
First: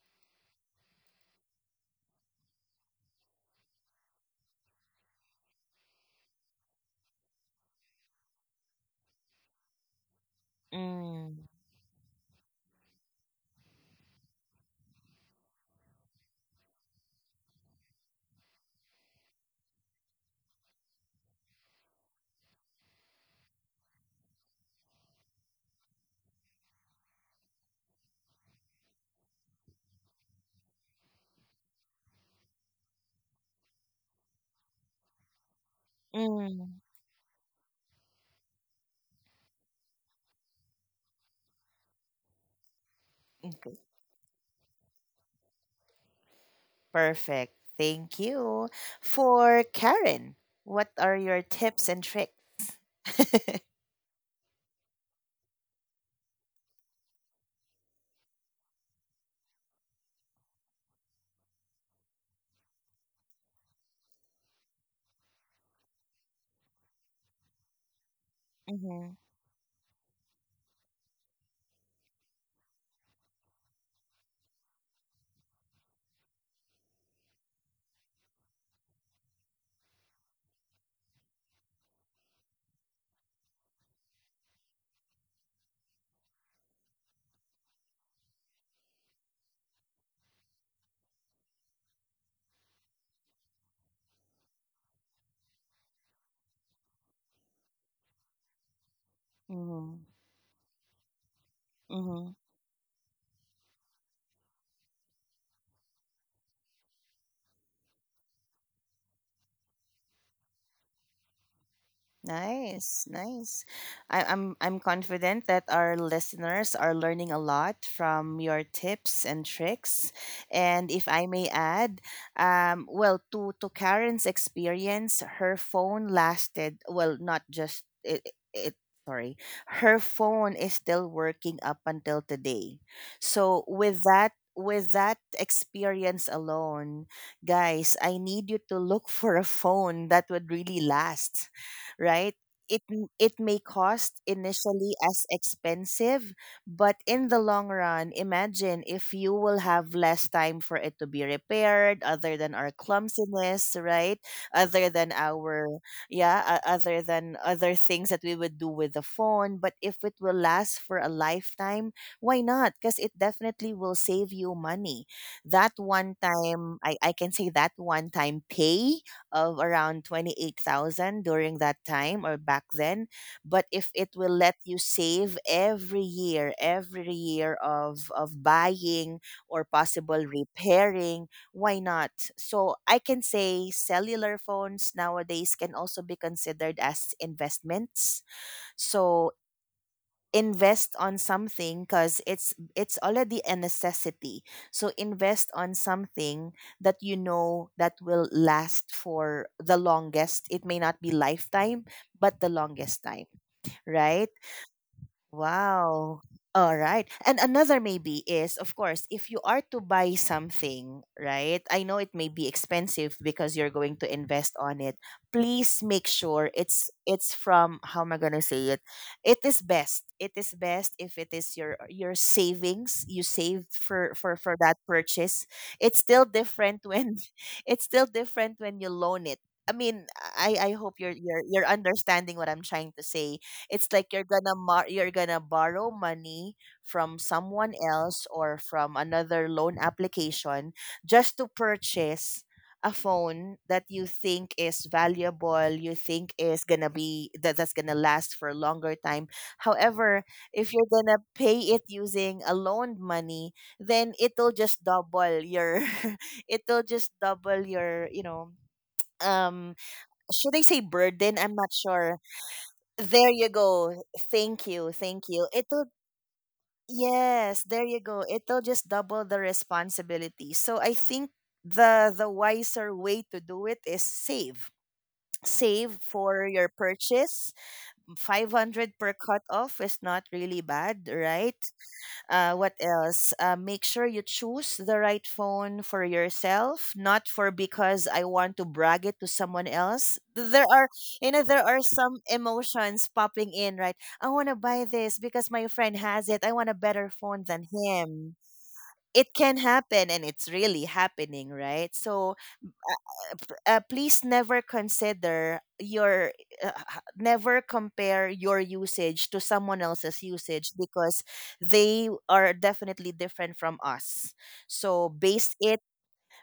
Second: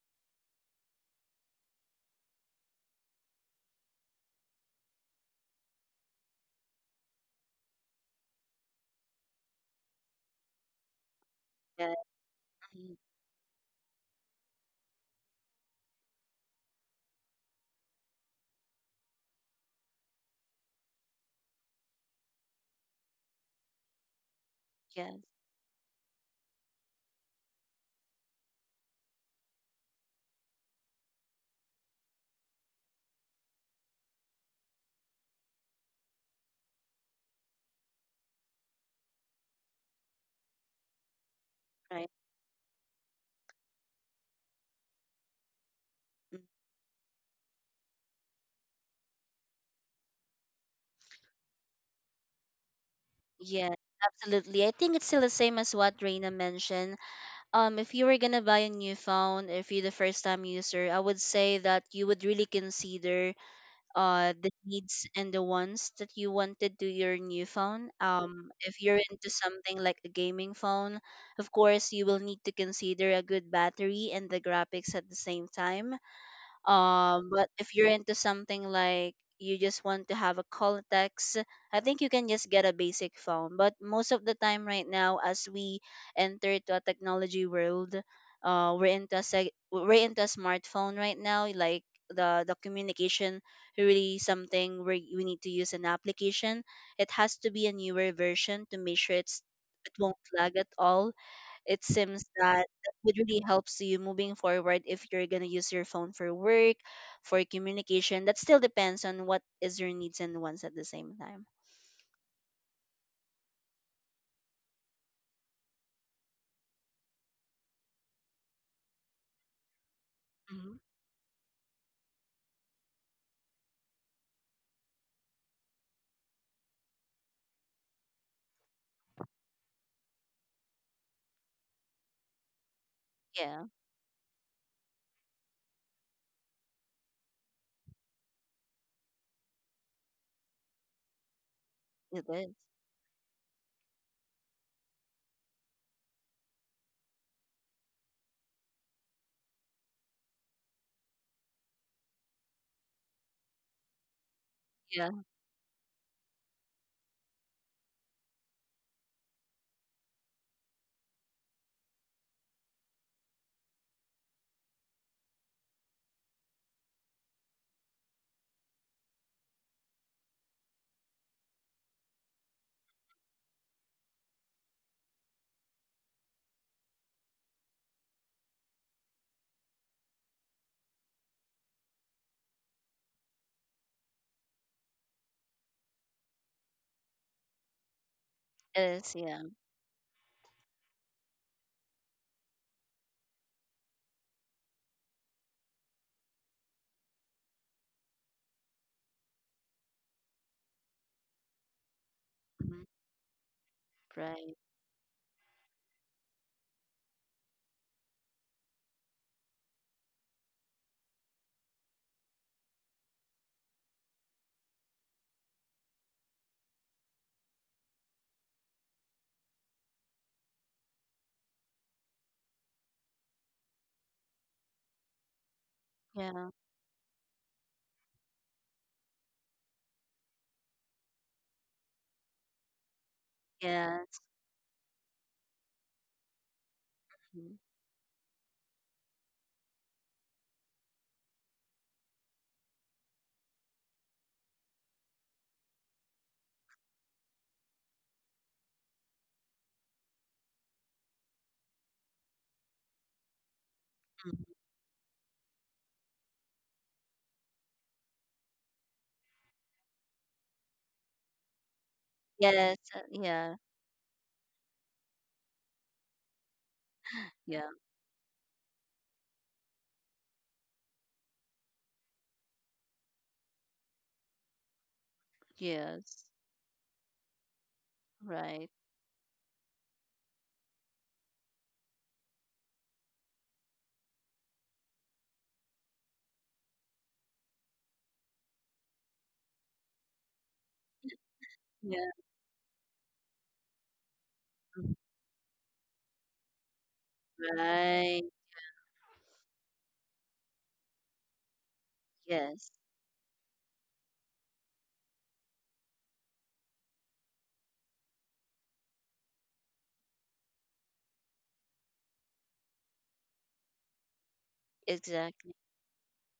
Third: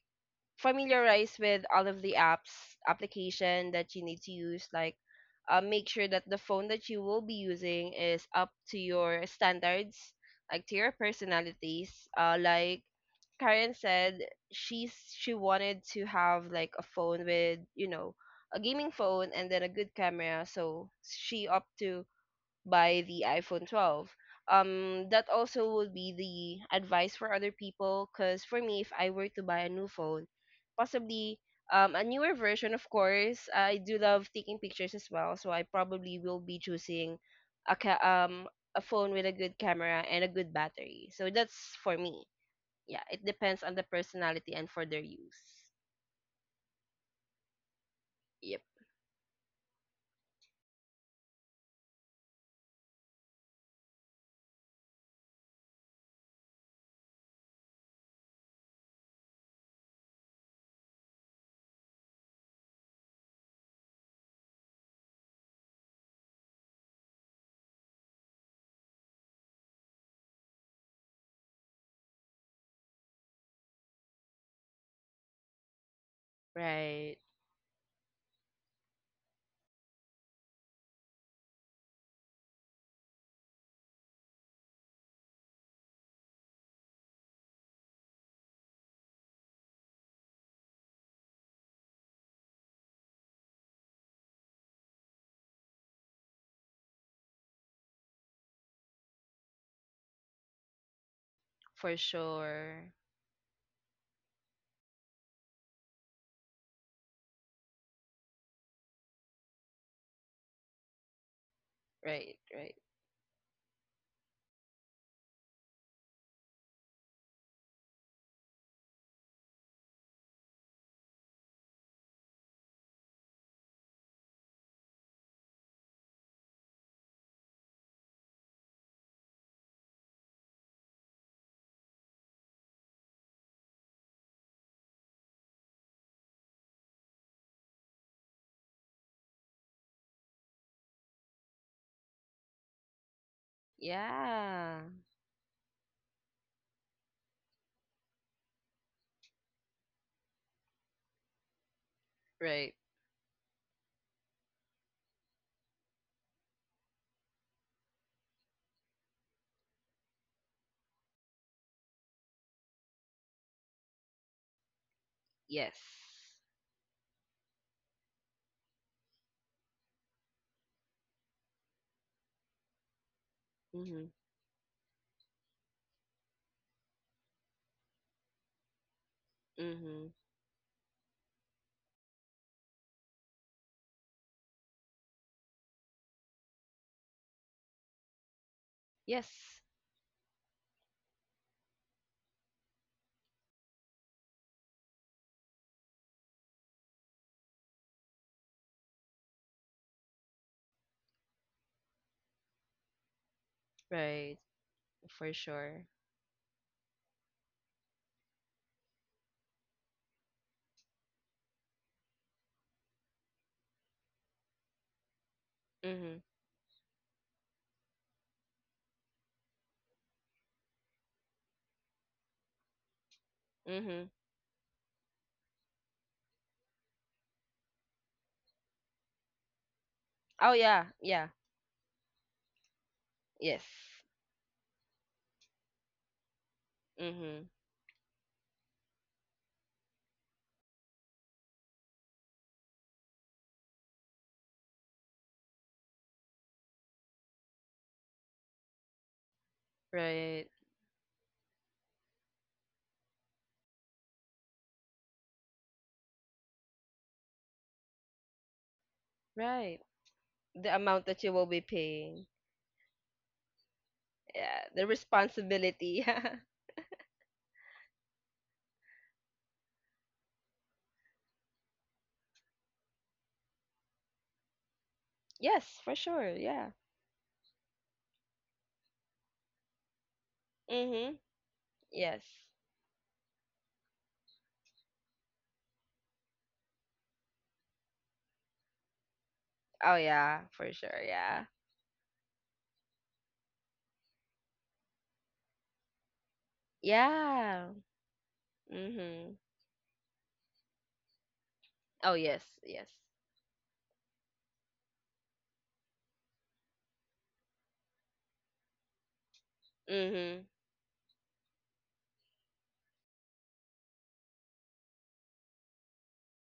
S2: familiarize with all of the apps application that you need to use, like, make sure that the phone that you will be using is up to your standards, like to your
S1: Mm,
S2: personalities.
S3: Yeah,
S2: Like
S3: mhm,
S2: Karen said, she wanted to have like a phone with, a gaming phone and then a good camera, so she opted to by the iPhone 12.
S3: yes,
S2: That also would be the advice for other people. Cause for me, if I were to buy a new phone, possibly a newer version, of course. I do love taking pictures as well, so I probably will be
S1: mm,
S2: choosing a ca- um a phone with a good camera and a good battery. So that's for
S3: right.
S2: me. Yeah, it depends
S1: okay.
S2: on the personality and for their use.
S1: Perfect. Thank
S2: Yep.
S1: you. For Karen, what are your tips and tricks?
S3: Yes, absolutely. I think it's still the same as what Reina mentioned. If you were gonna buy a new phone, if you're the first time user, I would say that you would really consider the needs and the wants that you wanted to your new phone. If you're
S1: Mm-hmm,
S3: into something like a gaming phone, of course you will need to consider a good battery and the graphics at the same time.
S2: Right.
S3: But if you're into something like you just want to have a context, I think you can just get a basic phone. But most of the time right now, as we enter to a technology world, we're into a we're into a smartphone right now. Like the communication really something where we need to use an application. It has to be a newer version to make sure it's it won't lag at all, it
S2: For
S3: seems
S1: mm-hmm.
S3: that
S2: sure.
S3: it really helps you moving forward if you're going to use your phone for work, for communication. That still depends on what is your needs and wants at the same time.
S2: Right. Right.
S1: Nice, nice. I'm confident that our listeners are learning a lot from your tips and tricks.
S3: Hmm,
S1: And if I may add, well, to Karen's experience, her phone lasted well, not just it, it sorry, her phone is still working up until today. So
S3: yeah,
S1: with that. With that experience alone, guys, I need you to look for a phone that would really last,
S3: it
S1: right?
S3: is,
S1: It may cost
S2: Yeah.
S1: initially as expensive, but in the long run, imagine if you will have less time for it to be repaired, other than our
S2: Right.
S1: clumsiness, right? Other
S3: yeah,
S1: than our, yeah, other than other things that we would do with the phone. But if it will last for a lifetime, why not? Because it definitely will save you money. That
S2: Yes.
S1: one time I can say that one time pay of around 28,000 during that time or back then. But if it
S2: Mhm.
S1: will let you save every year of buying or
S2: Mhm.
S1: possible repairing, why not? So I can say cellular phones nowadays can also be considered as investments.
S3: it is,
S1: So
S3: yeah.
S2: Yes.
S1: invest on something because it's already a necessity, so invest on something that you know that will last for the longest. It may not be lifetime, but the
S3: Mhm.
S1: longest time, right?
S2: Right.
S3: Right,
S2: For sure.
S1: Wow. All right. And another maybe is, of course, if you are to buy something, right? I know it may be expensive because you're going to invest on it. Please make
S2: Mhm.
S1: sure it's from, how am I gonna say it? It is best. It is best if it is your savings you saved
S2: Mhm.
S1: for that purchase. It's still
S3: yeah.
S1: different when it's still different when you loan it. I mean,
S2: Oh
S1: I
S2: yeah.
S1: hope you're
S2: Yeah.
S1: you're you're understanding what I'm trying to say.
S2: Yes.
S1: It's like
S3: Yes.
S1: you're gonna you're gonna borrow money from
S2: Mhm.
S3: Mhm.
S1: someone else or from another loan application just to purchase a phone that you think is valuable, you think is gonna be that's gonna last for a longer time. However,
S2: Right.
S1: if you're gonna pay it using a loan money, then
S3: Mhm.
S1: it'll just double your it'll just double your um
S2: Right.
S1: should I
S2: The
S1: say
S2: amount that you
S1: burden?
S2: will
S1: I'm
S2: be
S1: not sure.
S2: paying.
S3: Yes,
S1: There you
S3: yeah,
S1: go.
S2: Yeah.
S1: Thank
S2: The
S1: you. Thank you. It'll,
S2: responsibility.
S1: yes,
S3: yeah,
S1: there you go. It'll just double the responsibility. So I think the wiser way to do it is save.
S2: Yes. For
S1: Save
S3: yes,
S2: sure.
S1: for your
S2: Yeah.
S1: purchase.
S3: right,
S1: 500 per cut off is not really bad,
S2: Mhm.
S1: right?
S2: Yes.
S1: What else? Make sure you choose the right phone for yourself, not for because I want to brag it to someone
S2: Oh
S1: else.
S2: yeah.
S1: There
S2: For
S1: are,
S2: sure. Yeah.
S1: there are
S3: yeah.
S1: some emotions popping in, right? I want to buy
S3: Mhm.
S1: this because my friend has it. I want a better phone than
S2: Yeah.
S3: Right,
S1: him. It
S2: Mhm.
S1: can happen, and it's really happening, right?
S2: Oh
S1: So
S2: yes.
S3: yes,
S2: Yes.
S1: please never consider your never compare your usage to someone else's
S2: Mhm.
S1: usage because they are definitely different from us, so base
S3: exactly,
S1: it.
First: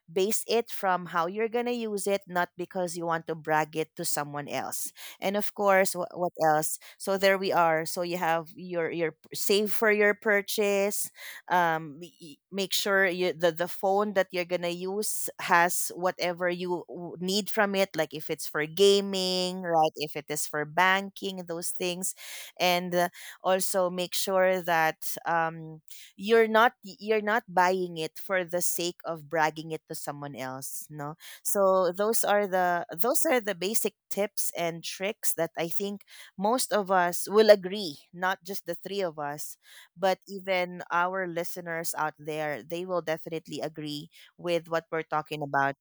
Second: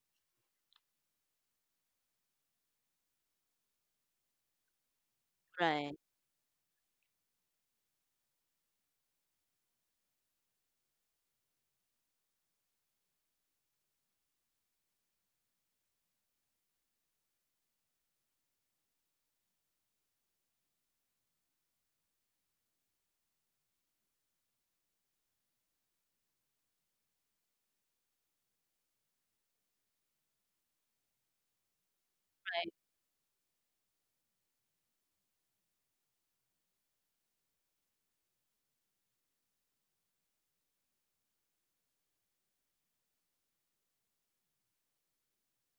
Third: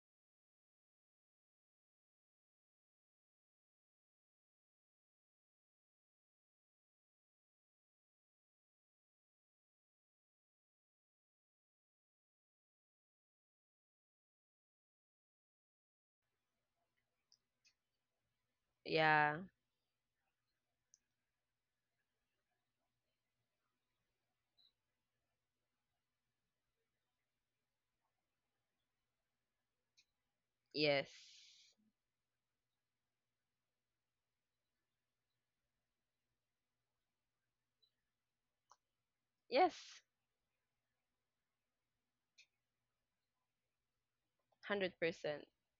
S1: Base it from how you're going to use it, not because you want to brag it to someone else. And of course,
S3: right,
S1: what else? So there we are. So you have your save for your purchase. Make sure you, the phone that you're gonna use has whatever you need from it. Like if it's for
S2: Yeah.
S1: gaming, right? If it is for banking, those things, and also make sure that you're not buying it for the sake of bragging it to someone else.
S2: Yes.
S1: No, so those are the,
S3: right,
S1: those are the basic tips and tricks that I think most of us will agree, not just the three of us,
S2: Yes.
S1: but even our listeners out there, they will definitely agree with what
S2: Hundred
S1: we're talking
S2: percent.
S1: about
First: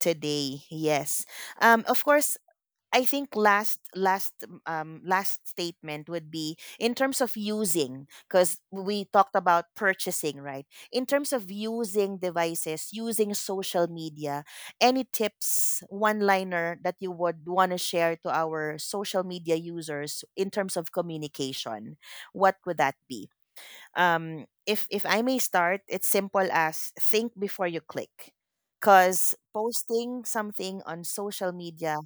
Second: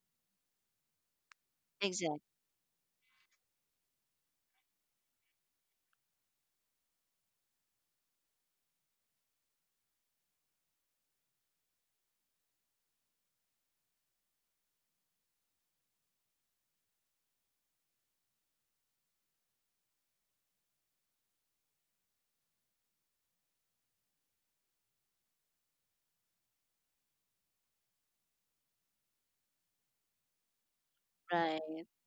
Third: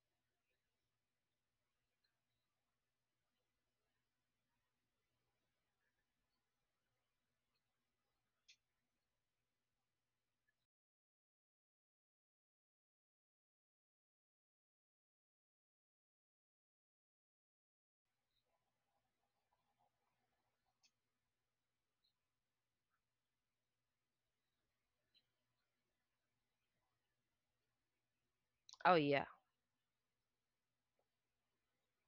S1: today. Yes. Of
S3: exactly,
S1: course, I think last statement would be in terms of using, because we talked about purchasing, right? In terms of using devices, using social media, any tips, one liner that you would want to share to our social media users in terms of communication, what would that be? If I may start, it's simple as think before you click,
S2: Oh yeah.
S1: because posting something on social
S3: right.
S1: media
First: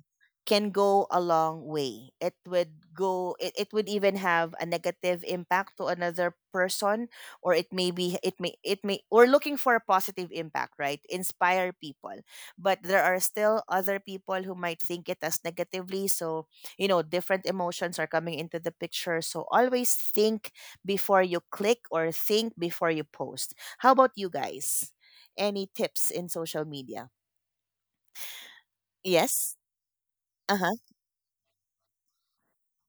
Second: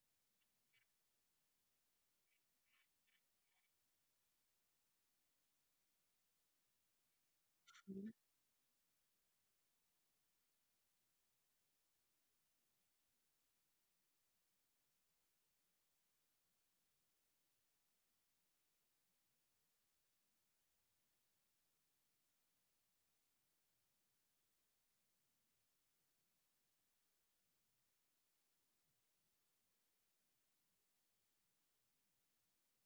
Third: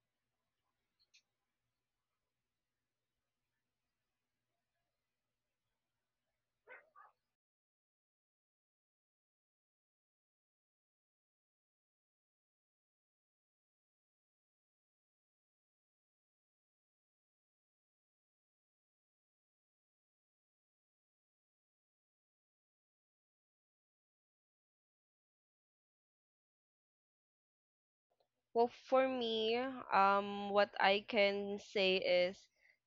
S1: can go a long way. It would go. It would even have a negative impact to another person, or it may
S3: Mhm.
S1: be. It may. It may. We're looking for a positive impact, right? Inspire people, but there are still other people who might think it as negatively. So you know, different emotions are coming into the picture, so always think before you click or think before you post. How about you guys? Any tips in social media?
S2: Well, for
S1: Yes.
S2: me,
S1: Uh
S2: what
S1: huh.
S2: I can say is,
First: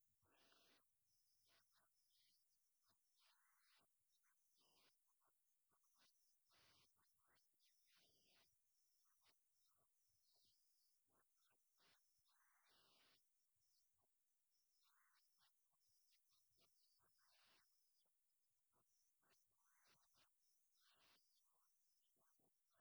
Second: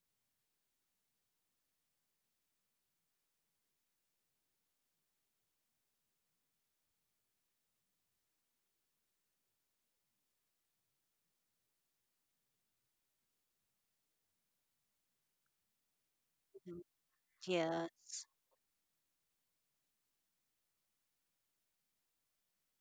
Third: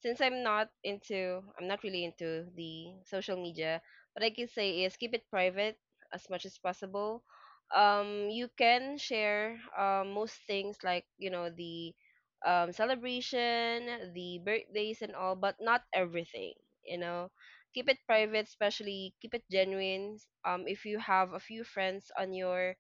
S2: since I'm not really into the social media, what I can say is keep it private as much as possible. You can share most things like, the celebration, the birthdays, and all, but not everything,
S3: Mhm.
S2: you know. Keep it
S3: Yes.
S2: private, especially keep it genuine. If you have a few friends on your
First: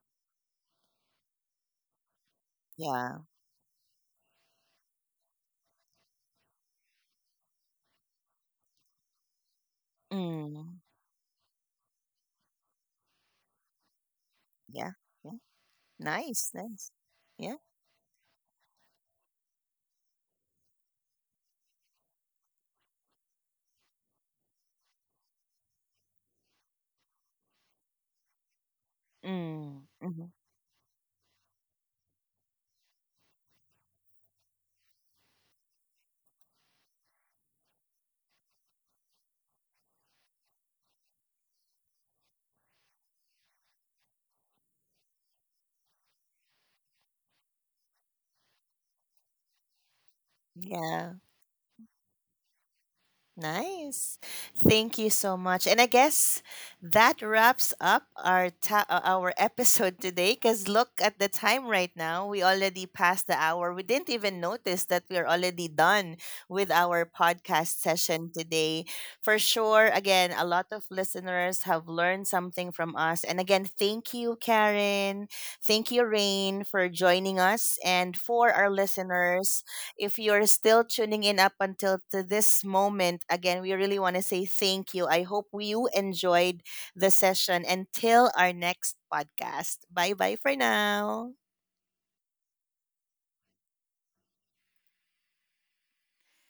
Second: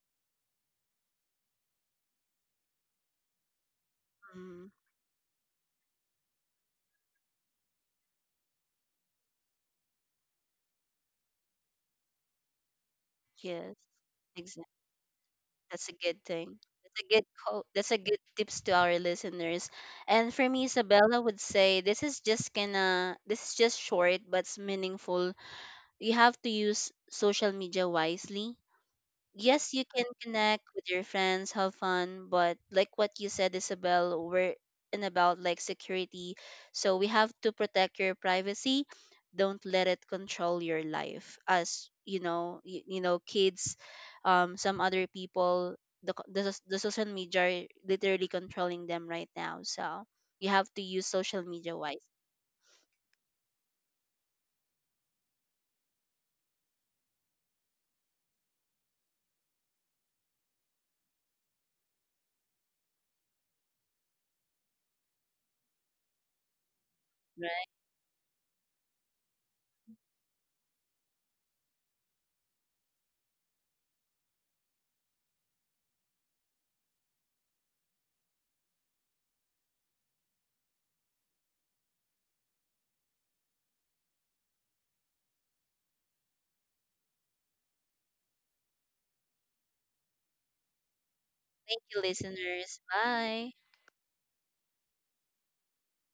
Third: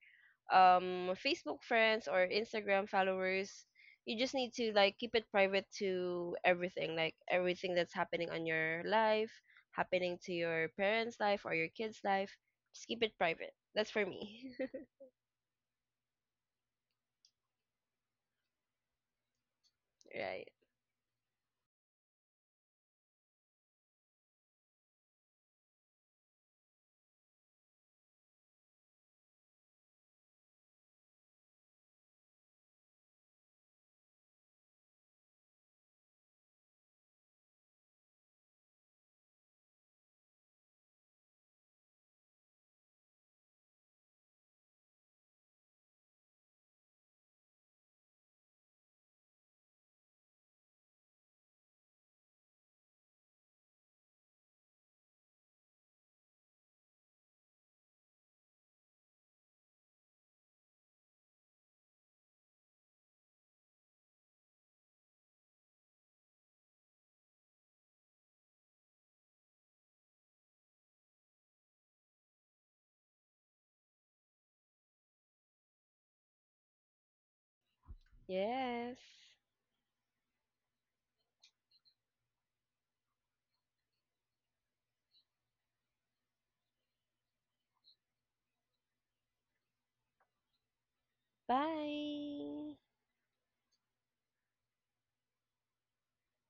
S2: Facebook friends or Instagram
S1: Yeah.
S2: followers. You just need
S3: Mhm.
S2: to like keep it private to everything, like everything that's happening on your life, happening to your
S1: Mm.
S2: parents' life or your kids' life. Just keep it private.
S3: Yes.
S2: That's for me.
S3: Exactly.
S1: Yeah. Yeah.
S3: That's a good
S1: Nice.
S3: thing.
S1: Nice.
S3: That's a good
S1: Yeah.
S3: quote. That's a good tips to our listeners. And
S2: Right.
S3: for me, Isabella would say this is just gonna this is just short but it's meaningful. You have to use social media wisely. Yes, you
S1: Mm.
S3: can
S1: hmm
S3: connect with your friends, have fun, but like what you said, Isabel, we're in about like security. So we have to protect your privacy. Don't let it control your life. As you know, you know, kids, some other people, the the, the social media are literally controlling them right now. So you have to use
S1: Yeah.
S3: social media wise.
S1: Nice. Thank you so much. And I guess that wraps up our our episode today, cuz look at the time right now. We already passed the hour. We didn't even notice that we are already done with our
S3: Right.
S1: podcast session today. For sure, again, a lot of listeners have learned something from us. And again, thank you Karen. Thank you Rain for joining us, and for our
S2: Yes.
S1: listeners, if you're still tuning in up until to this moment, again, we really want to say thank you. I hope you enjoyed the session until our next podcast. Bye-bye for now.
S3: Thank you,
S2: Bye.
S3: listeners. Bye.